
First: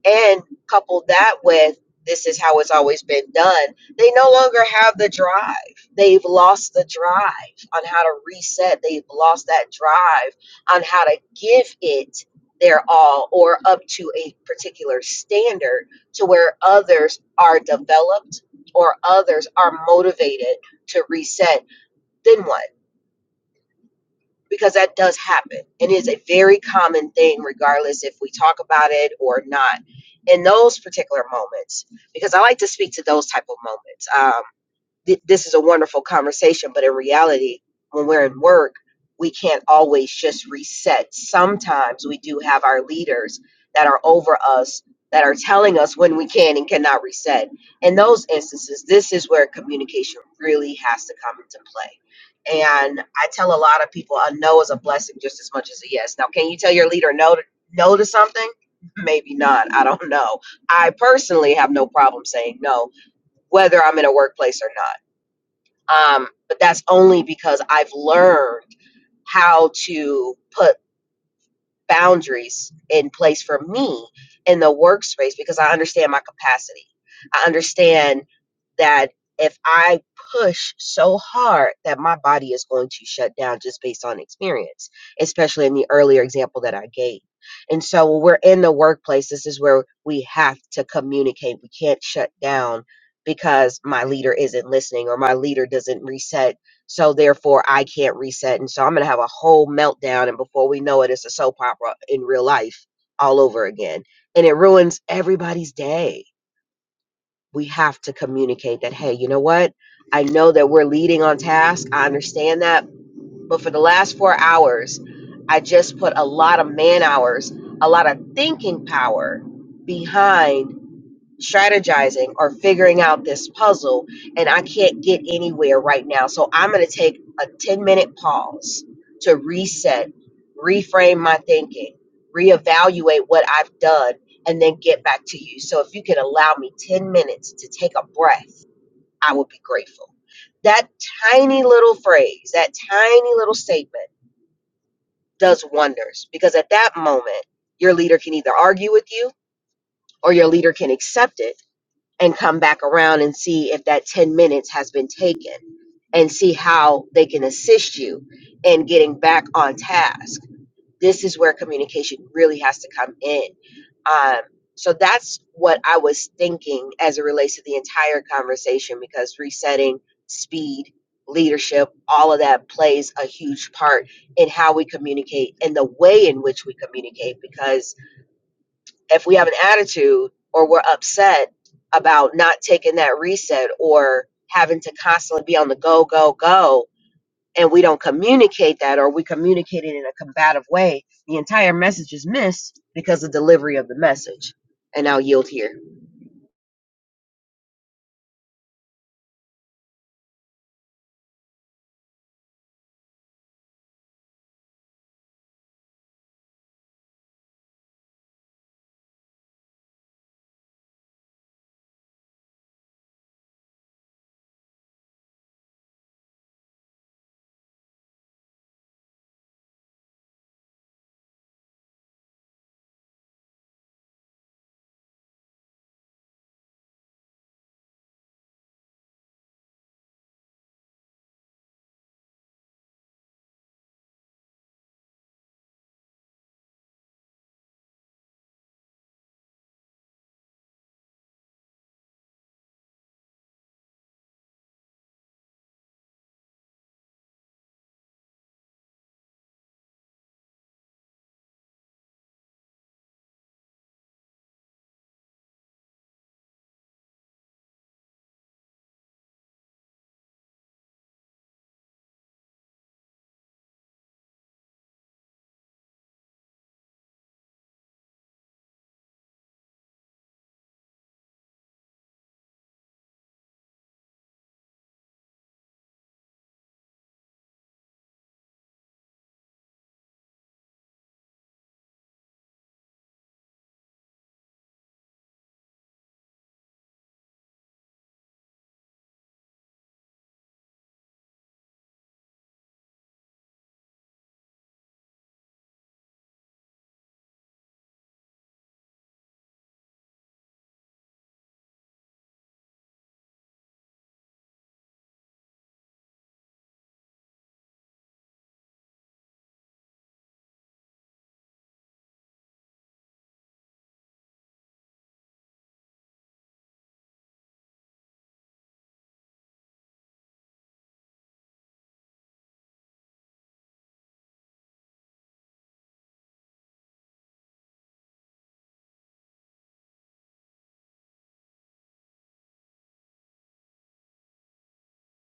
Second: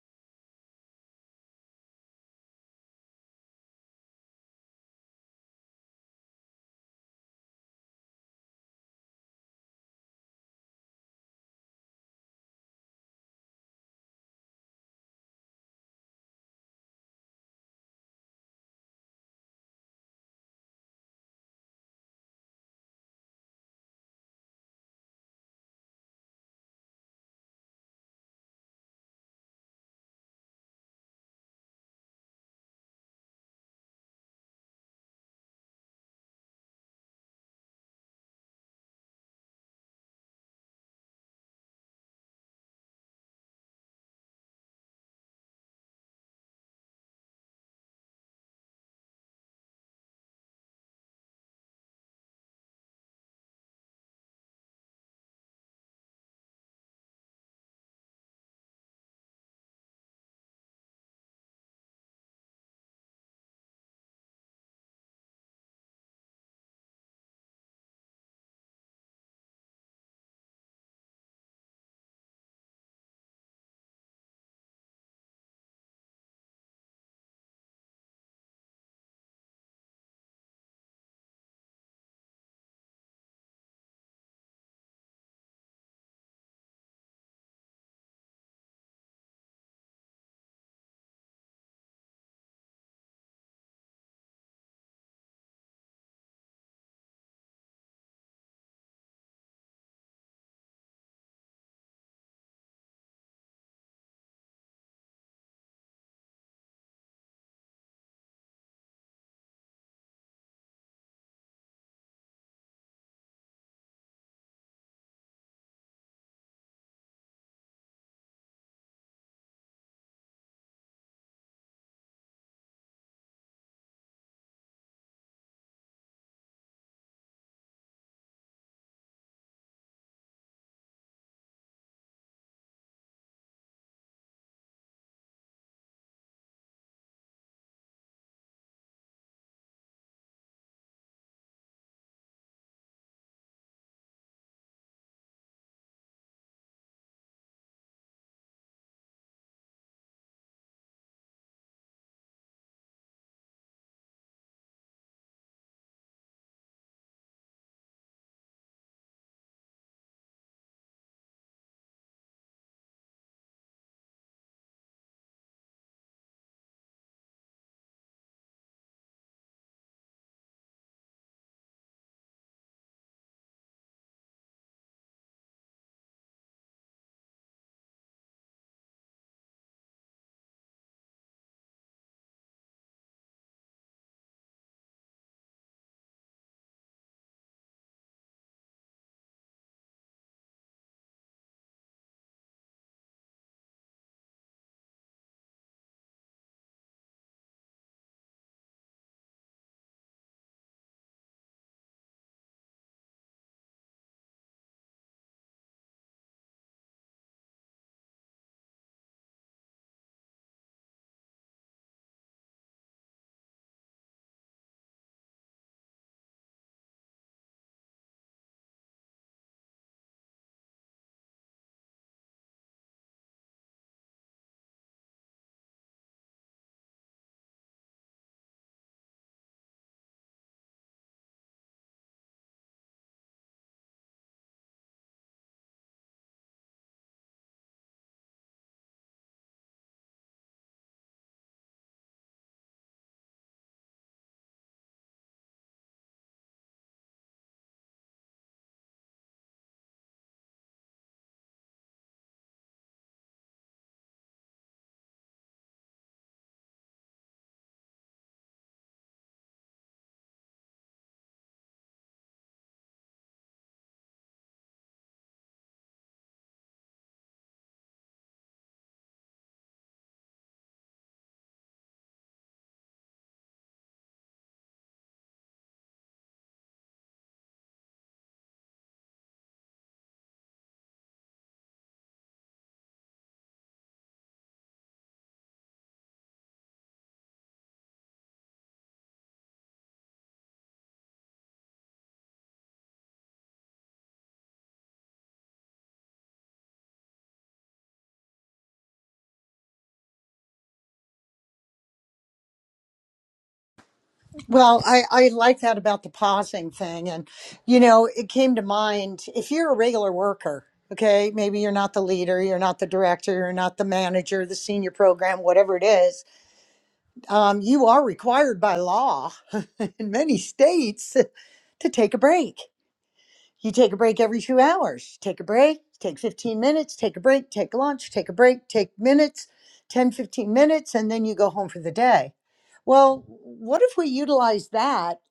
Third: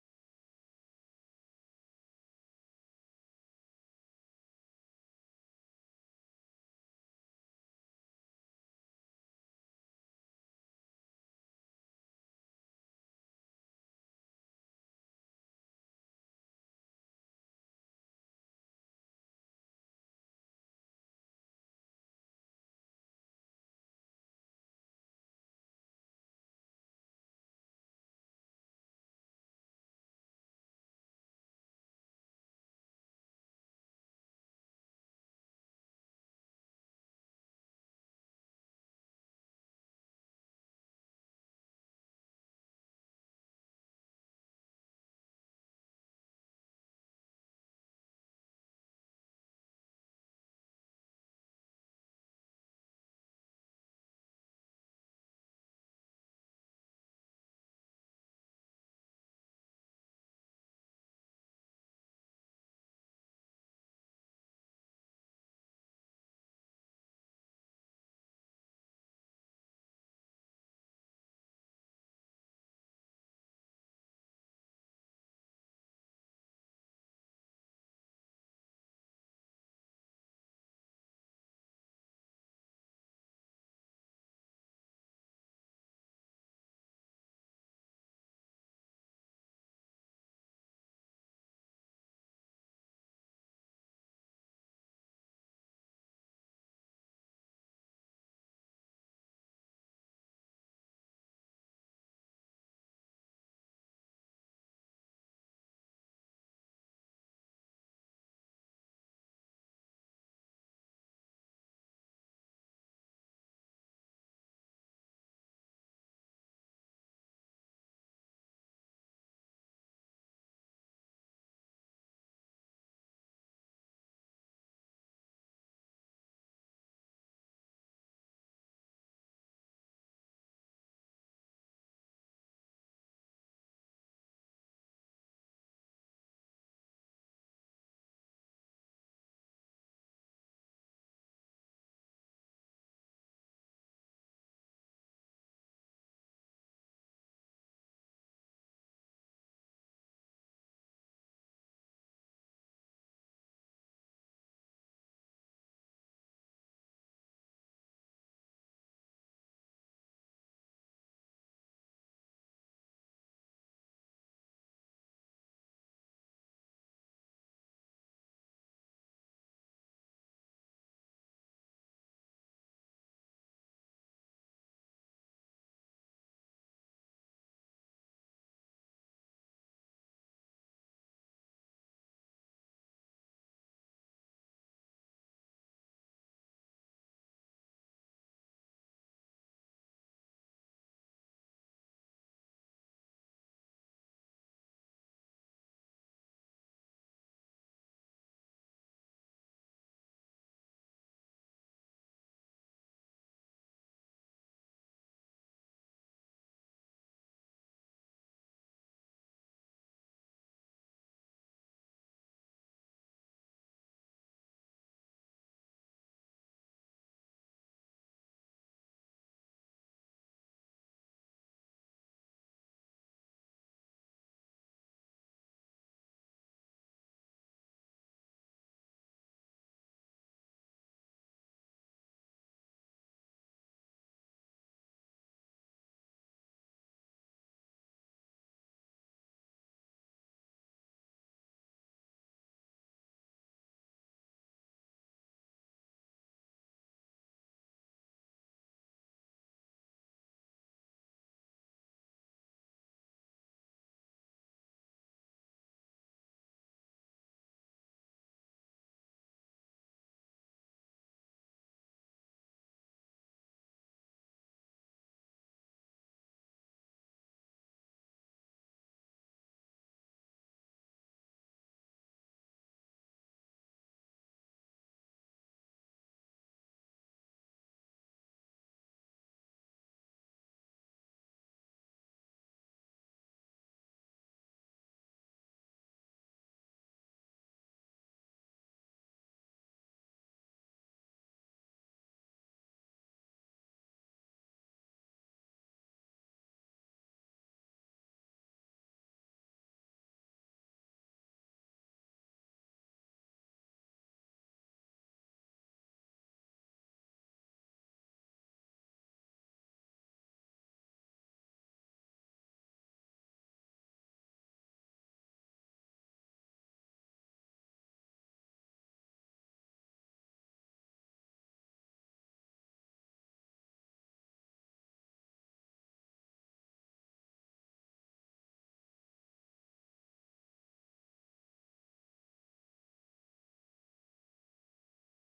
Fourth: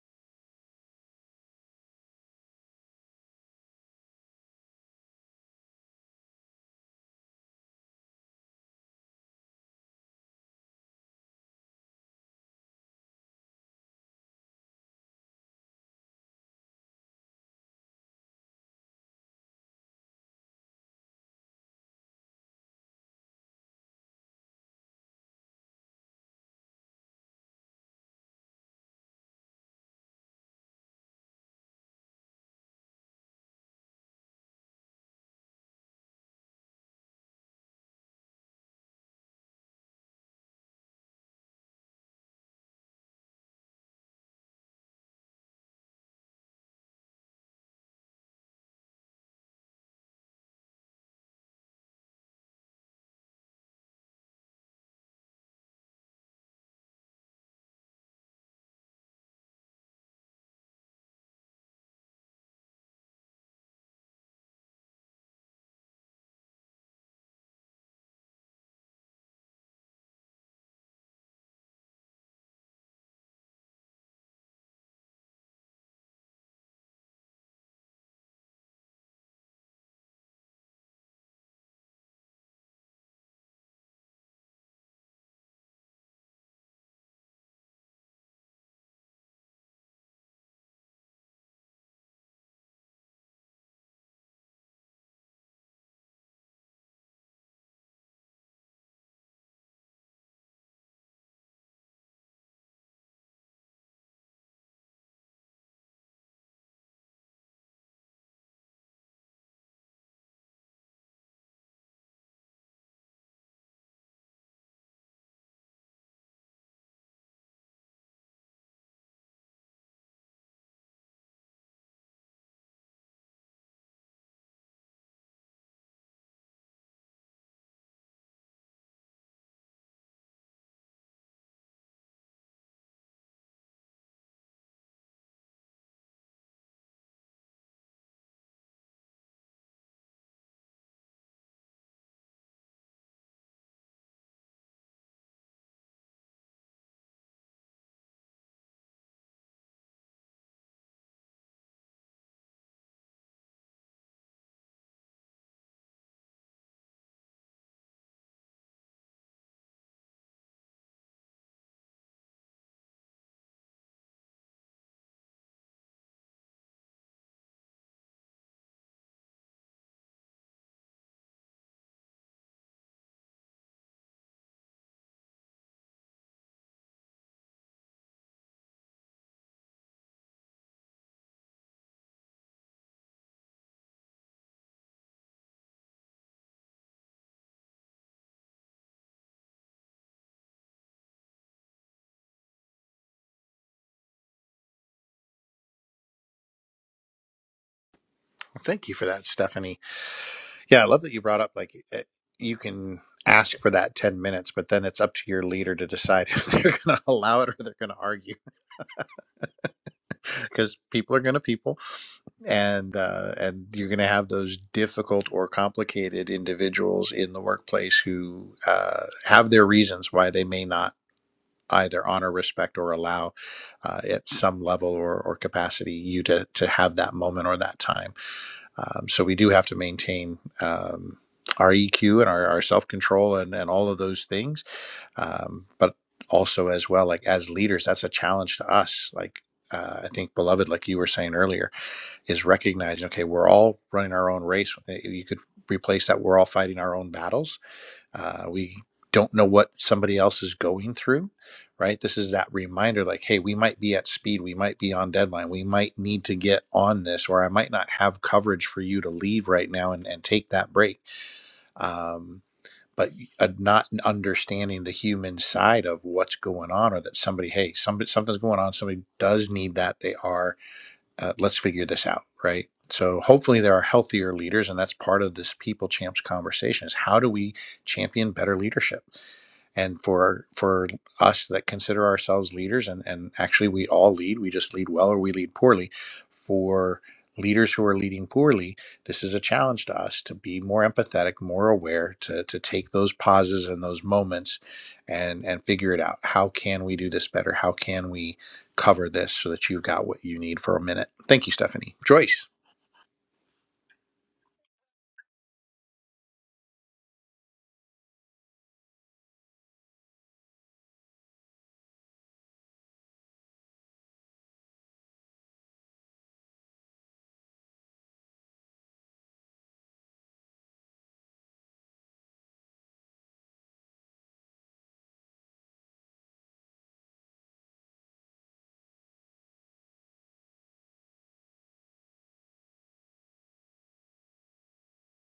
Speaker 2: And coupled that with this is how it's always been done, they no longer have the drive. They've lost the drive on how to reset, they've lost that drive on how to give it their all or up to a particular standard to where others are developed or others are motivated to reset then what because that does happen and it's a very common thing regardless if we talk about it or not in those particular moments because i like to speak to those type of moments Um, th- this is a wonderful conversation, but in reality, when we're at work, we can't always just reset. Sometimes we do have our leaders that are over us that are telling us when we can and cannot reset. In those instances, this is where communication really has to come into play. And I tell a lot of people a no is a blessing just as much as a yes. Now, can you tell your leader no to, no to something? Maybe not. I don't know. I personally have no problem saying no, whether I'm in a workplace or not um, but that's only because I've learned how to put boundaries in place for me in the workspace because I understand my capacity. I understand that if I push so hard that my body is going to shut down just based on experience, especially in the earlier example that I gave. And so when we're in the workplace, this is where we have to communicate. We can't shut down because my leader isn't listening or my leader doesn't reset so therefore, I can't reset. And so I'm going to have a whole meltdown. And before we know it, it's a soap opera in real life all over again. And it ruins everybody's day. We have to communicate that, hey, you know what? I know that we're leading on task. I understand that. But for the last four hours, I just put a lot of man hours, a lot of thinking power behind strategizing or figuring out this puzzle and I can't get anywhere right now. So I'm going to take a 10 minute pause to reset, reframe my thinking, reevaluate what I've done, and then get back to you. So if you could allow me 10 minutes to take a breath, I would be grateful. That tiny little phrase, that tiny little statement does wonders because at that moment, your leader can either argue with you or your leader can accept it and come back around and see if that 10 minutes has been taken and see how they can assist you in getting back on task. This is where communication really has to come in. Um, so that's what I was thinking as it relates to the entire conversation because resetting, speed, leadership, all of that plays a huge part in how we communicate and the way in which we communicate because if we have an attitude or we're upset about not taking that reset or having to constantly be on the go, go, go, and we don't communicate that or we communicate it in a combative way, the entire message is missed because of the delivery of the message. And I'll yield here.
Speaker 1: Well, thank you for that, Stephanie. Yeah, I love that you brought up like eh, you can ask for that 10 minutes, but then it's up to your leader to decide if they're going to allow it or they're going to argue because people are going to people and uh, and you're going to have those difficult or complicated individuals in the workplace who uh, have their reasons why they may not either honor, respect, or allow uh, at some level or, or capacity you to, to have that moment or that time Um, so we do have to maintain um, our EQ and our, our self control and, and all of those things. Um, but also, as well, like as leaders, that's a challenge to us. Like, uh, I think, beloved, like you were saying earlier, is recognizing, okay, we're all running our own race. Eh, You could replace that, we're all fighting our own battles uh, we don't know what somebody else is going through, right? This is that reminder like, hey, we might be at speed. We might be on deadline. We might need to get on this, or I might not have coverage for you to leave right now and, and take that break. Um, but uh, not understanding the human side of what's going on, or that somebody, hey, somebody, something's going on. Somebody does need that. They are. Uh, let's figure this out, right? So hopefully there are healthier leaders, and that's part of this people champs conversation: is how do we champion better leadership? and for for us that consider ourselves leaders and and actually we all lead we just lead well or we lead poorly for leaders who are leading poorly this is a challenge to us to be more empathetic more aware to to take those pauses and those moments and and figure it out how can we do this better how can we cover this so that you've got what you need for a minute thank you stephanie joyce
Speaker 3: Well, I, I like that about the pausing thing. And, you know, it came to mind if you're a regular worker, okay, maybe you're not the leader, you're not the director, you're not the manager, the senior program, whatever it is, um, you are required by law in many states to take a break. You take a break every two hours. Take a break, take 15 minutes, take a break, take lunch, take a break, take minutes, 10, 15 minutes, and then you go home for the day. Well, what if we utilize that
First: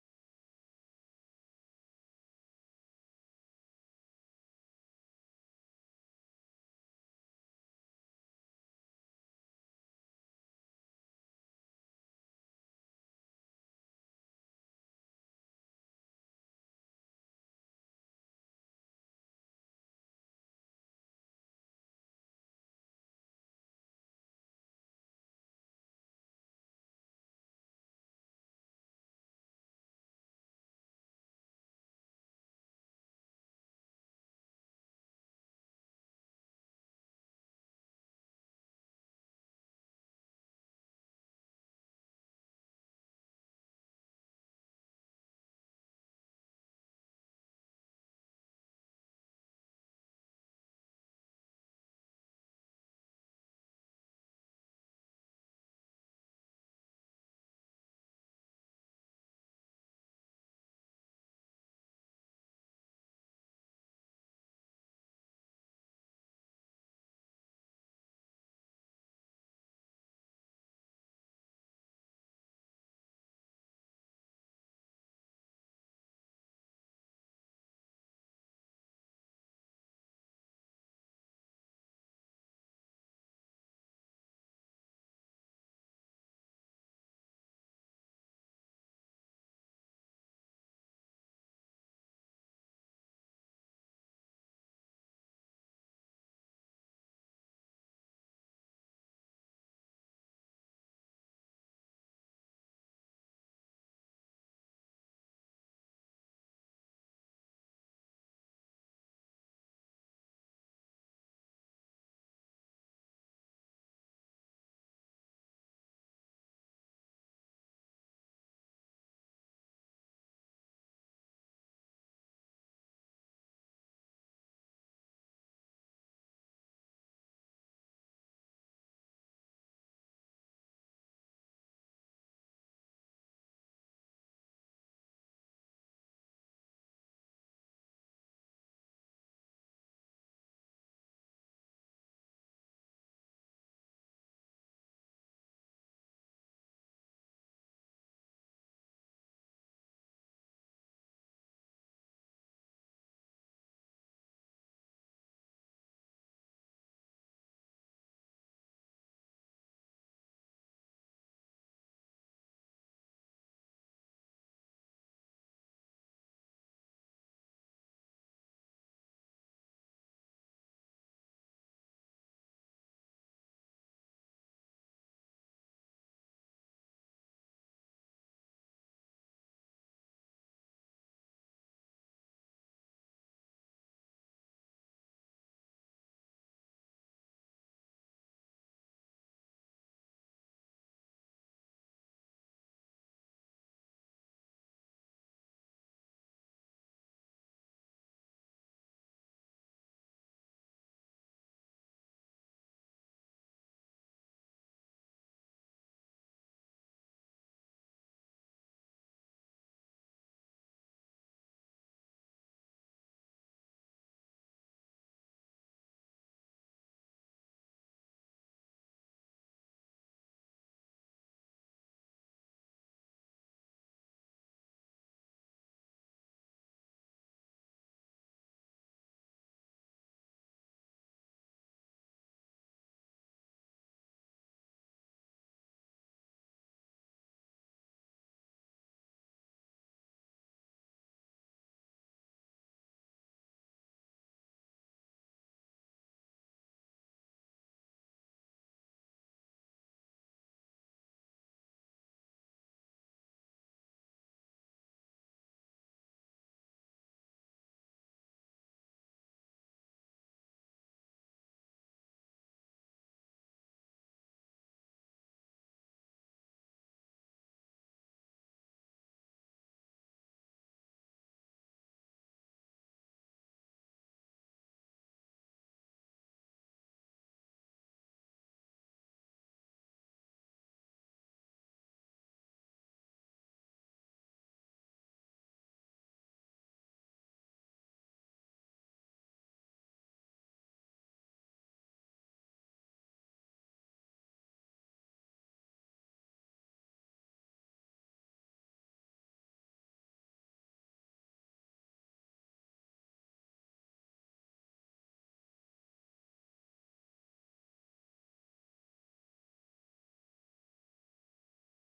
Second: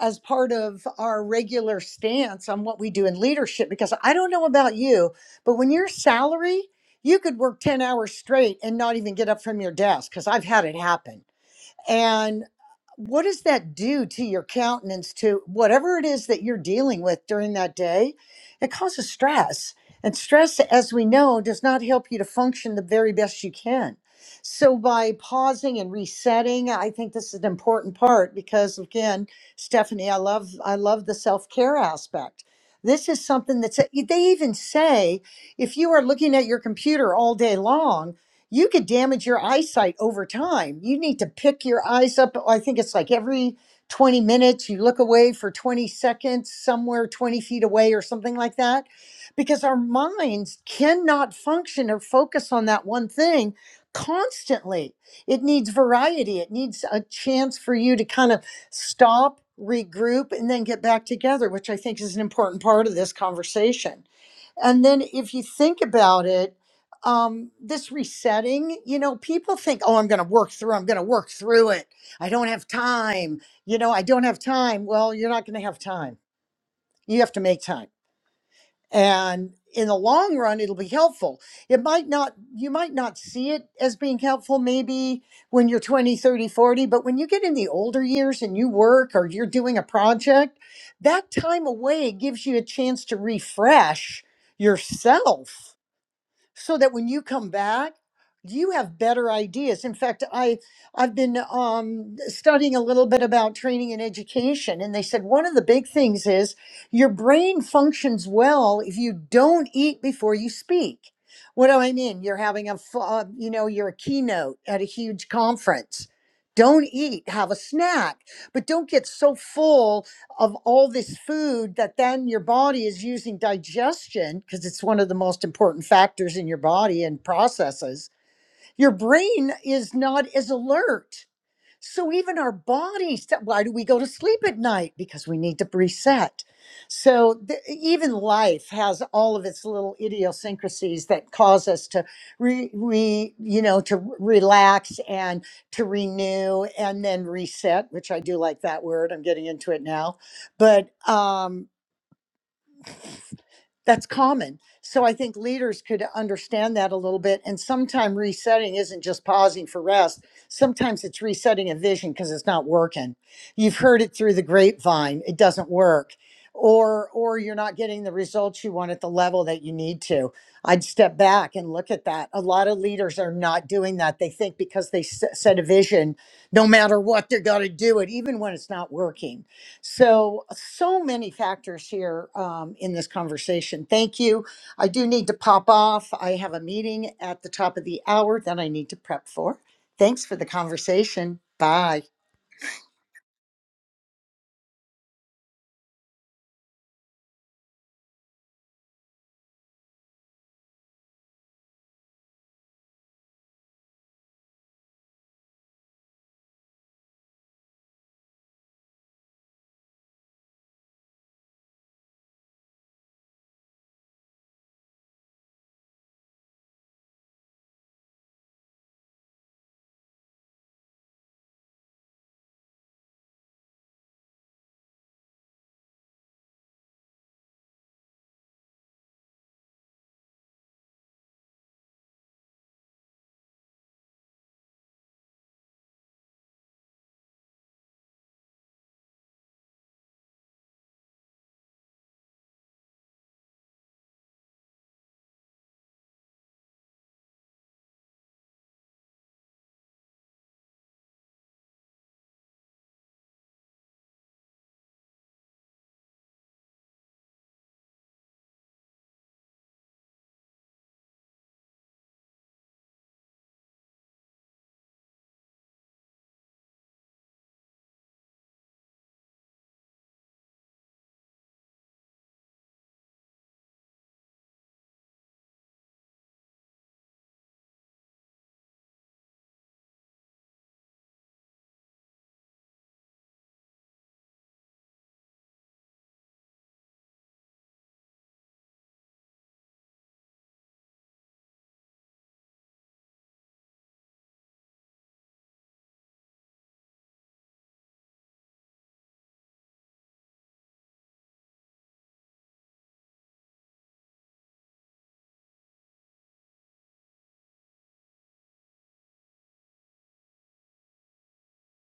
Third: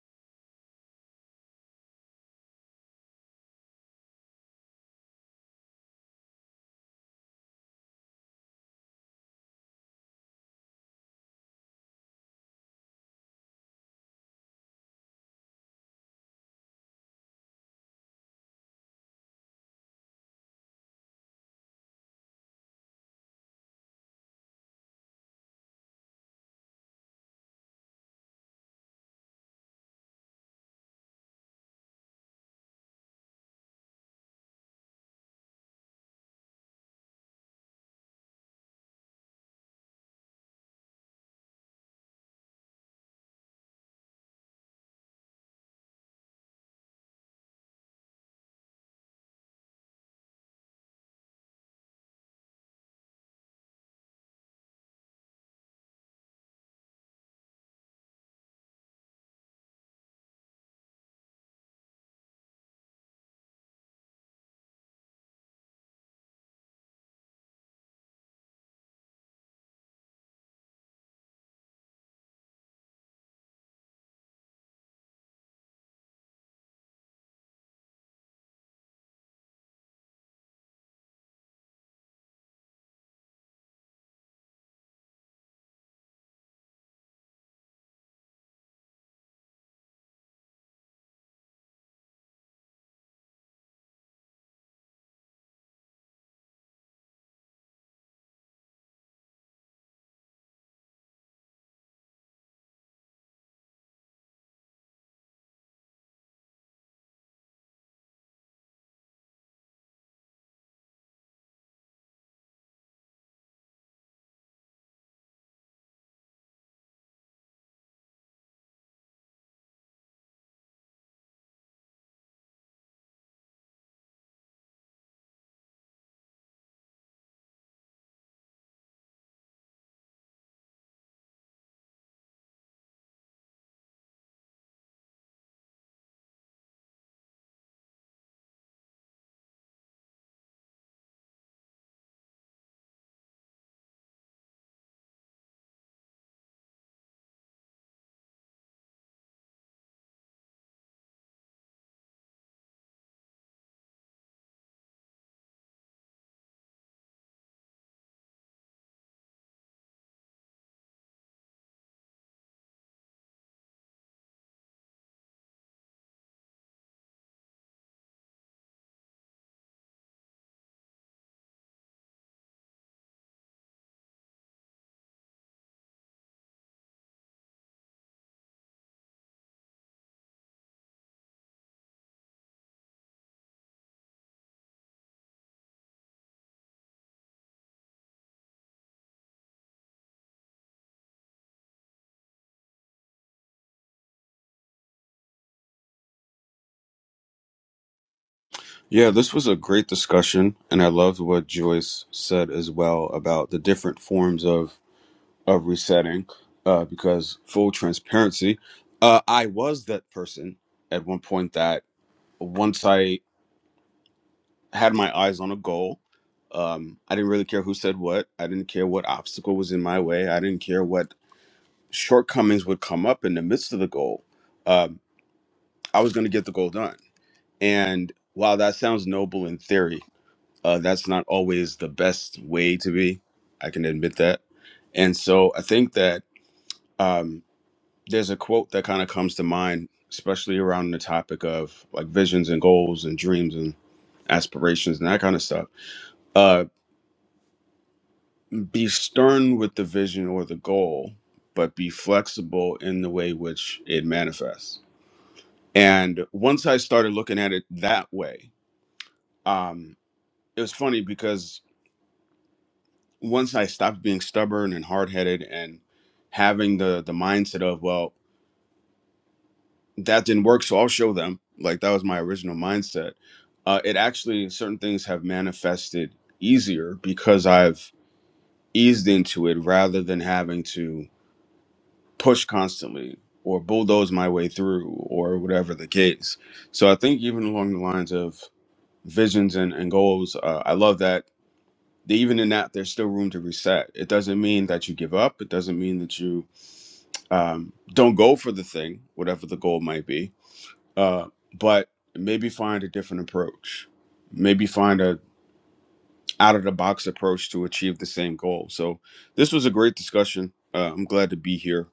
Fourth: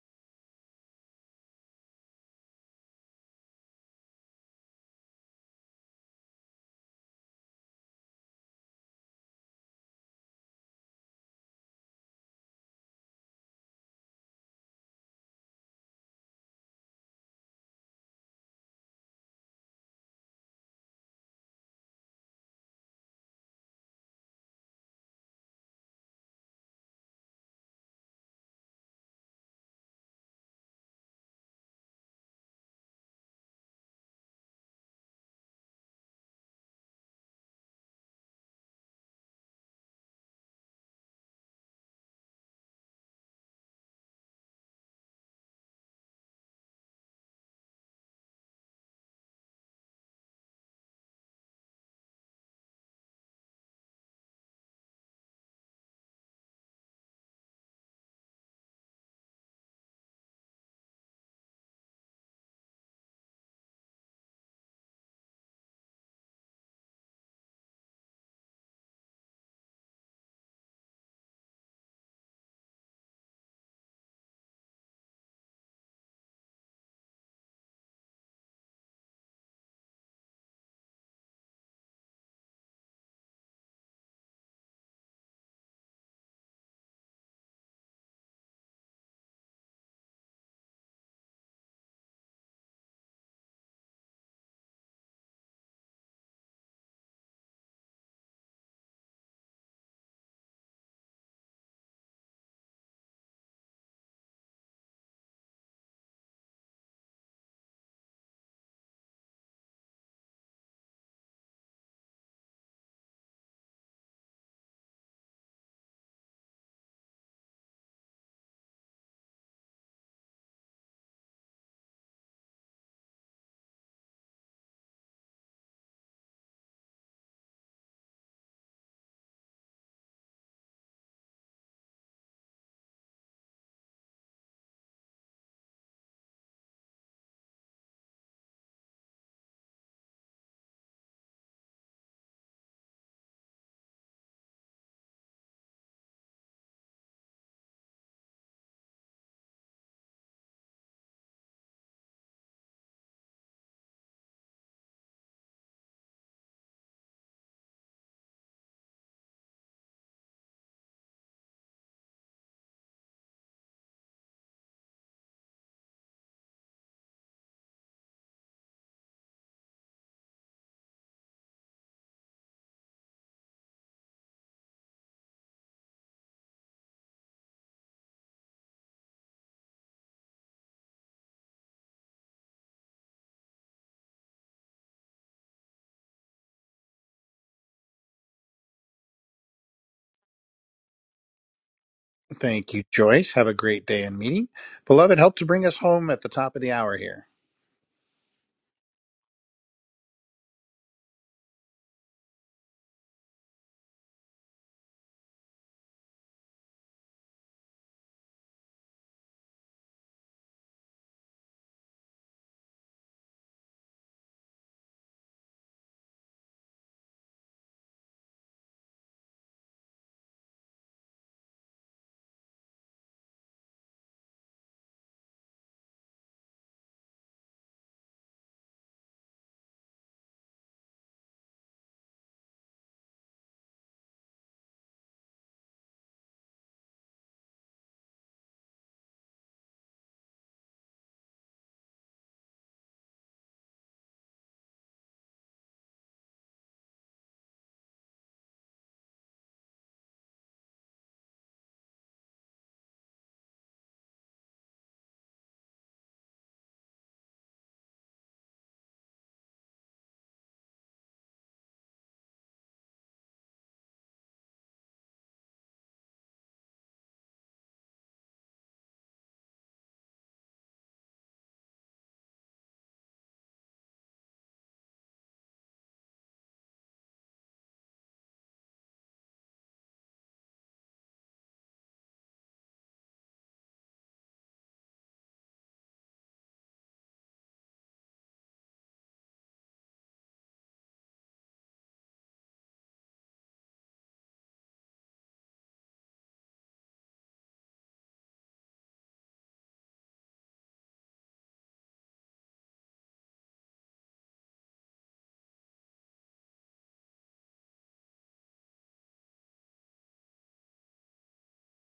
Speaker 3: as part of our regular stance on what we do in leadership? Because I don't know about you, but when you're salary, you could work 10 hours straight and not even get up from your desk because I've had it happen and what does that do to your countenance, to whatever it is that you're dealing with during that day? It causes stress. And stress, as we know, does not help you to function the very best you can. So, by pausing and resetting, I think this is an important part because, again, Stephanie, I love I love the self care aspect. This is something that's they even say if you are looking at your computer all day long you could damage your eyesight over time. You need to pick your eyes up. I think it's like every 20 minutes, you look away for 20 seconds, somewhere 20 feet away, or something like that, because our minds cannot function or focus on that one thing constantly. It needs variety, it needs a chance for you to kind of stop, regroup, and then get back together, which I think is an important part of this conversation. And then if you think about it, um this resetting you know people think oh i'm going to work through i'm going to work through it i don't have time you know i don't have time well you're not going to have time you have to make time and in the long run it'll be helpful it might not you might not see it as being helpful maybe when you're 20 30 40 but when you get in the older years and you work or you're doing a project that time away gives you a chance to refresh yourself so that when you come back you have better ideas in fact i i've been um, studying a little bit about training and education and they said one of the big things is your brain functions well if you don't eat before you speak what do i mean you're having a f- uh, you know you're a keynote at a huge conference don't eat have a snack but don't get so full of all this food that then your body is using digestion because it's one of the most important factors in your body and processes your brain is not as alert so even our bodies, that- why do we go to sleep at night? Because we need to reset. So th- even life has all of its little idiosyncrasies that cause us to re, re you know, to r- relax and to renew and then reset, which I do like that word. I'm getting into it now. But um that's common. So I think leaders could understand that a little bit. And sometimes resetting isn't just pausing for rest. Sometimes it's resetting a vision because it's not working. You've heard it through the grapevine. It doesn't work. Or or you're not getting the results you want at the level that you need to. I'd step back and look at that. A lot of leaders are not doing that. They think because they s- set a vision, no matter what, they're going to do it, even when it's not working so, so many factors here um, in this conversation. Thank you. I do need to pop off. I have a meeting at the top of the hour that I need to prep for. Thanks for the conversation. Bye.
Speaker 1: thank you joyce have a great day and meeting beloved help to bring us home at the top of the hour here
Speaker 4: Yeah, this was a great discussion, and I loved what Joyce said as well about the different forms of of resetting. Uh, because full transparency, uh, I was that person at one point that once I had my eyes on a goal, um, I didn't really care who said what. I didn't care what obstacle was in my way. I didn't care what shortcomings would come up in the midst of the goal. Um, I was going to get the goal done, and while that sounds noble in theory uh, that's not always the best way to be. I can admit that. And so I think that um, there's a quote that kind of comes to mind, especially around the topic of like visions and goals and dreams and aspirations and that kind of stuff. Uh, be stern with the vision or the goal, but be flexible in the way which it manifests. And once I started looking at it that way, um, it was funny because once I stopped being stubborn and hard headed and having the the mindset of well that didn't work so I'll show them like that was my original mindset. Uh, it actually certain things have manifested easier because I've eased into it rather than having to push constantly or bulldoze my way through or whatever the case. So I think even along the lines of visions and, and goals, uh, I love that even in that there's still room to reset. It doesn't mean that you give up. It doesn't mean that you um, don't go for the thing, whatever the goal might be, uh, but maybe find a different approach. Maybe find a out of the box approach to achieve the same goal. So this was a great discussion. Uh, I'm glad to be here,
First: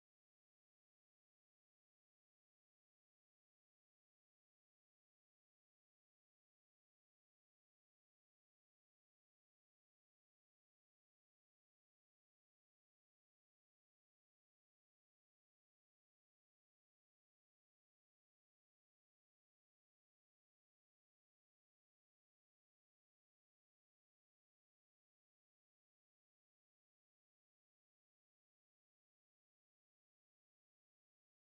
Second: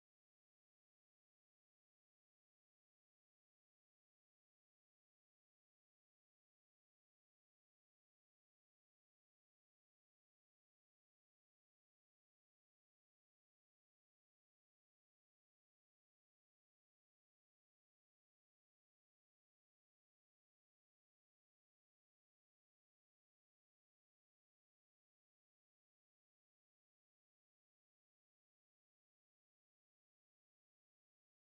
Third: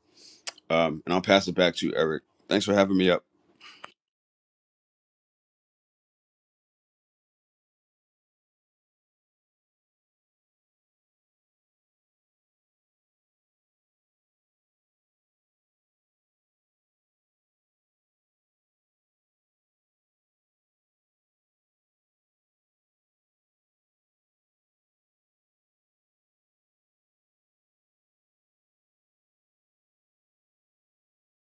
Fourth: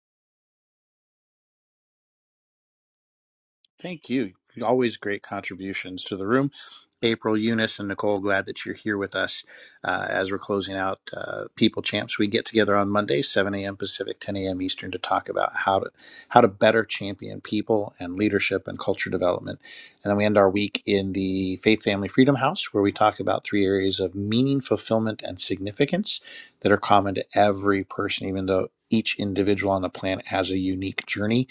Speaker 4: um, and I'll pass it back to you, Eric. Thanks for having me up.
Speaker 1: Thank you. Always great contributions to the room. April, Eunice, and Nicole, glad that you're here with us uh, as we're closing out uh, People Champs. We get together on Monday, 7 a.m. Pacific, 10 a.m. Eastern, to talk about how to how to better champion people and leadership and culture development. And then we end our week in the Faith Family Freedom House, where we talk about three areas of meaning, fulfillment, and significance that are common to every person, even though each individual on the planet has a unique journey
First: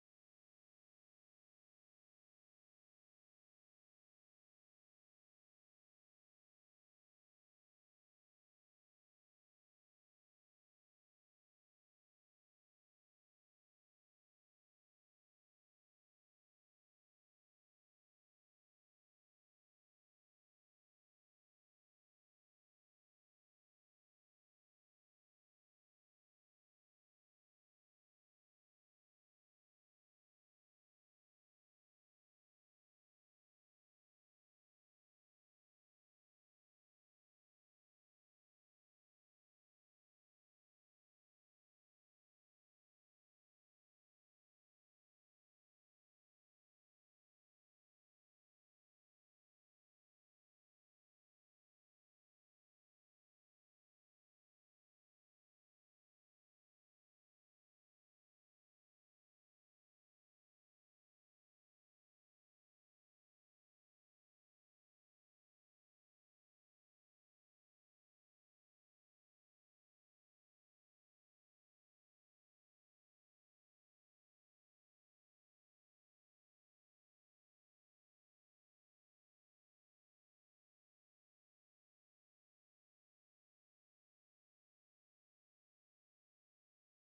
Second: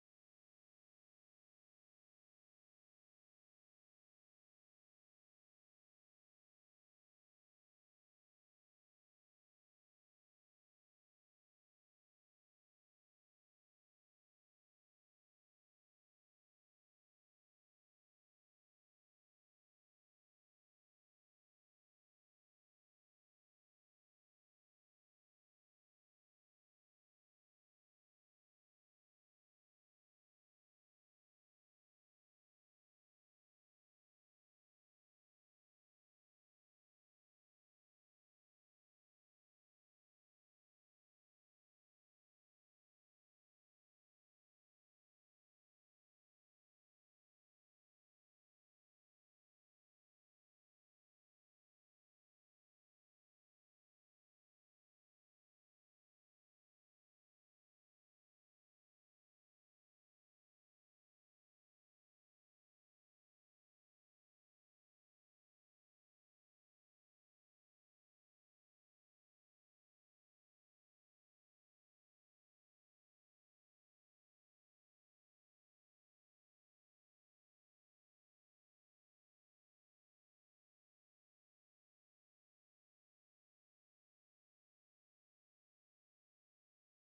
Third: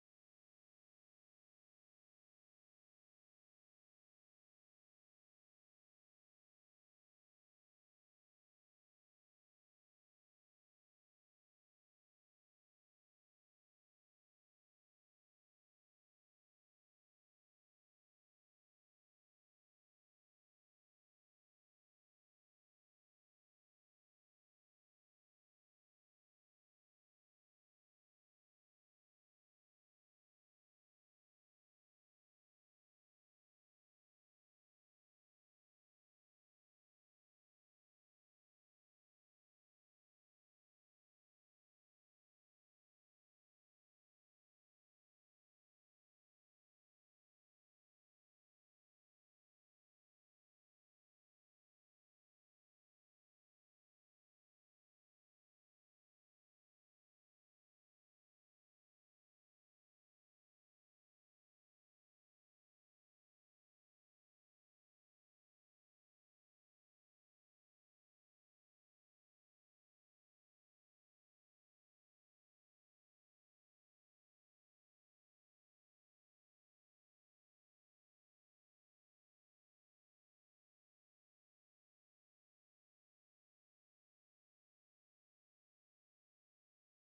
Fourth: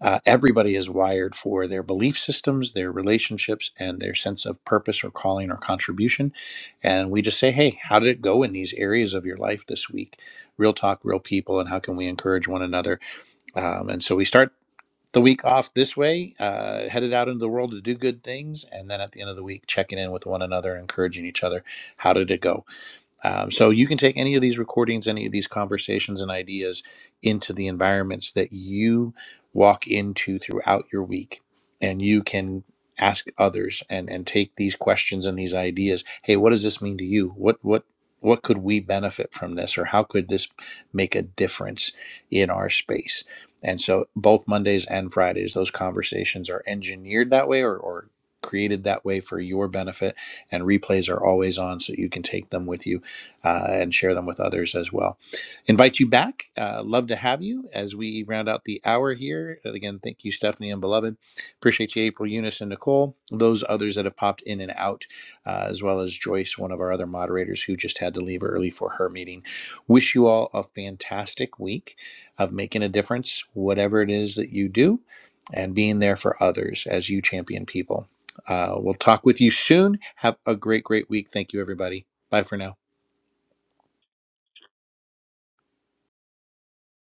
Speaker 1: uh, everybody is wired for their belief systems, their relationships, and their sense of purpose or calling or contribution. And we just say, hey, how did it go in these areas of your life this week? Real talk, real people, and how can we encourage one another? Um, and so we start the week off this way, uh, headed out into the world to do good things. And then at the end of the week, checking in with one another, encouraging each other. How did it go? Um, so you can take any of these recordings, any of these conversations and ideas into the environments that you walk into throughout your week, and you can ask others and and take these questions and these ideas. Hey, what does this mean to you? What what what could we benefit from this, or how could this make a difference in our space? And so, both Mondays and Fridays, those conversations are engineered that way, or, or created that way for your benefit. And replays are always on, so you can take them with you uh, and share them with others as well. Invite you back. Uh, love to have you as we round out the hour here. And again, thank you, Stephanie and Beloved. Appreciate you, April, Eunice, and Nicole. Those others that have popped in and out, uh, as well as Joyce, one of our other moderators who just had to leave early for her meeting. Wish you all a fantastic week of making a difference, whatever it is that you do, and being there for others as you champion people. Uh, we'll talk with you soon. Have a great, great week. Thank you, everybody. Bye for now.